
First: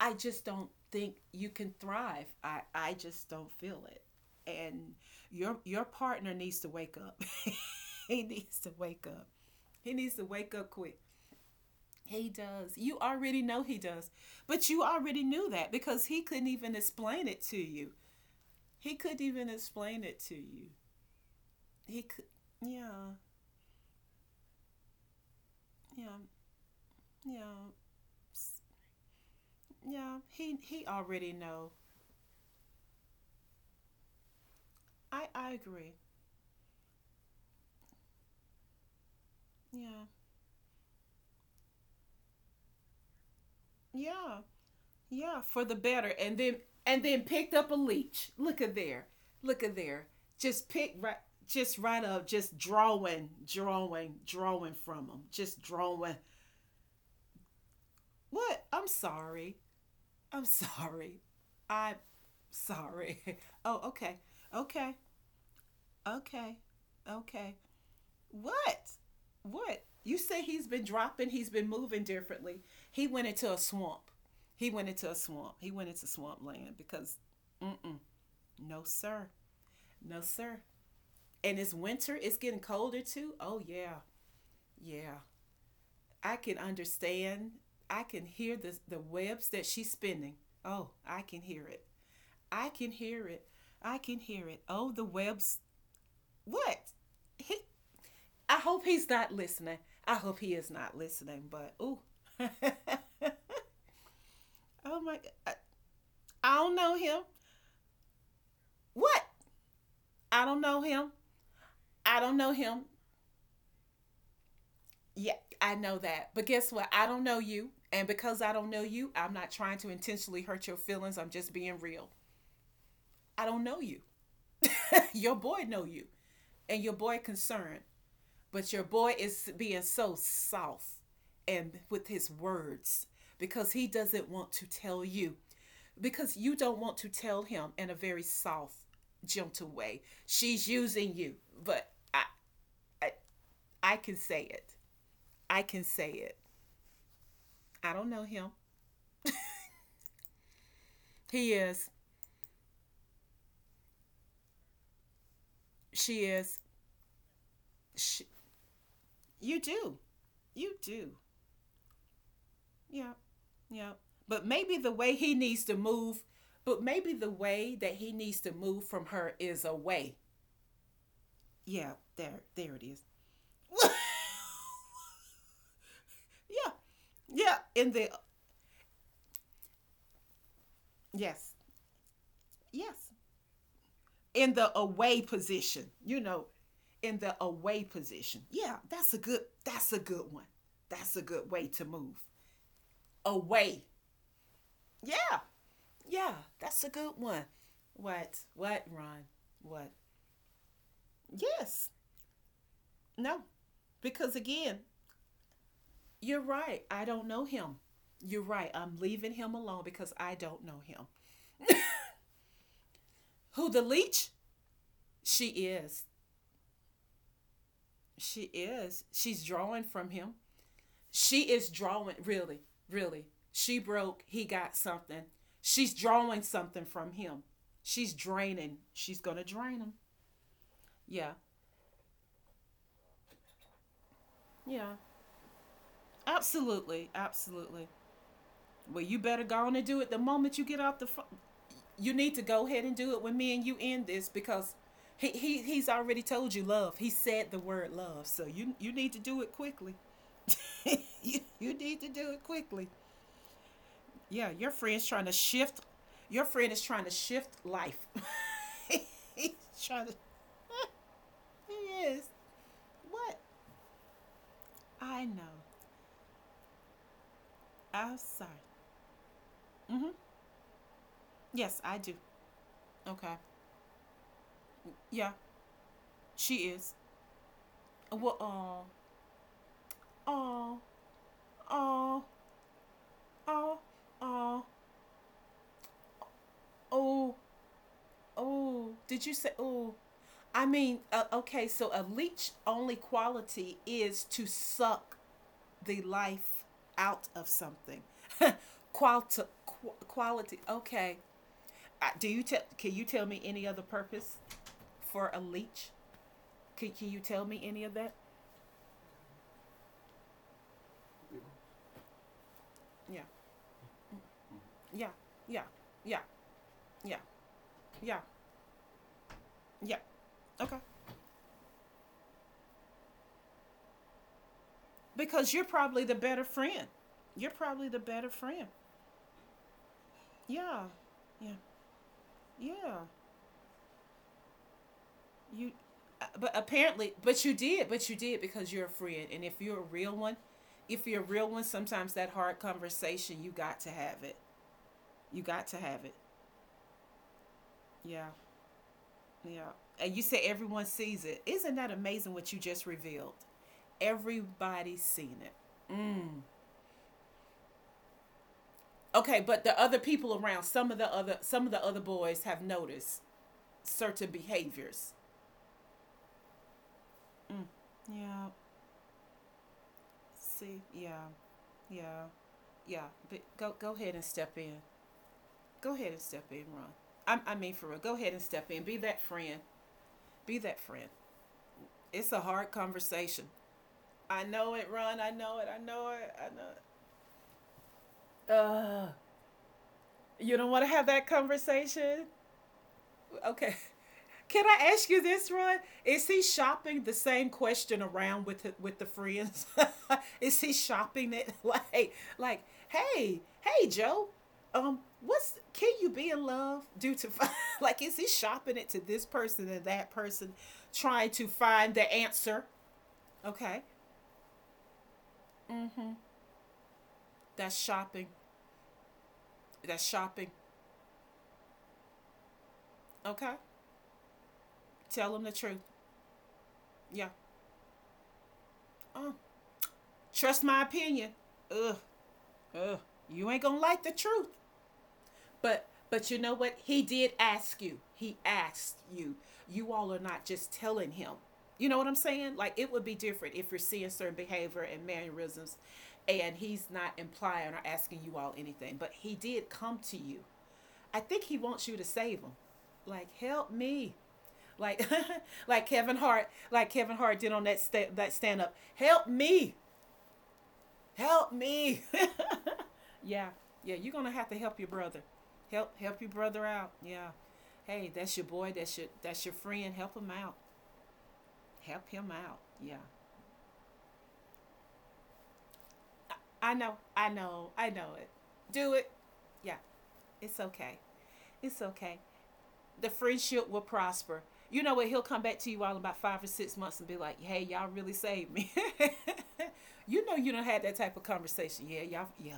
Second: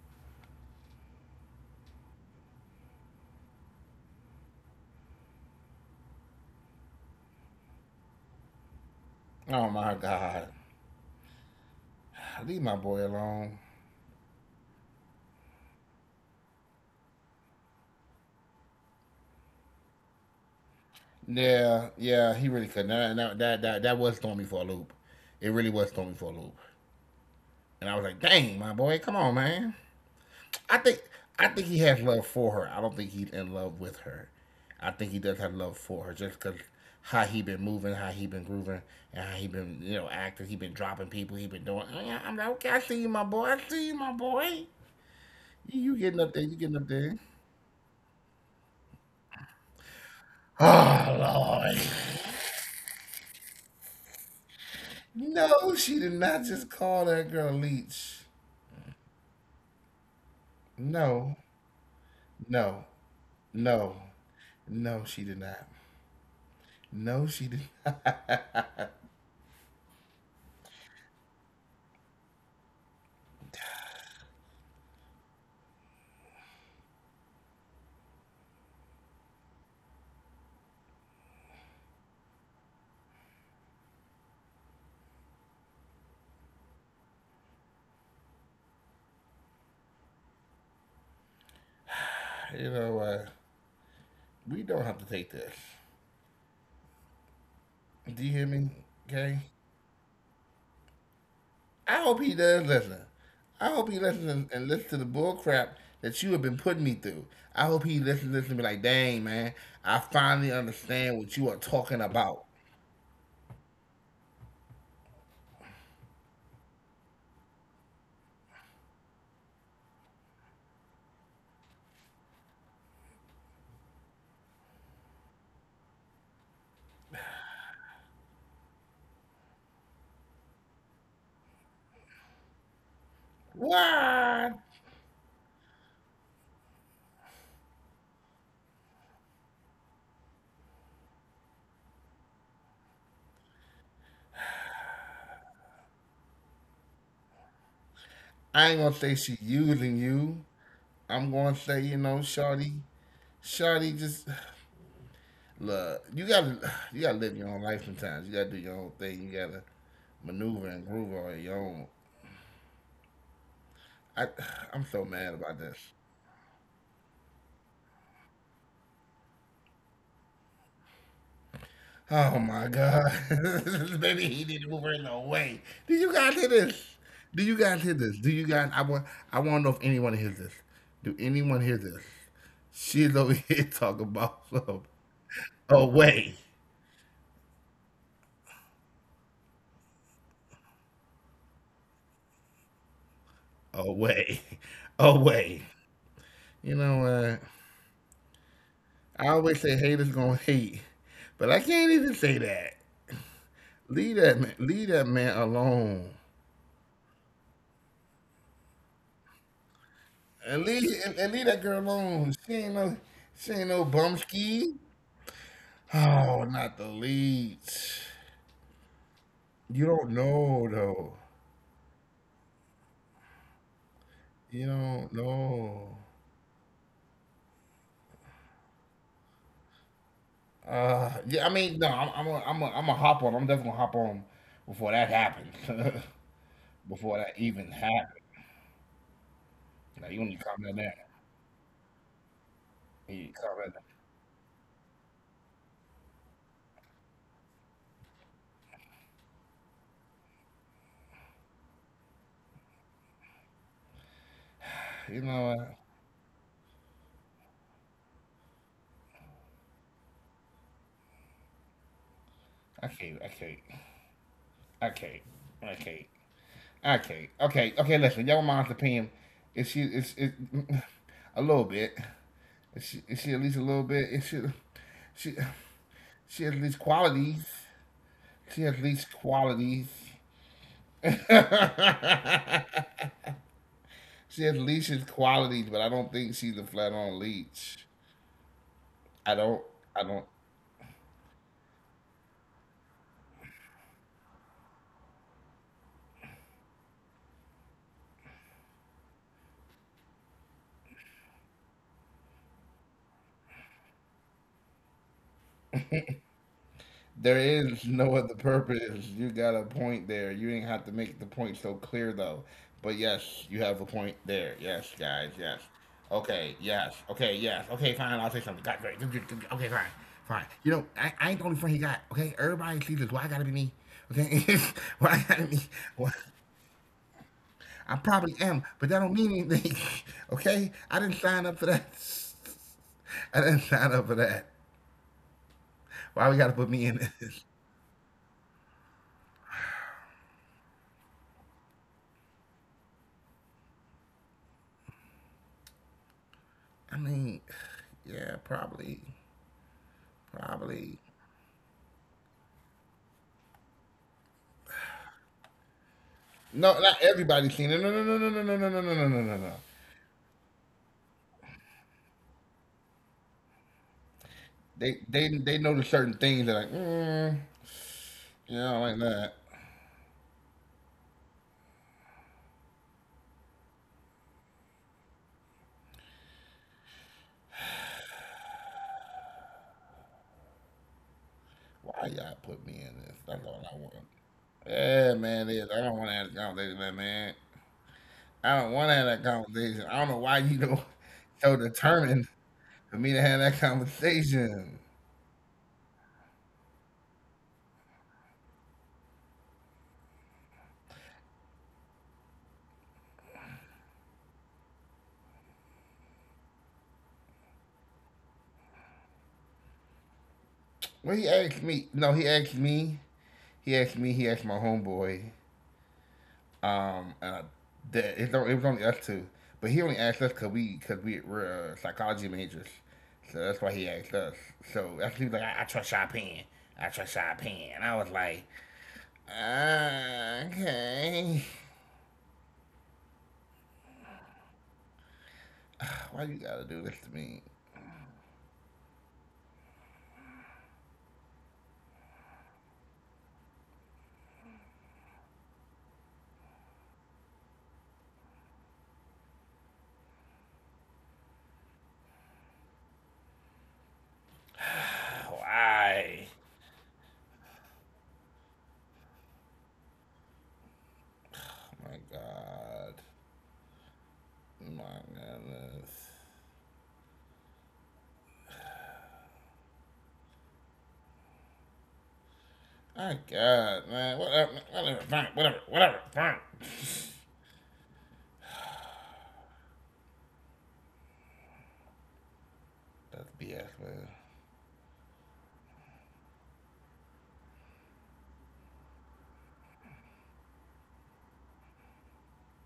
Speaker 2: I just don't think you can thrive. I I just don't feel it. And your your partner needs to wake up. <laughs> He needs to wake up.
Speaker 1: Oh
Speaker 2: He
Speaker 1: my
Speaker 2: needs to
Speaker 1: God.
Speaker 2: wake up quick. He
Speaker 1: Leave my
Speaker 2: does. You
Speaker 1: boy
Speaker 2: already
Speaker 1: alone.
Speaker 2: know he does. But you already knew that because he couldn't even explain it to you. He could not even explain it to you.
Speaker 1: Yeah,
Speaker 2: He could,
Speaker 1: yeah, he really couldn't.
Speaker 2: yeah,
Speaker 1: That that that that, that was throwing me for a loop. It really was throwing
Speaker 2: yeah,
Speaker 1: me for a loop.
Speaker 2: yeah,
Speaker 1: And I was like, "Dang, my boy, come on, man."
Speaker 2: yeah. He
Speaker 1: I
Speaker 2: he
Speaker 1: think
Speaker 2: already
Speaker 1: I think
Speaker 2: know.
Speaker 1: he has love for her. I don't think he's in love with her. I think he
Speaker 2: I
Speaker 1: does have
Speaker 2: I
Speaker 1: love
Speaker 2: agree.
Speaker 1: for her just because how he been moving, how he been grooving, and how he been you
Speaker 2: Yeah,
Speaker 1: know acting. He been dropping people. He been doing. I I'm like, okay, I see you, my boy. I see you, my
Speaker 2: yeah,
Speaker 1: boy.
Speaker 2: yeah. For the
Speaker 1: You
Speaker 2: better,
Speaker 1: getting up
Speaker 2: and
Speaker 1: there? You
Speaker 2: then,
Speaker 1: getting up
Speaker 2: and
Speaker 1: there?
Speaker 2: then
Speaker 1: <sighs>
Speaker 2: picked up a leech. Look at there. Look at there. Just pick
Speaker 1: Oh
Speaker 2: right.
Speaker 1: Lord!
Speaker 2: Just right up. Just drawing, drawing, drawing from him. Just
Speaker 1: No, she did
Speaker 2: drawing.
Speaker 1: not just call that girl leech.
Speaker 2: What? I'm sorry. I'm sorry.
Speaker 1: No.
Speaker 2: I'm
Speaker 1: No,
Speaker 2: sorry. <laughs> Oh,
Speaker 1: no,
Speaker 2: okay.
Speaker 1: no,
Speaker 2: Okay.
Speaker 1: she did not.
Speaker 2: Okay.
Speaker 1: No, she did
Speaker 2: Okay.
Speaker 1: not. <laughs>
Speaker 2: What? What? You say he's been dropping, he's been moving differently. He went into a swamp. He went into a swamp. He went into swampland because, mm-mm, no, sir. No, sir. And it's winter, it's getting colder too. Oh, yeah. Yeah. I can understand. I can hear the, the webs that she's spinning. Oh, I can hear it. I can hear it.
Speaker 1: You know,
Speaker 2: I
Speaker 1: uh,
Speaker 2: can hear it. Oh, the
Speaker 1: we
Speaker 2: webs.
Speaker 1: don't have to take this.
Speaker 2: What? He, I hope he's
Speaker 1: Do
Speaker 2: not
Speaker 1: you hear me,
Speaker 2: listening. I hope
Speaker 1: okay?
Speaker 2: he is not listening, but ooh. <laughs> Oh
Speaker 1: I hope he does listen. I hope
Speaker 2: my
Speaker 1: he
Speaker 2: God.
Speaker 1: listens
Speaker 2: I,
Speaker 1: and, and listens to the bull
Speaker 2: I don't
Speaker 1: crap
Speaker 2: know him.
Speaker 1: that you have been putting me through. I hope he
Speaker 2: What?
Speaker 1: listens, listens and be like, dang,
Speaker 2: I don't
Speaker 1: man,
Speaker 2: know
Speaker 1: I
Speaker 2: him.
Speaker 1: finally
Speaker 2: I
Speaker 1: understand
Speaker 2: don't
Speaker 1: what
Speaker 2: know
Speaker 1: you are
Speaker 2: him.
Speaker 1: talking about.
Speaker 2: Yeah, I know that. But guess what? I don't know you. And because I don't know you, I'm not trying to intentionally hurt your feelings. I'm just being real. I don't know you. <laughs> Your boy know you. And your boy concerned. But your boy is being so soft and with his words because he doesn't
Speaker 1: What?
Speaker 2: want to tell
Speaker 1: I
Speaker 2: you, because you don't want to tell him in a very soft, gentle way. She's using you, but I, I, I can say it. I can say it. I don't know him.
Speaker 1: ain't gonna say she using you.
Speaker 2: He
Speaker 1: I'm gonna
Speaker 2: is.
Speaker 1: say, you know, Shawty, Shawty just
Speaker 2: She
Speaker 1: look, you
Speaker 2: is.
Speaker 1: gotta you gotta live your own life
Speaker 2: She,
Speaker 1: sometimes. You gotta do your own thing. You
Speaker 2: you
Speaker 1: gotta
Speaker 2: do. You
Speaker 1: maneuver and
Speaker 2: do.
Speaker 1: groove on your own.
Speaker 2: Yeah. Yeah.
Speaker 1: I
Speaker 2: But maybe the
Speaker 1: I'm
Speaker 2: way
Speaker 1: so
Speaker 2: he
Speaker 1: mad
Speaker 2: needs
Speaker 1: about
Speaker 2: to
Speaker 1: this.
Speaker 2: move, but maybe the way that he needs to move from her is away. Yeah.
Speaker 1: Oh
Speaker 2: There.
Speaker 1: my
Speaker 2: There it is.
Speaker 1: god. <laughs>
Speaker 2: <laughs>
Speaker 1: Baby, he didn't move her in the way. Do you guys hear
Speaker 2: Yeah.
Speaker 1: this? Do you
Speaker 2: Yeah.
Speaker 1: guys hear
Speaker 2: In the
Speaker 1: this? Do you guys I want I wanna know if anyone hears this. Do
Speaker 2: yes.
Speaker 1: anyone hear this?
Speaker 2: Yes.
Speaker 1: She's over here <laughs> talking about
Speaker 2: In the
Speaker 1: some
Speaker 2: away position, you
Speaker 1: away.
Speaker 2: know, in the away position. Yeah, that's a good, that's a good one. That's a good way to move. Away.
Speaker 1: Away.
Speaker 2: Yeah.
Speaker 1: Away.
Speaker 2: Yeah,
Speaker 1: You know
Speaker 2: that's a good
Speaker 1: what?
Speaker 2: one. What? What,
Speaker 1: I
Speaker 2: Ron?
Speaker 1: always say
Speaker 2: What?
Speaker 1: haters gonna hate. But I can't
Speaker 2: Yes.
Speaker 1: even say that.
Speaker 2: No.
Speaker 1: Leave that
Speaker 2: Because
Speaker 1: man. Leave
Speaker 2: again,
Speaker 1: that man alone.
Speaker 2: you're right. I don't know him. You're right. I'm leaving him alone because I
Speaker 1: And
Speaker 2: don't
Speaker 1: leave
Speaker 2: know
Speaker 1: and,
Speaker 2: him.
Speaker 1: and leave that girl alone. She ain't no. She ain't
Speaker 2: Who,
Speaker 1: no
Speaker 2: the leech?
Speaker 1: bumski.
Speaker 2: She is.
Speaker 1: Oh, not the leads.
Speaker 2: She is. She's
Speaker 1: You
Speaker 2: drawing
Speaker 1: don't
Speaker 2: from him.
Speaker 1: know though.
Speaker 2: She is drawing, really, really. She broke, he
Speaker 1: You
Speaker 2: got
Speaker 1: don't
Speaker 2: something.
Speaker 1: know.
Speaker 2: She's drawing something from him. She's draining. She's going to drain him.
Speaker 1: Uh,
Speaker 2: Yeah,
Speaker 1: yeah. I mean, no. I'm. I'm. A, I'm. A, I'm a hop on. I'm definitely gonna hop on before
Speaker 2: yeah.
Speaker 1: that happens. <laughs> Before
Speaker 2: Absolutely,
Speaker 1: that even
Speaker 2: absolutely.
Speaker 1: happened.
Speaker 2: Well, you better go on and
Speaker 1: Now
Speaker 2: do
Speaker 1: you
Speaker 2: it the
Speaker 1: need to
Speaker 2: moment
Speaker 1: comment
Speaker 2: you get
Speaker 1: that.
Speaker 2: off the phone. You need to go ahead and
Speaker 1: You
Speaker 2: do
Speaker 1: need
Speaker 2: it
Speaker 1: to
Speaker 2: when me
Speaker 1: comment
Speaker 2: and
Speaker 1: that.
Speaker 2: you end this because he, he he's already told you love. He said the word love, so you you need to do it quickly. <laughs> you, you need to do it quickly. Yeah, your friend's
Speaker 1: You
Speaker 2: trying
Speaker 1: know
Speaker 2: to
Speaker 1: what?
Speaker 2: shift. Your friend is trying to shift life. <laughs> He's trying to. <laughs> He is.
Speaker 1: I can't. I
Speaker 2: What?
Speaker 1: can't. I can't.
Speaker 2: I know.
Speaker 1: I can't. Okay, okay, okay. Listen,
Speaker 2: I'm
Speaker 1: your
Speaker 2: sorry.
Speaker 1: mom's opinion, is she is
Speaker 2: Mm-hmm.
Speaker 1: it <laughs> a little
Speaker 2: Yes,
Speaker 1: bit?
Speaker 2: I do.
Speaker 1: Is she, is she at
Speaker 2: Okay.
Speaker 1: least a little bit? Is she she
Speaker 2: Yeah,
Speaker 1: she has at
Speaker 2: she
Speaker 1: least
Speaker 2: is.
Speaker 1: qualities.
Speaker 2: Well,
Speaker 1: She has at
Speaker 2: oh,
Speaker 1: least qualities.
Speaker 2: oh,
Speaker 1: <laughs> She
Speaker 2: oh,
Speaker 1: has
Speaker 2: oh, oh,
Speaker 1: leashes qualities, but I don't think she's a flat on
Speaker 2: oh,
Speaker 1: leech.
Speaker 2: oh. Did
Speaker 1: I
Speaker 2: you say
Speaker 1: don't. I
Speaker 2: oh?
Speaker 1: don't.
Speaker 2: I mean, uh, okay. So a leech only quality is to suck the life out of something. <laughs> Quality, quality. Okay. Uh, do you tell? Can you tell me any other purpose for a leech? Can, can you
Speaker 1: There
Speaker 2: tell me
Speaker 1: is <laughs>
Speaker 2: any of
Speaker 1: no
Speaker 2: that?
Speaker 1: other purpose. You got a point there. You didn't have to make the point so clear though. But
Speaker 2: Yeah.
Speaker 1: yes, you have a point there. Yes,
Speaker 2: Yeah.
Speaker 1: guys. Yes.
Speaker 2: Yeah. Yeah.
Speaker 1: Okay. Yes.
Speaker 2: Yeah.
Speaker 1: Okay. Yes. Okay. Fine. I'll
Speaker 2: Yeah.
Speaker 1: say something. God, great. Okay. Fine.
Speaker 2: Yeah.
Speaker 1: Fine. You know,
Speaker 2: Okay.
Speaker 1: I, I ain't the only friend he got. Okay. Everybody sees this. Why I gotta be me? Okay. <laughs> Why I gotta be?
Speaker 2: Because you're
Speaker 1: Why?
Speaker 2: probably the better friend. You're
Speaker 1: I
Speaker 2: probably the
Speaker 1: probably
Speaker 2: better
Speaker 1: am,
Speaker 2: friend.
Speaker 1: but that don't mean anything. <laughs> Okay. I
Speaker 2: Yeah.
Speaker 1: didn't sign up for
Speaker 2: Yeah.
Speaker 1: that.
Speaker 2: Yeah.
Speaker 1: <laughs> I didn't sign up for that.
Speaker 2: You,
Speaker 1: Why we
Speaker 2: uh,
Speaker 1: gotta
Speaker 2: but
Speaker 1: put me in
Speaker 2: apparently,
Speaker 1: this?
Speaker 2: but you did, but you did because you're a friend, and if you're a real one, if you're a real one, sometimes that hard conversation you got to have it. You got to have it.
Speaker 1: I mean, yeah,
Speaker 2: Yeah,
Speaker 1: probably,
Speaker 2: yeah. And you say everyone
Speaker 1: probably.
Speaker 2: sees it. Isn't that amazing what you just revealed? Everybody's seen it. Mm.
Speaker 1: No, not everybody's seen it. No, no, no, no, no, no, no, no, no, no, no, no,
Speaker 2: Okay,
Speaker 1: no.
Speaker 2: but the other people around, some of the other, some of the other boys have noticed certain
Speaker 1: They
Speaker 2: behaviors.
Speaker 1: they they notice certain things. They're like, mm,
Speaker 2: Mm. Yeah.
Speaker 1: yeah, I don't like that.
Speaker 2: See. Yeah. Yeah. Yeah. But go, go ahead and step in. Go ahead and step in, Ron. I, I mean, for real, go ahead and step in. Be that friend. Be that friend.
Speaker 1: Why y'all
Speaker 2: It's a
Speaker 1: put me
Speaker 2: hard
Speaker 1: in this? That's
Speaker 2: conversation.
Speaker 1: all I want.
Speaker 2: I know it,
Speaker 1: Yeah,
Speaker 2: Ron. I
Speaker 1: man, it is.
Speaker 2: know
Speaker 1: I
Speaker 2: it. I
Speaker 1: don't want to
Speaker 2: know
Speaker 1: have a
Speaker 2: it. I
Speaker 1: conversation with
Speaker 2: know
Speaker 1: that man. I
Speaker 2: it.
Speaker 1: don't want to have
Speaker 2: Uh,
Speaker 1: that conversation. I don't know why you
Speaker 2: you
Speaker 1: know
Speaker 2: don't want to have that
Speaker 1: <laughs> so determined
Speaker 2: conversation.
Speaker 1: for me to have that
Speaker 2: Okay. <laughs> Can
Speaker 1: conversation.
Speaker 2: I ask you this, Roy? Is he shopping the same question around with the, with the friends? <laughs> Is he shopping it, <laughs> like like hey, hey Joe, um what's, can you be in love due to fi- <laughs> like, is he shopping it to this person and that person
Speaker 1: Well, he
Speaker 2: trying to
Speaker 1: asked me.
Speaker 2: find
Speaker 1: No,
Speaker 2: the
Speaker 1: he asked
Speaker 2: answer?
Speaker 1: me. He
Speaker 2: Okay.
Speaker 1: asked me. He asked my homeboy.
Speaker 2: Mm-hmm.
Speaker 1: Um, uh,
Speaker 2: That's
Speaker 1: that it,
Speaker 2: shopping.
Speaker 1: don't- It was only us two, but he only
Speaker 2: That's
Speaker 1: asked us because
Speaker 2: shopping.
Speaker 1: we because we were uh, psychology majors, so that's
Speaker 2: Okay.
Speaker 1: why he asked us. So that's he was like,
Speaker 2: Tell him
Speaker 1: I, I
Speaker 2: the
Speaker 1: trust
Speaker 2: truth.
Speaker 1: your opinion. I trust your
Speaker 2: Yeah.
Speaker 1: opinion. And I was like,
Speaker 2: Uh,
Speaker 1: uh,
Speaker 2: trust my
Speaker 1: okay.
Speaker 2: opinion. Ugh. Ugh. You ain't gonna like the truth. But
Speaker 1: <sighs> Why you
Speaker 2: but you
Speaker 1: gotta
Speaker 2: know
Speaker 1: do
Speaker 2: what?
Speaker 1: this to
Speaker 2: He
Speaker 1: me?
Speaker 2: did ask you. He asked you. You all are not just telling him. You know what I'm saying? Like, it would be different if you're seeing certain behavior and mannerisms and he's not implying or asking you all anything. But he did come to you. I think he wants you to save him. Like, help me. Like <laughs> like
Speaker 1: Why?
Speaker 2: Kevin Hart, like Kevin Hart did on that sta- that stand up. Help me, help
Speaker 1: Oh my
Speaker 2: me.
Speaker 1: god.
Speaker 2: <laughs> Yeah, yeah, you're gonna have to help
Speaker 1: My
Speaker 2: your brother.
Speaker 1: goodness.
Speaker 2: Help, help your brother out. Yeah. Hey, that's your boy, that's your, that's your friend. Help him out. Help him out. Yeah.
Speaker 1: My god, man. Whatever, whatever, fine, whatever, whatever, fine. <laughs>
Speaker 2: I
Speaker 1: <sighs>
Speaker 2: know, I know, I know it. Do it. Yeah, it's okay. It's okay. The
Speaker 1: That's
Speaker 2: friendship
Speaker 1: B S,
Speaker 2: will
Speaker 1: man.
Speaker 2: prosper. You know what? He'll come back to you all about five or six months and be like, hey, y'all really saved me. <laughs> you know you don't had that type of conversation. Yeah, y'all, yeah,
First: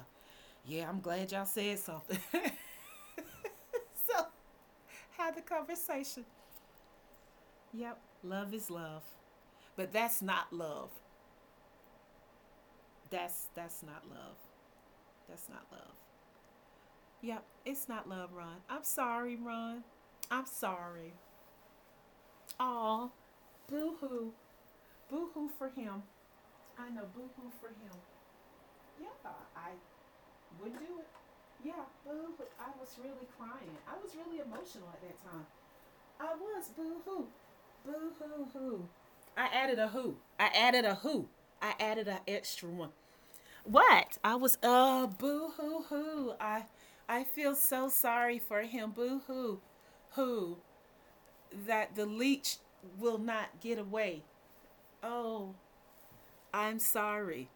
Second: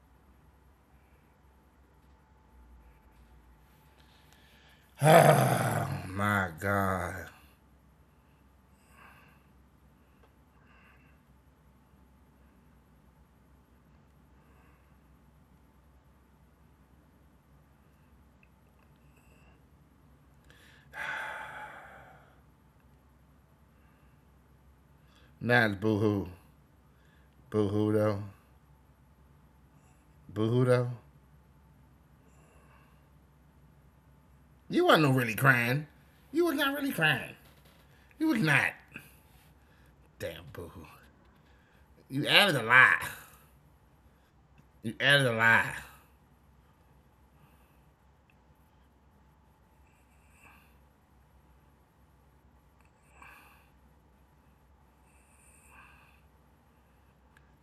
Speaker 2: yeah, I'm glad y'all said something. <laughs> so
Speaker 1: <sighs>
Speaker 2: Had the
Speaker 1: Oh
Speaker 2: conversation.
Speaker 1: my God.
Speaker 2: Yep, love is love. But that's not love. That's that's not love. That's not love. Yep, it's not love, Ron. I'm sorry, Ron. I'm sorry. Aw, boo hoo. Boo hoo for
Speaker 1: Not
Speaker 2: him.
Speaker 1: boohoo.
Speaker 2: I know, boo hoo for
Speaker 1: Boohoo
Speaker 2: him.
Speaker 1: though.
Speaker 2: Yeah, I
Speaker 1: Boohoo
Speaker 2: would
Speaker 1: though.
Speaker 2: do it. Yeah, boo hoo. I was really crying. I was really
Speaker 1: You
Speaker 2: emotional
Speaker 1: wasn't
Speaker 2: at
Speaker 1: no
Speaker 2: that
Speaker 1: really
Speaker 2: time.
Speaker 1: crying.
Speaker 2: I
Speaker 1: You was not
Speaker 2: was
Speaker 1: really
Speaker 2: boo hoo.
Speaker 1: crying.
Speaker 2: Boo
Speaker 1: You was
Speaker 2: hoo
Speaker 1: not.
Speaker 2: hoo. I added a who.
Speaker 1: Damn
Speaker 2: I
Speaker 1: boohoo.
Speaker 2: added a who. I added
Speaker 1: You
Speaker 2: an
Speaker 1: added a
Speaker 2: extra one.
Speaker 1: lie.
Speaker 2: What? I was
Speaker 1: You
Speaker 2: uh
Speaker 1: added a
Speaker 2: boo
Speaker 1: lie.
Speaker 2: hoo hoo. I I feel so sorry for him. Boo hoo hoo, that the leech will not get away. Oh, I'm sorry.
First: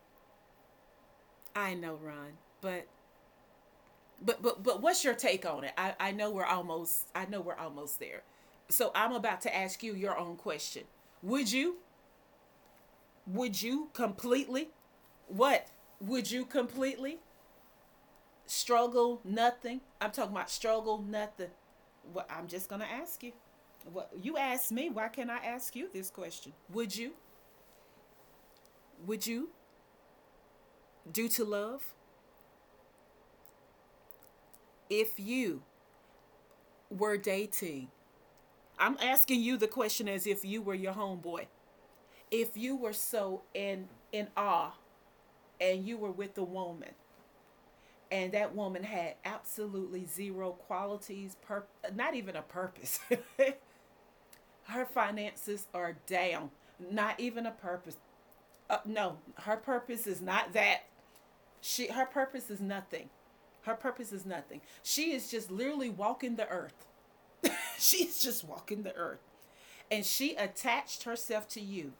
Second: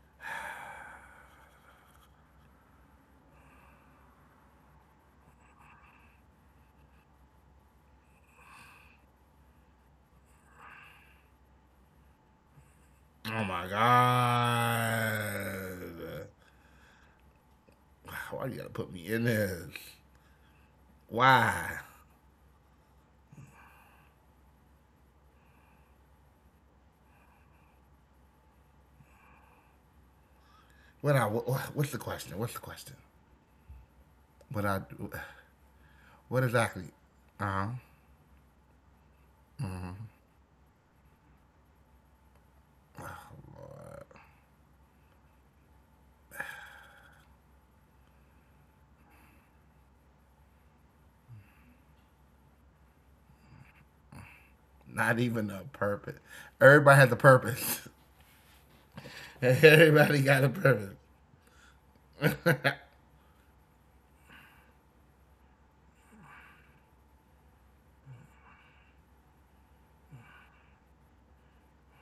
Speaker 2: I know, Ron, but but but but what's your take on it? I I know we're almost, I know we're almost there. So I'm about to ask you your own question. Would you
Speaker 1: Oh
Speaker 2: would
Speaker 1: my
Speaker 2: you completely what?
Speaker 1: God.
Speaker 2: Would you completely
Speaker 1: Why you gotta put me
Speaker 2: struggle
Speaker 1: in this?
Speaker 2: nothing. I'm talking about struggle nothing.
Speaker 1: Why?
Speaker 2: Well, I'm just gonna ask you. What you asked me, why can't I ask you this question? Would you? Would you
Speaker 1: What I
Speaker 2: do to
Speaker 1: what's
Speaker 2: love
Speaker 1: the question? What's the question? What I
Speaker 2: if you
Speaker 1: what exactly?
Speaker 2: were
Speaker 1: Uh huh.
Speaker 2: dating? I'm asking you the question as if you were your homeboy. If you were so in in awe and you were with a woman and that woman had absolutely zero qualities, pur- not even a purpose. <laughs> Her
Speaker 1: Not even a
Speaker 2: finances are
Speaker 1: purpose.
Speaker 2: down.
Speaker 1: Everybody has a
Speaker 2: Not even a
Speaker 1: purpose.
Speaker 2: purpose.
Speaker 1: <laughs>
Speaker 2: Uh, no,
Speaker 1: <laughs>
Speaker 2: her purpose is
Speaker 1: Everybody got a
Speaker 2: not that.
Speaker 1: purpose.
Speaker 2: She her purpose is
Speaker 1: <laughs>
Speaker 2: nothing. Her purpose is nothing. She is just literally walking the earth. <laughs> She's just walking the earth. And she attached herself to you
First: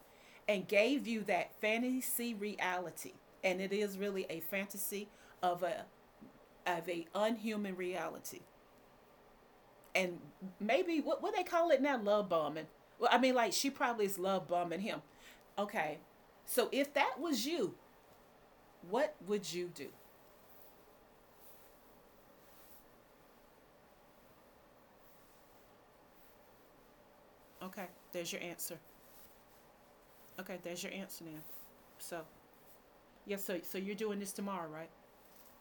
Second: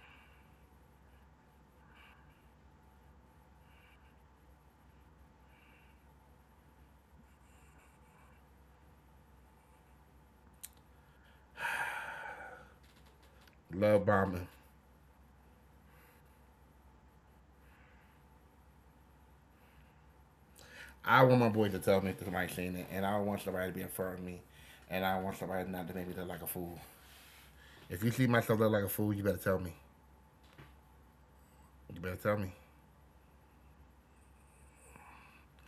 Speaker 2: and gave you that fantasy reality. And it is really a fantasy of a of a unhuman reality. And maybe what what they call it now, love bombing. Well, I mean, like, she
Speaker 1: Love
Speaker 2: probably is
Speaker 1: bombing.
Speaker 2: love bombing him. Okay, so if that was you, what would you do?
Speaker 1: I want my boy to tell me that somebody seen it, and I don't want somebody to be in front of me, and I don't want somebody not to make me look like a fool.
Speaker 2: Okay,
Speaker 1: If you see
Speaker 2: there's your
Speaker 1: myself look
Speaker 2: answer.
Speaker 1: like a fool, you better tell me.
Speaker 2: Okay, there's your answer now.
Speaker 1: You better
Speaker 2: So,
Speaker 1: tell me.
Speaker 2: yes, so so you're doing this tomorrow, right?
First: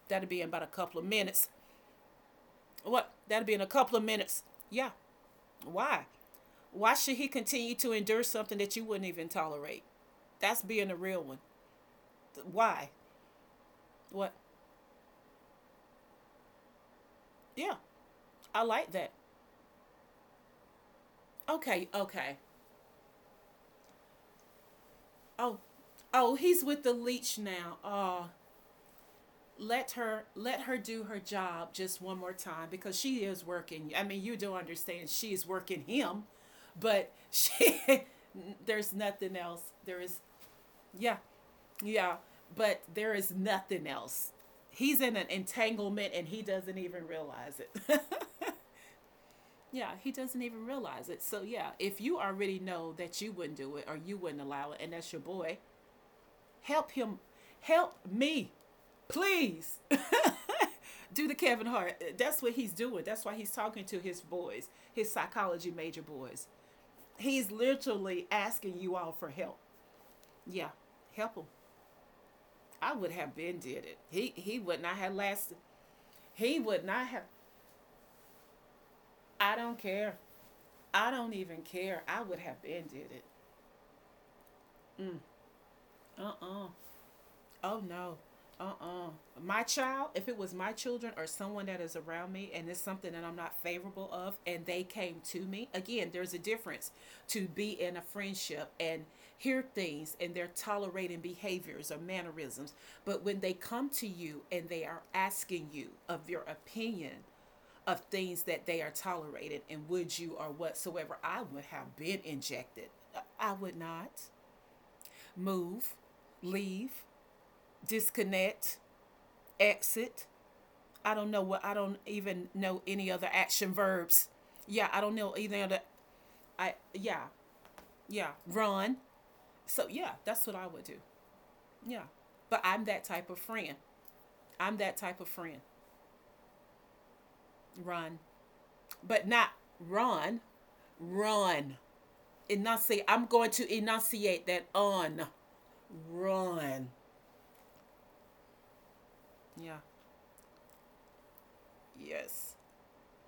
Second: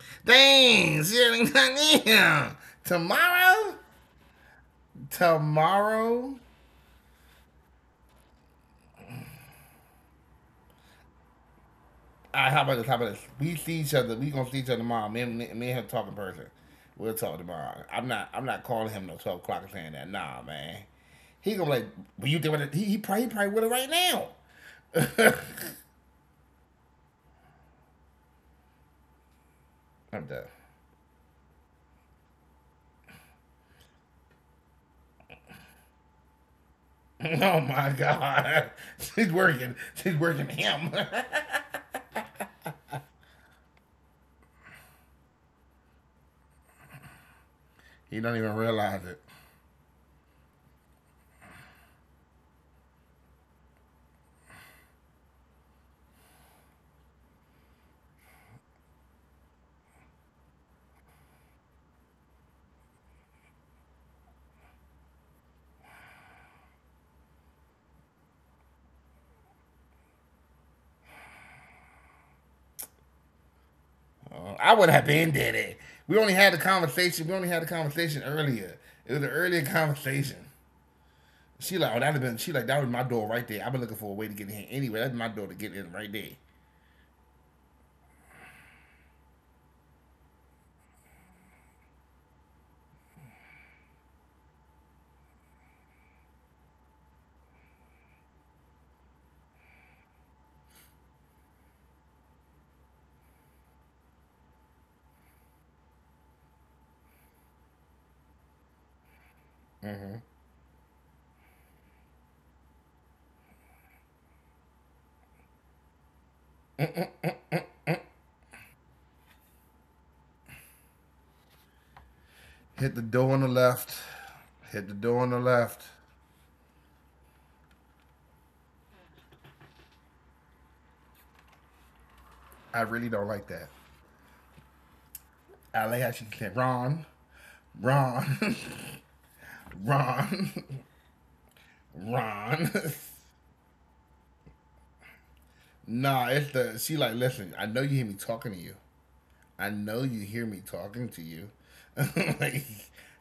Speaker 2: That'll be in about a couple
Speaker 1: Dang,
Speaker 2: of
Speaker 1: shit.
Speaker 2: minutes.
Speaker 1: <laughs>
Speaker 2: What? That'll be in a
Speaker 1: Tomorrow?
Speaker 2: couple of minutes. Yeah. Why?
Speaker 1: Tomorrow?
Speaker 2: Why should he continue to endure something that you wouldn't even tolerate? That's being a real one.
Speaker 1: All right, how about
Speaker 2: Why?
Speaker 1: this? How about this? We see each other.
Speaker 2: What?
Speaker 1: We gonna see each other tomorrow. Me and me, me and him talk in person. We'll talk
Speaker 2: Yeah,
Speaker 1: tomorrow. I'm not. I'm
Speaker 2: I
Speaker 1: not
Speaker 2: like
Speaker 1: calling
Speaker 2: that.
Speaker 1: him no twelve o'clock and saying that. Nah, man. He gonna be
Speaker 2: Okay,
Speaker 1: like,
Speaker 2: okay.
Speaker 1: well, you doing it? He, he probably he probably with it right
Speaker 2: Oh,
Speaker 1: now. <laughs>
Speaker 2: oh, he's with the leech now. Oh, let her,
Speaker 1: I'm
Speaker 2: let
Speaker 1: done.
Speaker 2: her do her job just one more time because she is working. I mean, you do understand she's working him, but she
Speaker 1: Oh
Speaker 2: <laughs>
Speaker 1: my
Speaker 2: there's
Speaker 1: god, <laughs>
Speaker 2: nothing
Speaker 1: she's
Speaker 2: else. There
Speaker 1: working.
Speaker 2: is,
Speaker 1: She's working
Speaker 2: yeah,
Speaker 1: him.
Speaker 2: yeah, but there is nothing else. He's in an entanglement and he doesn't even realize it.
Speaker 1: <laughs> he don't
Speaker 2: <laughs>
Speaker 1: even realize it.
Speaker 2: Yeah, he doesn't even realize it. So yeah, if you already know that you wouldn't do it or you wouldn't allow it, and that's your boy, help him. Help me. Please. <laughs> Do the Kevin Hart. That's what he's doing. That's why he's talking to his boys, his psychology major boys. He's literally asking you all for help. Yeah, help him. I would have been did it. He he
Speaker 1: Uh,
Speaker 2: would
Speaker 1: I
Speaker 2: not
Speaker 1: would
Speaker 2: have
Speaker 1: have been
Speaker 2: lasted.
Speaker 1: dead. We only
Speaker 2: He
Speaker 1: had the
Speaker 2: would not have.
Speaker 1: conversation. We only had the conversation earlier. It was an
Speaker 2: I
Speaker 1: earlier
Speaker 2: don't care.
Speaker 1: conversation.
Speaker 2: I don't even
Speaker 1: She
Speaker 2: care.
Speaker 1: like, oh,
Speaker 2: I
Speaker 1: that'd have
Speaker 2: would
Speaker 1: been.
Speaker 2: have
Speaker 1: She like,
Speaker 2: been
Speaker 1: that was
Speaker 2: did
Speaker 1: my
Speaker 2: it.
Speaker 1: door right there. I've been looking for a way to get in here anyway. That's my door to get in right
Speaker 2: Uh
Speaker 1: there.
Speaker 2: uh, oh no. Uh-uh. My child, if it was my children or someone that is around me and it's something that I'm not favorable of and they came to me, again, there's a difference to be in a friendship and hear things and they're tolerating behaviors or mannerisms. But when they come to you and they are asking you of your opinion of things that they are tolerating and would you or whatsoever, I would have been injected. I would not move, leave, disconnect, exit. I don't know what, I don't even know
Speaker 1: Hit the
Speaker 2: any other
Speaker 1: door on the
Speaker 2: action
Speaker 1: left.
Speaker 2: verbs. Yeah,
Speaker 1: Hit the
Speaker 2: I don't
Speaker 1: door on
Speaker 2: know
Speaker 1: the
Speaker 2: either other,
Speaker 1: left.
Speaker 2: I yeah, yeah, run. So yeah, that's what I would do. Yeah. But
Speaker 1: I
Speaker 2: I'm that
Speaker 1: really
Speaker 2: type
Speaker 1: don't
Speaker 2: of
Speaker 1: like that.
Speaker 2: friend. I'm that type of friend.
Speaker 1: I like how she said, Ron,
Speaker 2: Run.
Speaker 1: Ron,
Speaker 2: But not
Speaker 1: <laughs>
Speaker 2: run,
Speaker 1: Ron,
Speaker 2: run.
Speaker 1: <laughs> Ron. <laughs>
Speaker 2: Enunciate, I'm going to enunciate that on.
Speaker 1: Nah, it's
Speaker 2: Run.
Speaker 1: the. She like, listen. I know you hear me talking to you.
Speaker 2: Yeah.
Speaker 1: I know you hear me talking to you. <laughs>
Speaker 2: Yes.
Speaker 1: Like,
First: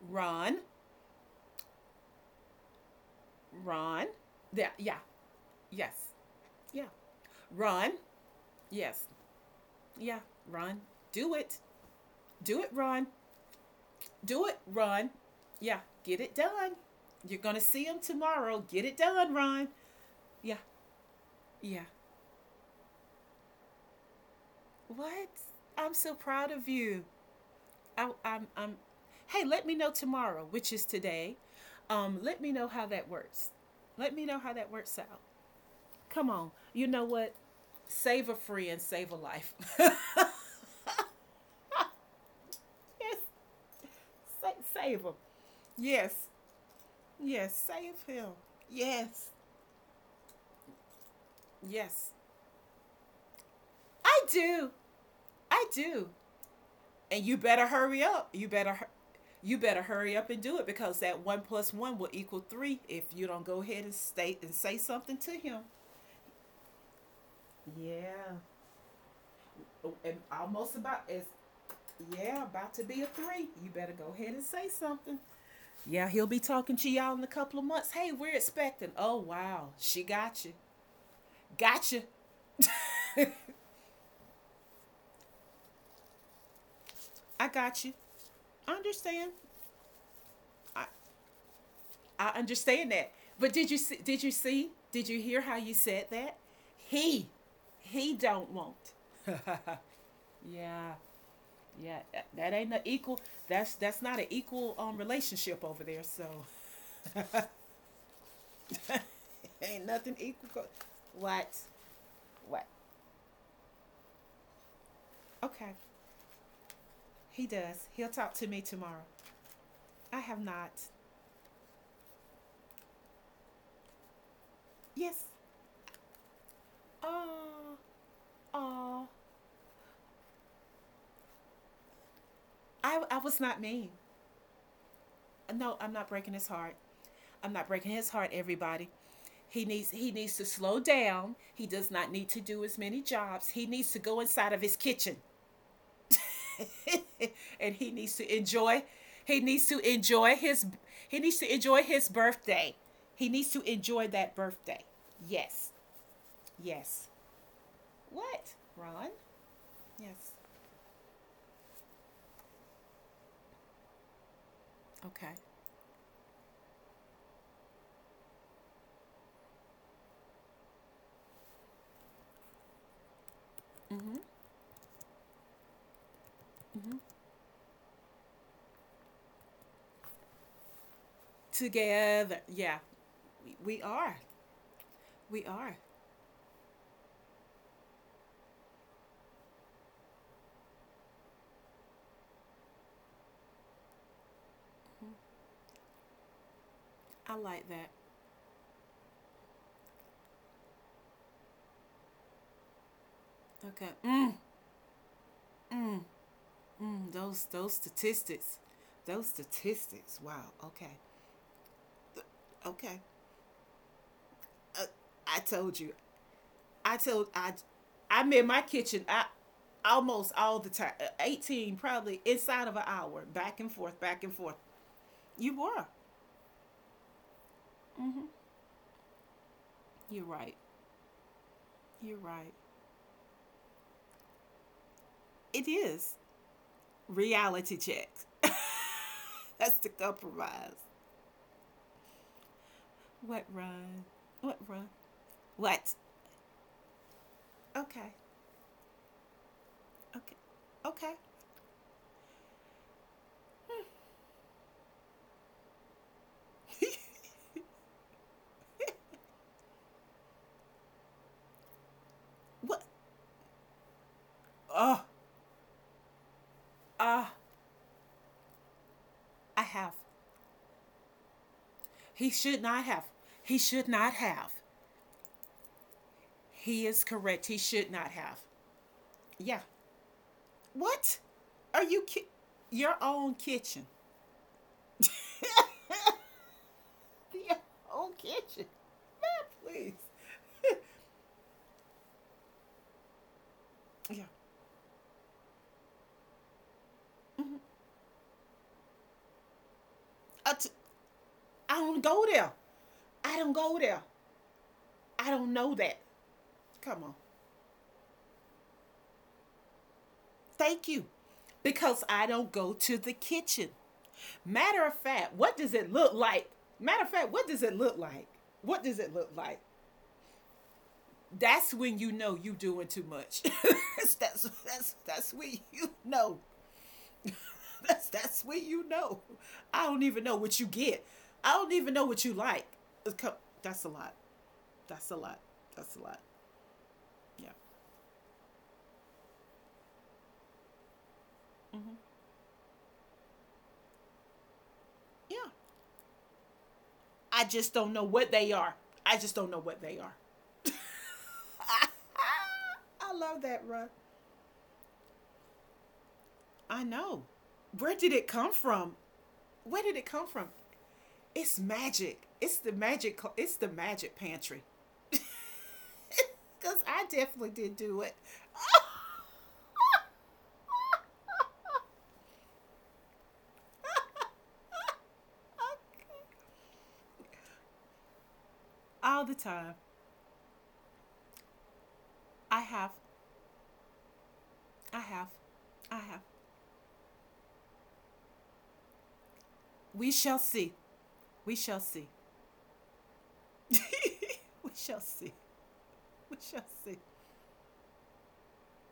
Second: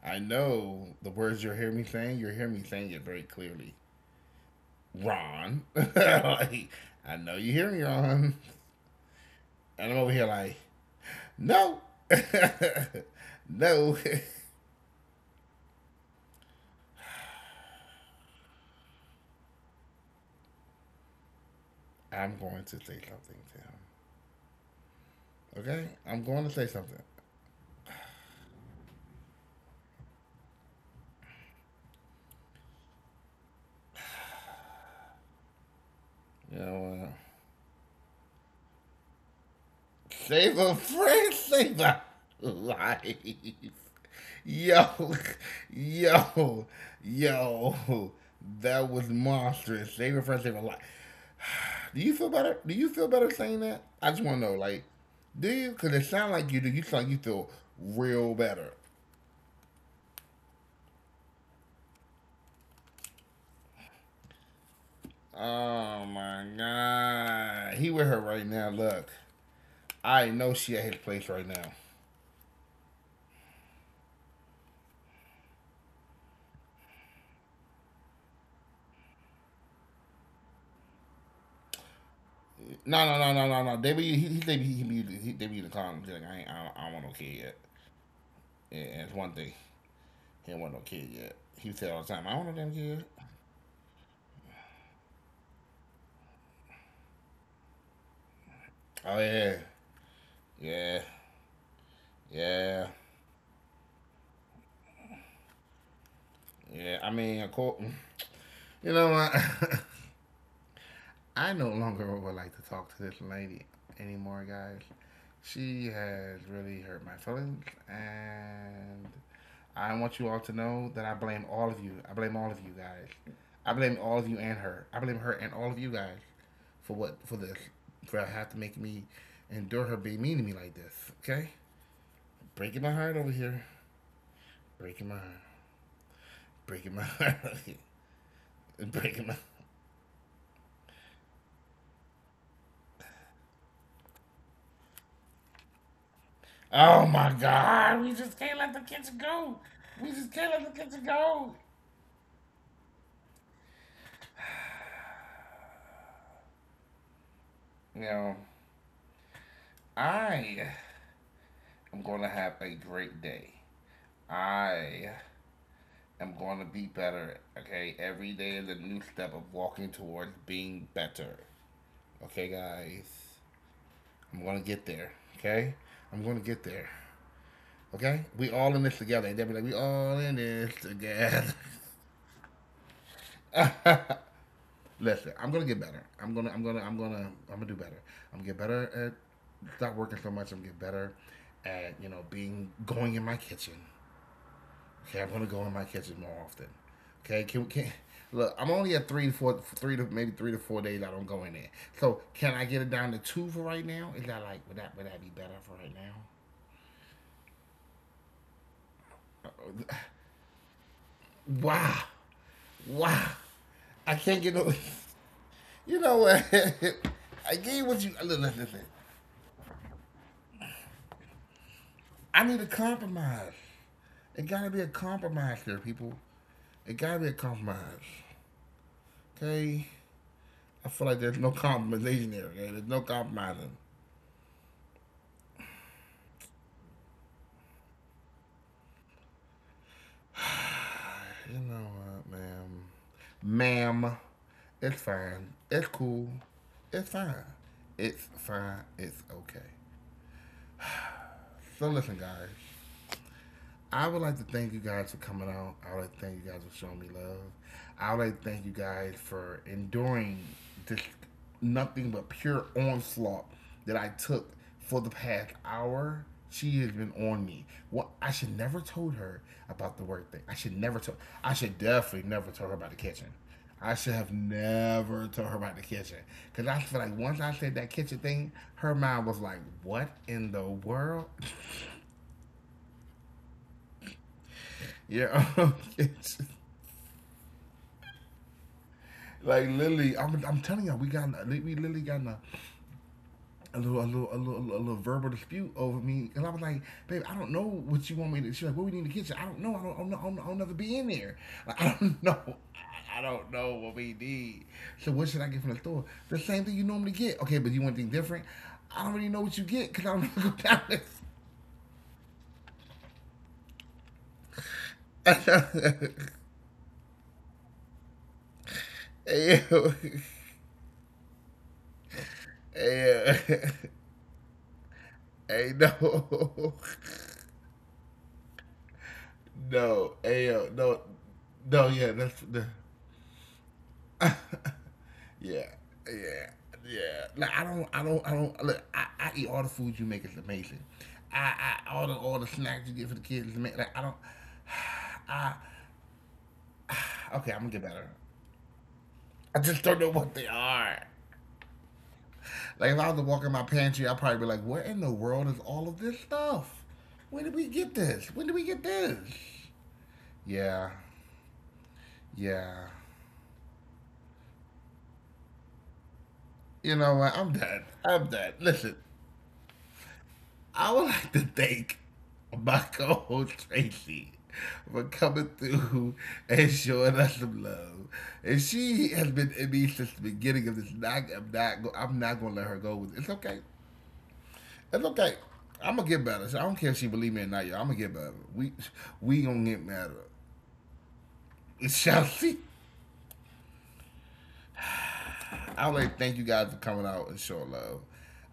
Speaker 1: I
Speaker 2: Run.
Speaker 1: know the words you're hearing me saying. You're hearing me saying it very
Speaker 2: Run.
Speaker 1: clearly.
Speaker 2: Yeah, yeah. Yes.
Speaker 1: Ron.
Speaker 2: Yeah.
Speaker 1: <laughs> Like,
Speaker 2: Run.
Speaker 1: I know you hear me,
Speaker 2: Yes.
Speaker 1: Ron.
Speaker 2: Yeah. Run.
Speaker 1: And I'm over here
Speaker 2: Do it.
Speaker 1: like,
Speaker 2: Do it,
Speaker 1: no,
Speaker 2: Ron.
Speaker 1: <laughs>
Speaker 2: Do it,
Speaker 1: no.
Speaker 2: Ron. Yeah. Get it done. You're going to see him tomorrow. Get it done, Ron. Yeah. Yeah.
Speaker 1: <laughs> I'm going to say something to him.
Speaker 2: What? I'm so
Speaker 1: Okay?
Speaker 2: proud of
Speaker 1: I'm going to
Speaker 2: you.
Speaker 1: say something.
Speaker 2: I, I'm, I'm, hey, let me know tomorrow, which is today. Um, let me know how that works. Let me know how that works out. Come on.
Speaker 1: You
Speaker 2: You know
Speaker 1: know, uh,
Speaker 2: what? Save a friend, save a life. <laughs> Yes.
Speaker 1: Save a friend, save a life.
Speaker 2: Sa- save them.
Speaker 1: Yo, <laughs>
Speaker 2: Yes.
Speaker 1: yo,
Speaker 2: Yes, save
Speaker 1: yo.
Speaker 2: him.
Speaker 1: That was
Speaker 2: Yes,
Speaker 1: monstrous. Save a friend, save a life. Do
Speaker 2: yes,
Speaker 1: you feel better? Do you feel better saying that? I
Speaker 2: I
Speaker 1: just want to know,
Speaker 2: do.
Speaker 1: like, do
Speaker 2: I
Speaker 1: you? Because it
Speaker 2: do.
Speaker 1: sounds like you do. You sound like you
Speaker 2: And you
Speaker 1: feel
Speaker 2: better hurry up.
Speaker 1: real
Speaker 2: You
Speaker 1: better.
Speaker 2: better, hu- you better hurry up and do it because that one plus one will equal three if you don't go ahead and state and say something to him.
Speaker 1: Oh my god, he with her
Speaker 2: Yeah,
Speaker 1: right now. Look,
Speaker 2: oh, and
Speaker 1: I know she
Speaker 2: almost
Speaker 1: at his
Speaker 2: about as,
Speaker 1: place right now.
Speaker 2: yeah, about to be a three. You better go ahead and say something. Yeah, he'll be talking to y'all in a couple of months. Hey, we're expecting. Oh wow, she got you. Got you.
Speaker 1: No, no, no, no, no,
Speaker 2: <laughs>
Speaker 1: no. They be he, he they be he, be he, they be the con. Like I ain't, I don't, I don't want no kid
Speaker 2: I
Speaker 1: yet.
Speaker 2: got you. I
Speaker 1: Yeah, and it's one
Speaker 2: understand.
Speaker 1: thing he don't want no
Speaker 2: I,
Speaker 1: kid yet. He said all the time, I
Speaker 2: I
Speaker 1: don't want no damn
Speaker 2: understand
Speaker 1: kid.
Speaker 2: that. But did you see, did you see, did you hear how you said that? He he don't want.
Speaker 1: Oh
Speaker 2: <laughs>
Speaker 1: yeah,
Speaker 2: Yeah.
Speaker 1: yeah,
Speaker 2: Yeah, that- ain't an
Speaker 1: yeah,
Speaker 2: equal. That's that's not an equal um relationship over there. So
Speaker 1: yeah. I mean, of course,
Speaker 2: <laughs>
Speaker 1: you
Speaker 2: ain't
Speaker 1: know
Speaker 2: nothing
Speaker 1: what?
Speaker 2: equal.
Speaker 1: <laughs>
Speaker 2: What?
Speaker 1: I no
Speaker 2: What?
Speaker 1: longer would like to talk to this lady anymore, guys.
Speaker 2: Okay.
Speaker 1: She has
Speaker 2: He
Speaker 1: really
Speaker 2: does.
Speaker 1: hurt my
Speaker 2: He'll talk to
Speaker 1: feelings,
Speaker 2: me tomorrow.
Speaker 1: and
Speaker 2: I have not.
Speaker 1: I want you all to know that I blame all of you. I blame all of you guys. I blame all of
Speaker 2: Yes.
Speaker 1: you and her. I blame her and all of you guys
Speaker 2: Oh.
Speaker 1: for what for this
Speaker 2: Oh.
Speaker 1: for having to make me endure her being mean to me like this. Okay,
Speaker 2: I I was not
Speaker 1: breaking my
Speaker 2: mean.
Speaker 1: heart over here,
Speaker 2: No, I'm
Speaker 1: breaking my
Speaker 2: not
Speaker 1: heart,
Speaker 2: breaking his heart. I'm not
Speaker 1: breaking my
Speaker 2: breaking his
Speaker 1: heart,
Speaker 2: heart, everybody. He
Speaker 1: <laughs>
Speaker 2: needs he
Speaker 1: breaking my.
Speaker 2: needs to slow down. He does not need to do as many jobs. He needs to go inside of his kitchen. <laughs> And he
Speaker 1: Oh
Speaker 2: needs
Speaker 1: my
Speaker 2: to enjoy
Speaker 1: God, we just
Speaker 2: he
Speaker 1: can't let
Speaker 2: needs
Speaker 1: the
Speaker 2: to
Speaker 1: kids
Speaker 2: enjoy
Speaker 1: go.
Speaker 2: his
Speaker 1: We just
Speaker 2: he
Speaker 1: can't
Speaker 2: needs to
Speaker 1: let the kids
Speaker 2: enjoy his
Speaker 1: go.
Speaker 2: birthday. He needs to enjoy that birthday. Yes. Yes. What?
Speaker 1: You know,
Speaker 2: Ron? Yes.
Speaker 1: I am going to have a great day.
Speaker 2: Okay.
Speaker 1: I am going to be better, okay? Every day is a new step of walking towards being better. Okay, guys?
Speaker 2: Mhm.
Speaker 1: I'm going to get there, okay? I'm going to get there, okay? We all in this together. They'll be like, we all in this together.
Speaker 2: Together. Yeah. We, we are.
Speaker 1: <laughs> Listen,
Speaker 2: We
Speaker 1: I'm gonna
Speaker 2: are.
Speaker 1: get better. I'm gonna, I'm gonna, I'm gonna, I'm gonna do better. I'm gonna get better at stop working so much. I'm gonna get better at you know being going in my kitchen. Okay, I'm gonna go in my kitchen
Speaker 2: I
Speaker 1: more
Speaker 2: like
Speaker 1: often.
Speaker 2: that.
Speaker 1: Okay, can we can look? I'm only at three to four, three to maybe three to four days. I don't go in there. So can I
Speaker 2: Okay.
Speaker 1: get it down to
Speaker 2: Mm.
Speaker 1: two for right now? Is that like would that would that be better for right
Speaker 2: Mm,
Speaker 1: now?
Speaker 2: those those statistics, those statistics. Wow. Okay. Okay.
Speaker 1: Wow, wow!
Speaker 2: Uh,
Speaker 1: I
Speaker 2: I
Speaker 1: can't get
Speaker 2: told
Speaker 1: no.
Speaker 2: you.
Speaker 1: <laughs>
Speaker 2: I
Speaker 1: You know
Speaker 2: told
Speaker 1: what?
Speaker 2: I. I'm in
Speaker 1: <laughs>
Speaker 2: my
Speaker 1: I gave
Speaker 2: kitchen.
Speaker 1: what you.
Speaker 2: I
Speaker 1: Listen, listen.
Speaker 2: almost all the time. uh, Eighteen probably inside of an hour,
Speaker 1: I
Speaker 2: back
Speaker 1: need
Speaker 2: and
Speaker 1: to
Speaker 2: forth, back and forth.
Speaker 1: compromise. It
Speaker 2: You
Speaker 1: gotta
Speaker 2: were.
Speaker 1: be a compromise here, people. It gotta
Speaker 2: Hmm.
Speaker 1: be a compromise.
Speaker 2: You're right.
Speaker 1: Okay? I feel
Speaker 2: You're
Speaker 1: like there's
Speaker 2: right.
Speaker 1: no compromisation here, okay? There's no compromising.
Speaker 2: It is reality check. <laughs> That's the compromise.
Speaker 1: You know what,
Speaker 2: What,
Speaker 1: ma'am?
Speaker 2: Run? What, Run?
Speaker 1: Ma'am, it's
Speaker 2: What?
Speaker 1: fine. It's cool. It's fine.
Speaker 2: Okay.
Speaker 1: It's fine. It's okay.
Speaker 2: Okay. Okay.
Speaker 1: So listen, guys. I would like to thank you guys for coming out. I would like to thank you guys for showing me
Speaker 2: <laughs>
Speaker 1: love. I would like to thank you guys for enduring this nothing but
Speaker 2: What?
Speaker 1: pure onslaught that I took
Speaker 2: Oh,
Speaker 1: for the past hour. She has
Speaker 2: ah,
Speaker 1: been on me. Well, I should never told
Speaker 2: I
Speaker 1: her
Speaker 2: have.
Speaker 1: about the work thing. I should never tell. I should
Speaker 2: He should
Speaker 1: definitely
Speaker 2: not
Speaker 1: never tell
Speaker 2: have.
Speaker 1: her about the
Speaker 2: He
Speaker 1: kitchen.
Speaker 2: should not
Speaker 1: I should
Speaker 2: have.
Speaker 1: have never told her about the kitchen
Speaker 2: He
Speaker 1: because
Speaker 2: is
Speaker 1: I feel like
Speaker 2: correct. He
Speaker 1: once I
Speaker 2: should
Speaker 1: said
Speaker 2: not
Speaker 1: that
Speaker 2: have.
Speaker 1: kitchen thing, her mind was
Speaker 2: Yeah.
Speaker 1: like, "What in the
Speaker 2: What?
Speaker 1: world?"
Speaker 2: Are you ki- your own kitchen?
Speaker 1: <laughs> Yeah,
Speaker 2: <laughs>
Speaker 1: <laughs> kitchen.
Speaker 2: Your own kitchen? Man,
Speaker 1: Like literally, I'm,
Speaker 2: please.
Speaker 1: I'm telling y'all, we got we literally got a, a little a
Speaker 2: <laughs> Yeah.
Speaker 1: little a little a little verbal dispute over me, and I was like, "Babe, I don't know what you want me to." She's like, "What we need in the kitchen?" I don't know. I don't. I don't, know. I don't,
Speaker 2: I,
Speaker 1: I don't
Speaker 2: t-
Speaker 1: never be in there.
Speaker 2: I
Speaker 1: Like,
Speaker 2: don't
Speaker 1: I
Speaker 2: go
Speaker 1: don't <laughs>
Speaker 2: there.
Speaker 1: know. I
Speaker 2: I don't
Speaker 1: don't
Speaker 2: go
Speaker 1: know
Speaker 2: there.
Speaker 1: what we need. So
Speaker 2: I
Speaker 1: what should
Speaker 2: don't
Speaker 1: I get
Speaker 2: know
Speaker 1: from the
Speaker 2: that.
Speaker 1: store? The same thing you
Speaker 2: Come on.
Speaker 1: normally get. Okay, but you want anything different? I don't really know what you get because I don't go down
Speaker 2: Thank you.
Speaker 1: this.
Speaker 2: Because I don't go to the kitchen. Matter of fact, what does it look like? Matter of fact, what does it look like? What does it look
Speaker 1: <laughs>
Speaker 2: like?
Speaker 1: Ew.
Speaker 2: That's when you know you doing too much.
Speaker 1: Ew.
Speaker 2: <laughs> that's, that's that's that's when
Speaker 1: Hey,
Speaker 2: you know.
Speaker 1: no. <laughs>
Speaker 2: That's that's when you know. I don't
Speaker 1: No,
Speaker 2: even know what you
Speaker 1: ayo,
Speaker 2: get.
Speaker 1: no,
Speaker 2: I don't
Speaker 1: no,
Speaker 2: even know
Speaker 1: yeah,
Speaker 2: what you
Speaker 1: that's
Speaker 2: like.
Speaker 1: the,
Speaker 2: That's a lot. That's a lot.
Speaker 1: yeah,
Speaker 2: That's a lot.
Speaker 1: yeah, yeah.
Speaker 2: Yeah.
Speaker 1: Like I don't, I don't, I don't. Look, I, I eat all the food you make is amazing. I, I all the all the snacks you get for the kids is amazing. Like I don't,
Speaker 2: Yeah.
Speaker 1: I
Speaker 2: I
Speaker 1: okay, I'm gonna
Speaker 2: just
Speaker 1: get
Speaker 2: don't know
Speaker 1: better.
Speaker 2: what they are. I just don't
Speaker 1: I
Speaker 2: know what
Speaker 1: just
Speaker 2: they
Speaker 1: don't know
Speaker 2: are.
Speaker 1: what they are.
Speaker 2: <laughs>
Speaker 1: Like if I
Speaker 2: I
Speaker 1: was to
Speaker 2: love
Speaker 1: walk in
Speaker 2: that,
Speaker 1: my
Speaker 2: Ruh.
Speaker 1: pantry, I'd probably be like, "Where in the world is all of this stuff?
Speaker 2: I know.
Speaker 1: When did we get
Speaker 2: Where did it
Speaker 1: this? When
Speaker 2: come
Speaker 1: did we get
Speaker 2: from?
Speaker 1: this?"
Speaker 2: Where did it come from?
Speaker 1: Yeah,
Speaker 2: It's magic. It's the
Speaker 1: yeah.
Speaker 2: magic. It's the magic pantry. <laughs> Cause I
Speaker 1: You know
Speaker 2: definitely
Speaker 1: what?
Speaker 2: did
Speaker 1: I'm
Speaker 2: do
Speaker 1: done.
Speaker 2: it. <laughs>
Speaker 1: I'm done. Listen, I would like to thank my co-host Tracy for coming through and showing us some love. And
Speaker 2: All the
Speaker 1: she
Speaker 2: time.
Speaker 1: has been in me since the beginning of this. Not, I'm not. Go-
Speaker 2: I
Speaker 1: I'm
Speaker 2: have.
Speaker 1: not gonna let her go with it. It's okay.
Speaker 2: I have.
Speaker 1: It's okay.
Speaker 2: I have.
Speaker 1: I'm gonna get better. I don't care if she believe me or not, y'all. I'm gonna get better. We we
Speaker 2: We
Speaker 1: gonna get
Speaker 2: shall
Speaker 1: better.
Speaker 2: see.
Speaker 1: <laughs>
Speaker 2: We shall see.
Speaker 1: We shall see.
Speaker 2: <laughs> We shall see.
Speaker 1: I
Speaker 2: We
Speaker 1: would like to
Speaker 2: shall
Speaker 1: thank you
Speaker 2: see.
Speaker 1: guys for coming out and showing love.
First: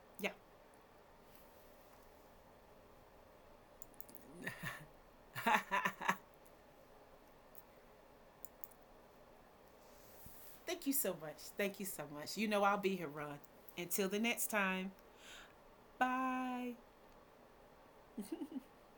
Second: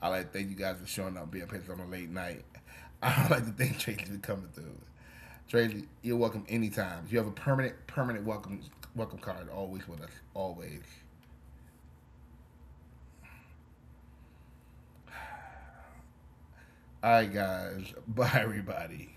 Speaker 1: I would
Speaker 2: Yeah.
Speaker 1: like to thank you guys for showing up, being patient on a late night. <laughs> I would like to thank Tracy for coming through. Tracy,
Speaker 2: <laughs>
Speaker 1: you're welcome anytime. You have a permanent, permanent welcome, welcome card always with us, always.
Speaker 2: Thank you so much. Thank you so much. You know I'll be here, Ron. Until the next time. Bye.
Speaker 1: All right, guys. <laughs> Bye, everybody.